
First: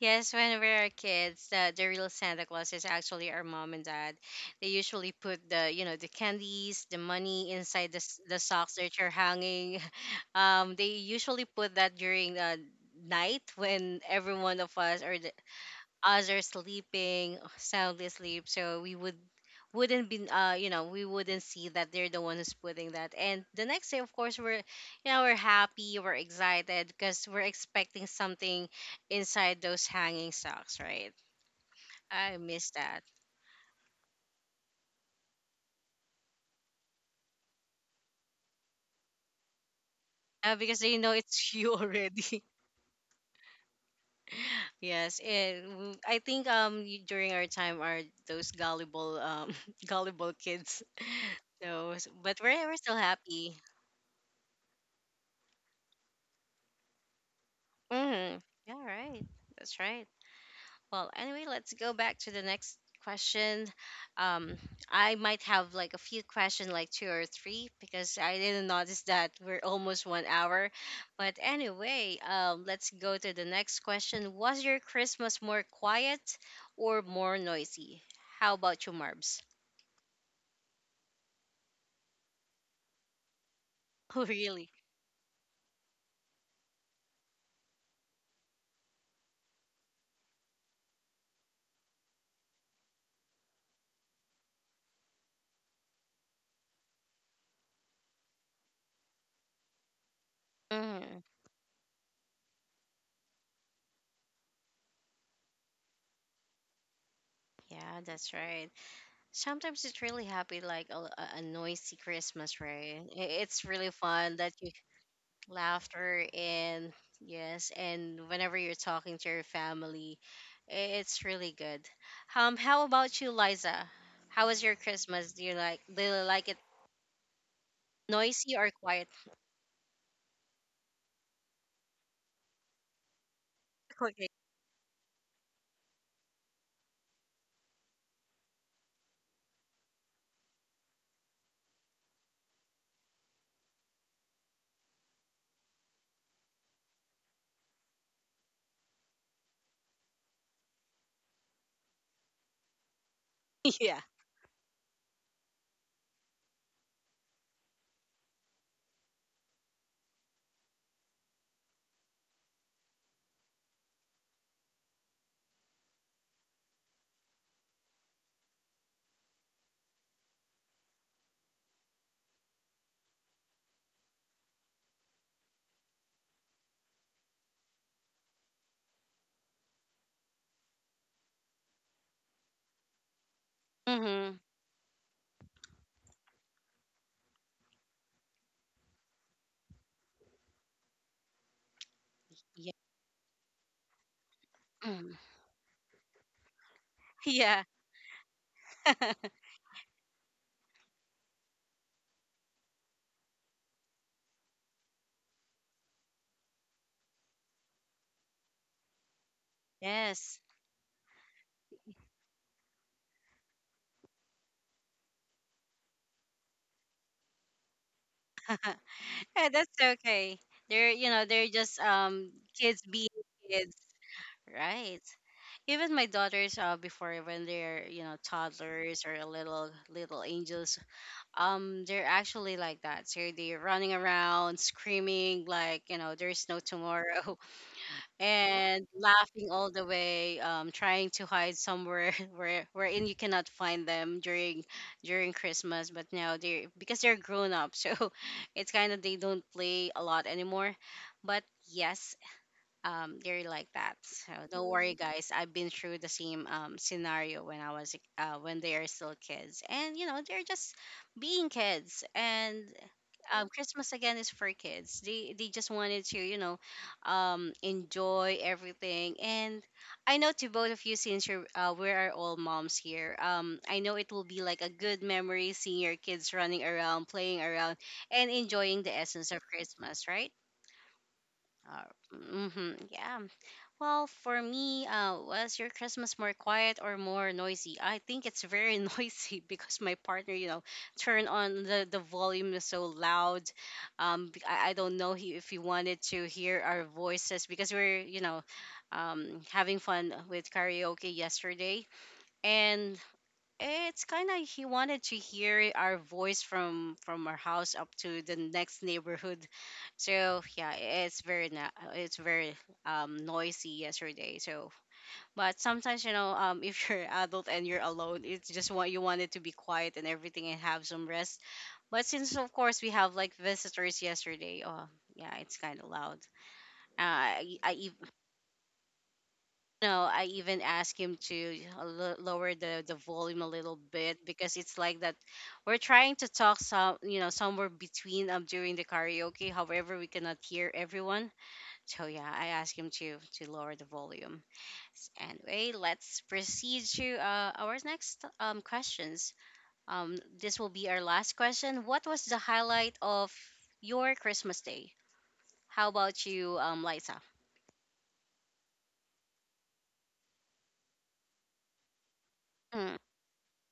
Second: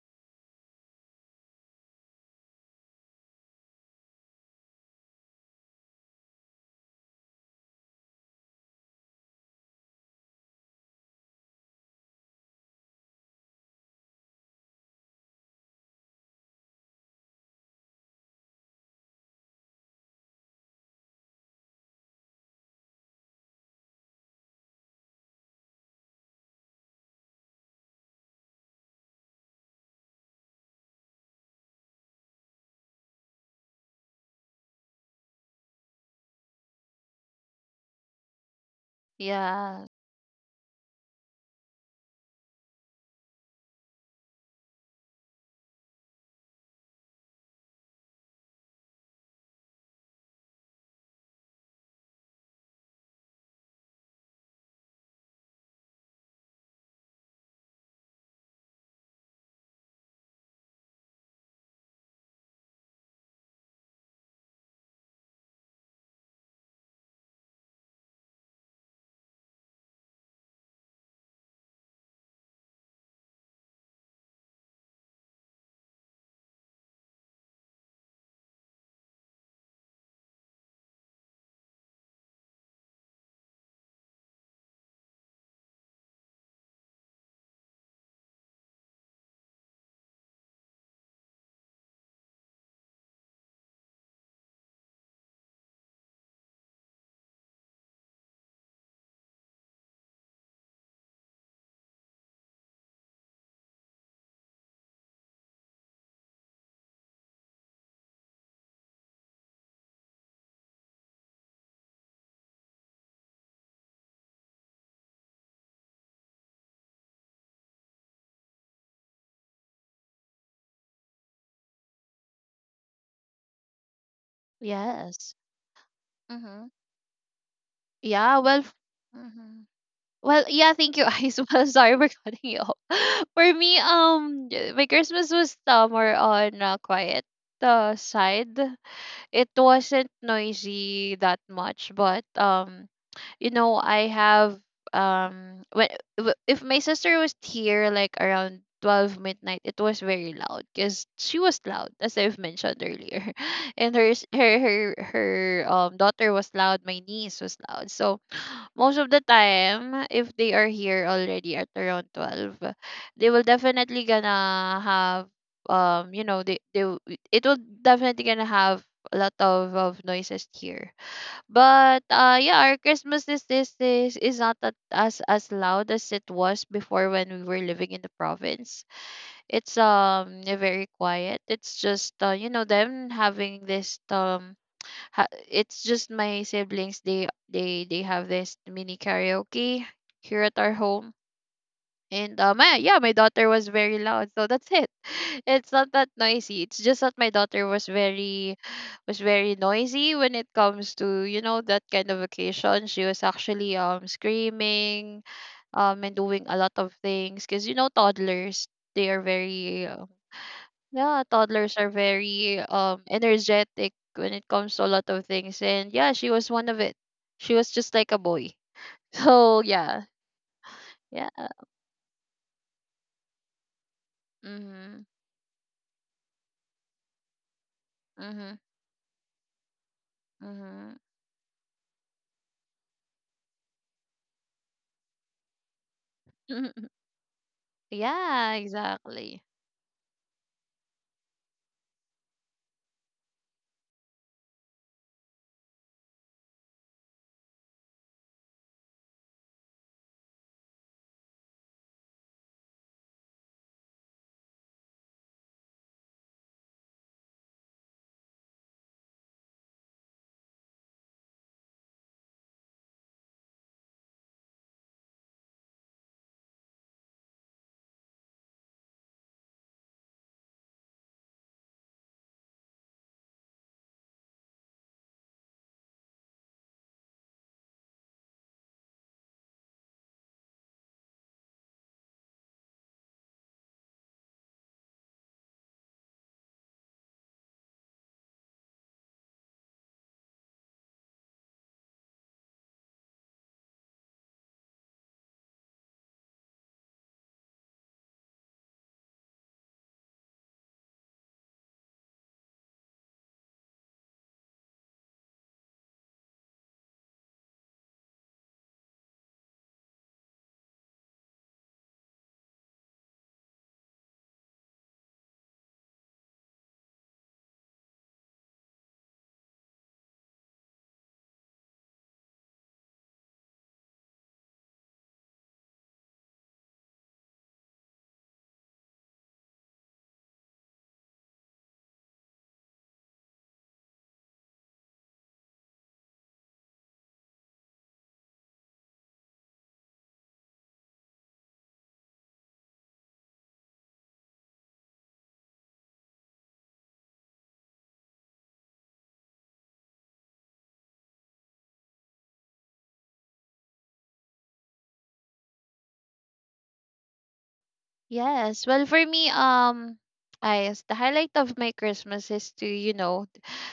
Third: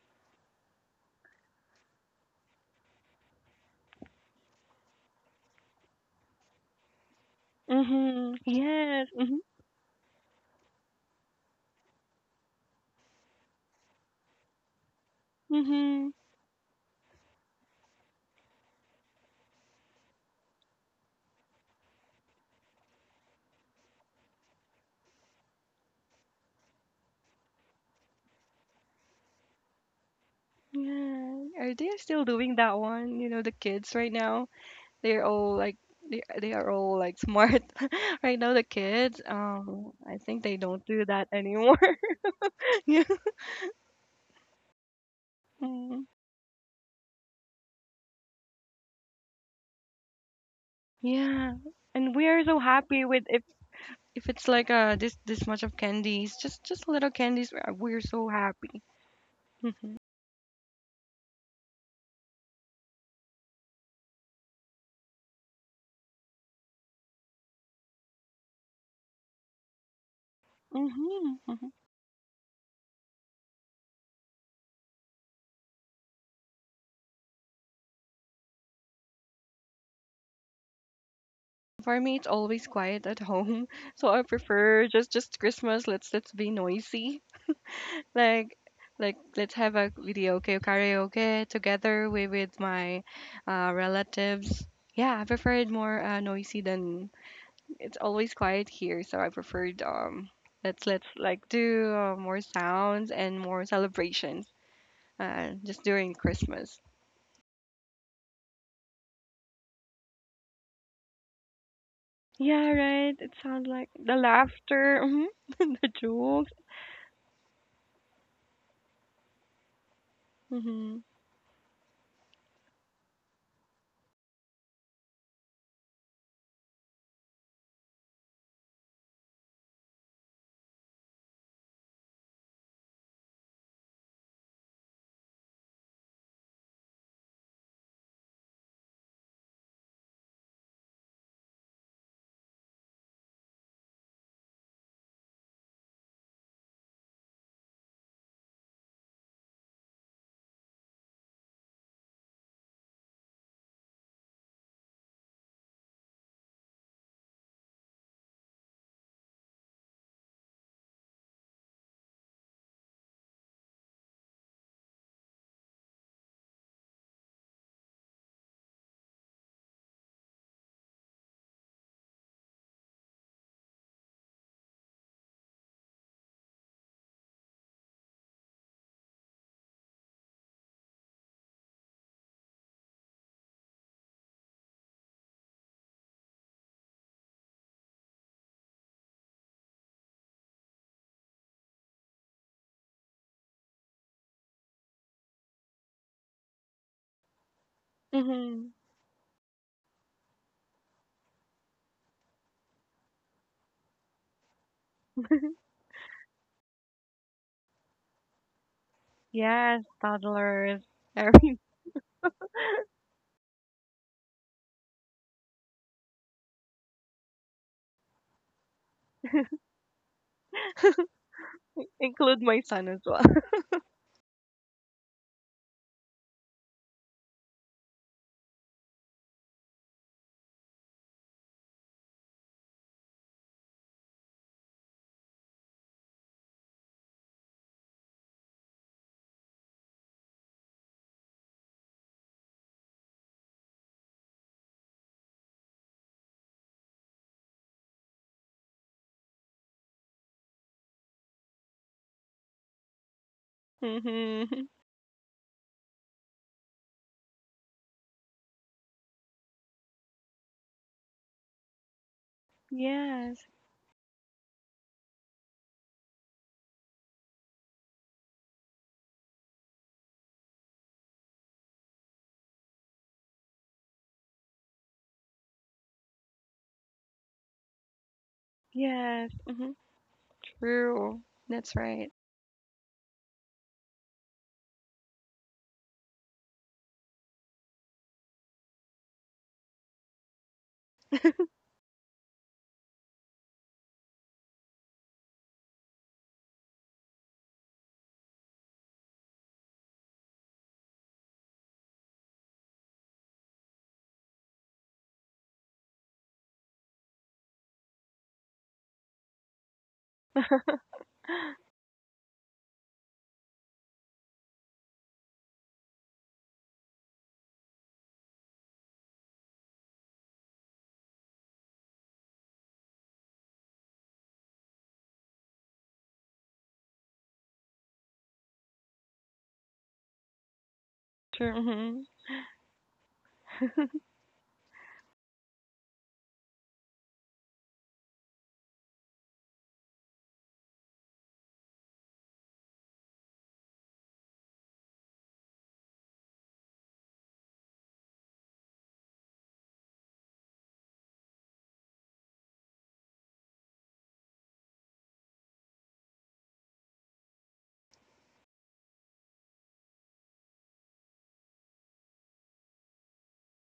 Yes, when we are kids, the real Santa Claus is actually our mom and dad. They usually put the, you know, the candies, the money inside Mm-hmm, the socks that yes, you're mm-hmm, hanging. They usually put that during, night, when every one of us, or the mm-hmm. others, sleeping soundly asleep, so we would wouldn't be, we wouldn't see that they're the one who's putting that. And the next day, of course, we're, you know, we're happy, we're excited, because we're expecting something inside those hanging socks, right? Yeah, are they still I doing miss that that. one, you know, the kids right now? They're all like, they are all like smart right now, the kids. Yeah. I think Uh, they because don't you do know, that it's you anymore. already Yeah. yes. And Mm. I think, during our time are those gullible, gullible kids, Yeah, so and we but are we're, so we're still happy with happy. if it's like this this much of candies. Just little candies, we're so Mm, yeah, happy. right. That's Mhm. right. Well, anyway, let's go back to the next question. Um, I might have like a few questions, like two or three, because I didn't notice that we're almost 1 hour. Mhm, But mhm. anyway, let's go to the next question. Was your Christmas more quiet or more noisy? How about you, Marbs? For me, it's always quiet at home, so I Oh, really? prefer just Christmas. Let's be noisy. Like like let's have a video, okay, karaoke together with my relatives. Yeah, I prefer it more noisy than it's always quiet here, so I preferred let's Mm, like do more sounds and more celebrations, just during Christmas. yeah, that's right. Sometimes it's really happy, like a noisy Christmas, Yeah, right? right. It It's sounds really like the fun that you laughter, mhm, the laughter, jokes. and yes, and whenever you're talking to your family, Mhm. it's really good. How about you, Liza? How was your Christmas? Yes. Do you like it Mm-hmm. Yeah, noisy well, or quiet? mm-hmm. Well, yeah, thank you, Ice. Well, sorry for cutting you off. For me, Okay. My Christmas was, more on, quiet, side. It wasn't noisy that much, but you know, I have, um, when if my sister was here, like around 12 midnight, it was very loud because she was loud, as I've mentioned earlier, and Yeah. her s- her her her daughter was loud, my niece was loud. So most of the time, if they are here already at around 12, they will definitely gonna have, um you know they, they will- it will definitely gonna have a lot of noises here. But yeah, our christmas is this is not that as loud as it was before when we were living in the province. It's, very quiet. It's just, you know, them having this Mm-hmm, it's just my siblings, they have this mini karaoke here at our home. And yeah. my yeah, my daughter was very loud, so that's it. Mm. It's not that noisy, it's just that my Yeah. daughter was very, Mhm. was very noisy when it comes to, you know, that kind of occasion. She was actually, screaming and doing a lot of things, because, you know, toddlers, they are Yes, very, Yes. toddlers. yeah, Every toddlers are very, energetic when it comes to a lot of things. And yeah, she was one of it. She was just like a boy. Yeah, So that's yeah. okay. They're, you know, Yeah. they're just, include my kids son as being well. kids, right? Mhm. Even my daughters, before, when they're, you know, Mhm. toddlers or little angels, Mhm. They're actually like that, so they're running around, screaming like, you know, there's no tomorrow, Yeah, and exactly. laughing all the way, trying to hide somewhere where wherein you cannot find them during Christmas. But now they're, because they're grown up, so it's kind of, they don't play a lot anymore. But yes, they're like that, so don't Mhm. worry guys, I've been through the same, scenario when when they are still kids, and you know, they're just being kids. And Yes. Christmas again is for kids. They just wanted to, you know, enjoy everything. And I know, to both of you, since you're, we are all moms here. I know it will be like a good memory, seeing your kids running around, playing around, and enjoying the Yes. essence of Mhm. Christmas, right? True. That's right. Mm-hmm, yeah. Well, for me, was your Christmas more quiet or more noisy? I think it's very noisy, because my partner, you know, turned on the volume is so loud. I don't know he, if he wanted to hear our voices because we're, you know, having fun with karaoke yesterday. And it's kind of he wanted to hear our voice from our house up to the next neighborhood. So yeah, it's very it's very noisy yesterday, so but sometimes, you know, if you're adult and you're alone, it's just what you wanted, to be quiet and everything and have some rest. But since, of course, we have like visitors yesterday. Oh yeah, it's kind of loud. uh, I, I ev- no, I even asked him True. to, Mhm. Lower the volume a little bit, because it's like that we're trying to talk some, you know, somewhere between, during the karaoke. However, we cannot hear everyone. So yeah, I asked him to lower the volume. Anyway, let's proceed to, our next questions. Um, this will be our last question. What was the highlight of your Christmas day? How about you, Liza? Yes. Well, for me, I yes, the highlight of my Christmas is to, you know,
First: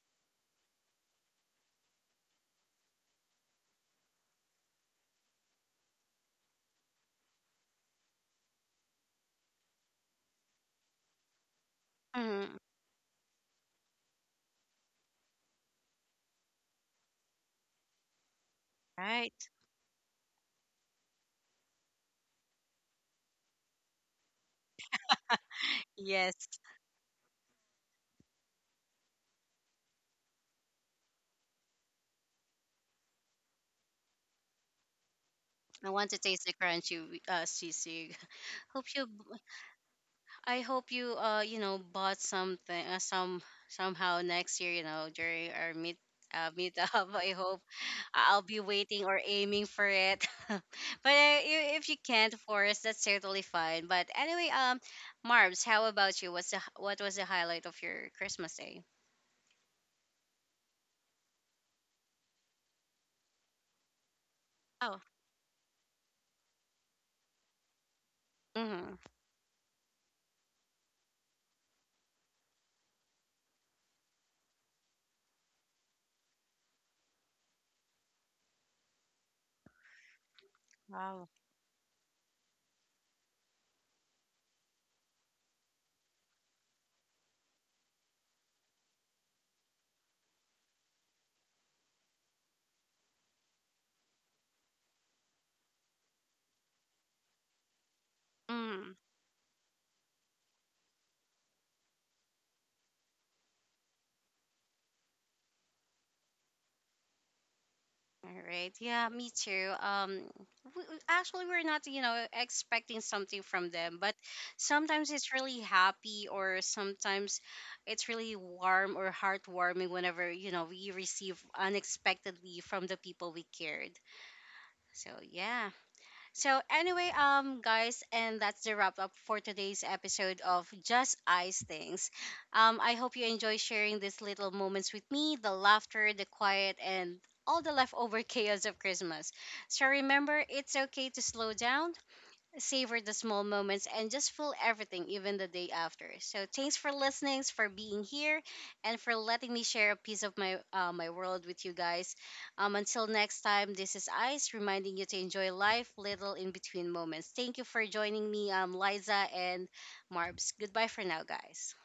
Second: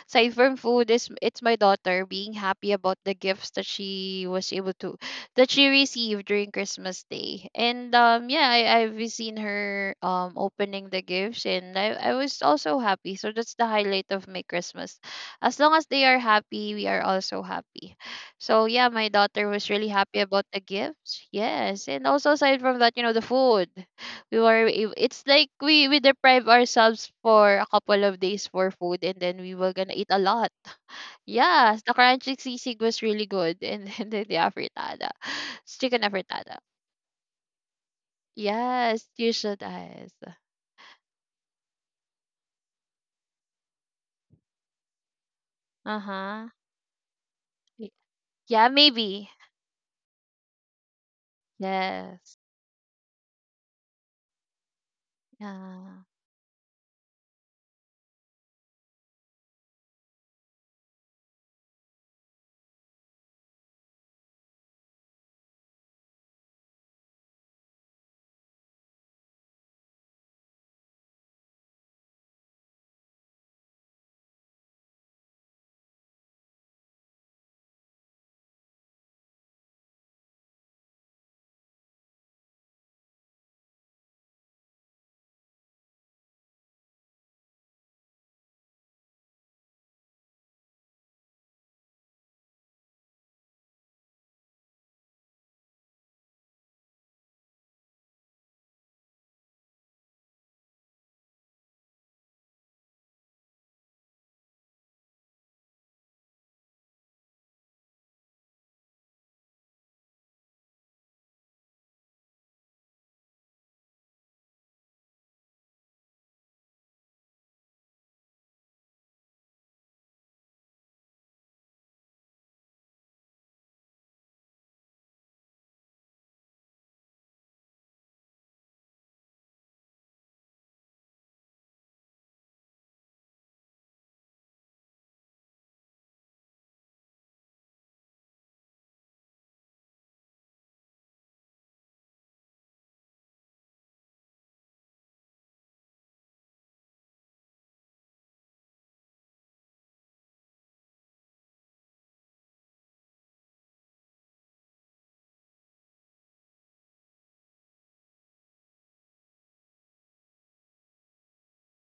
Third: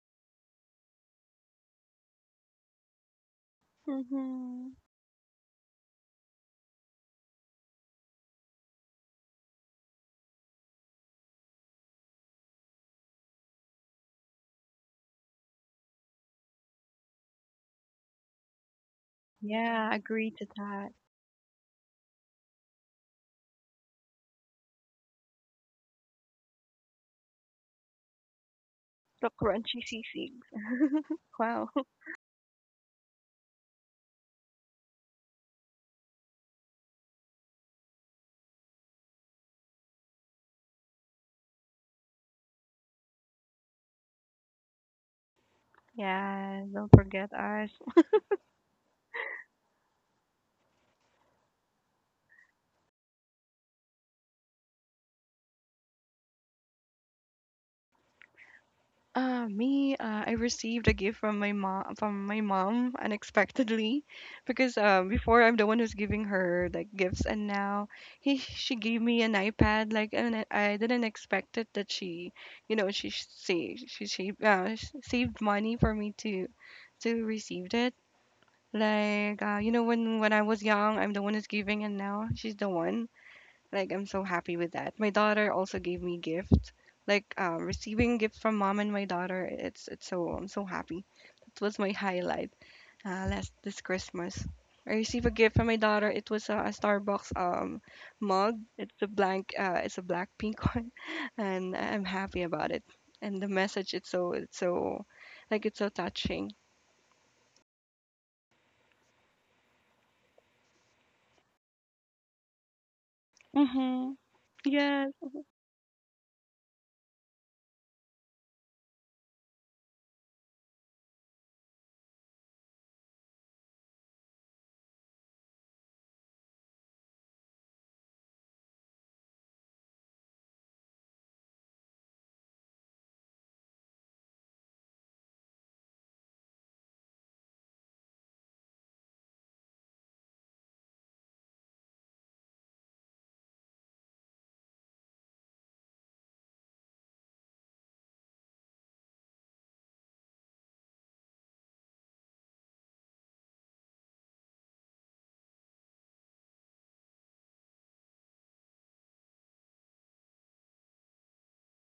aside from food, is it's my daughter being happy about the gifts that she was able Mhm. to that she received during Christmas Day. And yeah, I, I've seen her, opening the gifts, and I was Mm-hmm. also happy. So that's the highlight of my Christmas. As long as they are happy, we are also happy. So yeah, my daughter Right. was really Yeah, happy agree to about the that. gifts. Yes, and also aside from that, you know, the food, it's like we Yes. deprive ourselves for a couple of days for food and The then we were crunchy gonna eat a sea. lot. Wow. Yes, the crunchy sisig was really good, and then the afritada. It's I chicken want to taste the afritada. crunchy, sisig. Hope you, Yes, you should ask. I hope you, you know, bought something, some somehow next year, you know, during our meet, Uh-huh. Yeah, meet don't up. I forget hope, us. I'll be Yeah, waiting or maybe. aiming for it. But if you can't, Yes. of course, that's certainly fine. But anyway, Marbs, how Yeah. about you? What's what was the highlight of your Christmas day? Me, I received a gift from my mom unexpectedly, because Oh, before I'm the one who's giving her like gifts, and now he she mm-hmm. gave me an iPad. Like, and I didn't expect it that she, you know, she saved she sh- saved money for me to receive it. Like, you know, when I was young, I'm the Wow. one who's giving, and now she's the one. Like I'm so happy with that. My daughter also gave me gift. Like receiving gift from mom and my daughter, it's so I'm so happy. It was my highlight last this Christmas. I received a gift from my daughter. It was a Starbucks mug. Mm. It's a blank it's a black pink one, and I'm happy about it. And the message, it's so touching. All right. Yeah, me too. Actually, we're not, you know, expecting something from them, Mm-hmm. but Yeah, sometimes it's really happy, or sometimes it's really warm or heartwarming, whenever, you know, we receive unexpectedly from the people we cared. So yeah. So anyway, guys, and that's the wrap up for today's episode of Just Ice Things. I hope you enjoy sharing these little moments with me, the laughter, the quiet, and all the leftover chaos of Christmas. So remember, it's okay to slow down, savor the small moments, and just feel everything, even the day after. So thanks for listening, for being here, and for letting me share a piece of my world with you guys. Until next time, this is Ice, reminding you to enjoy life, little in between moments. Thank you for joining me, Liza and Marbs. Goodbye for now, guys.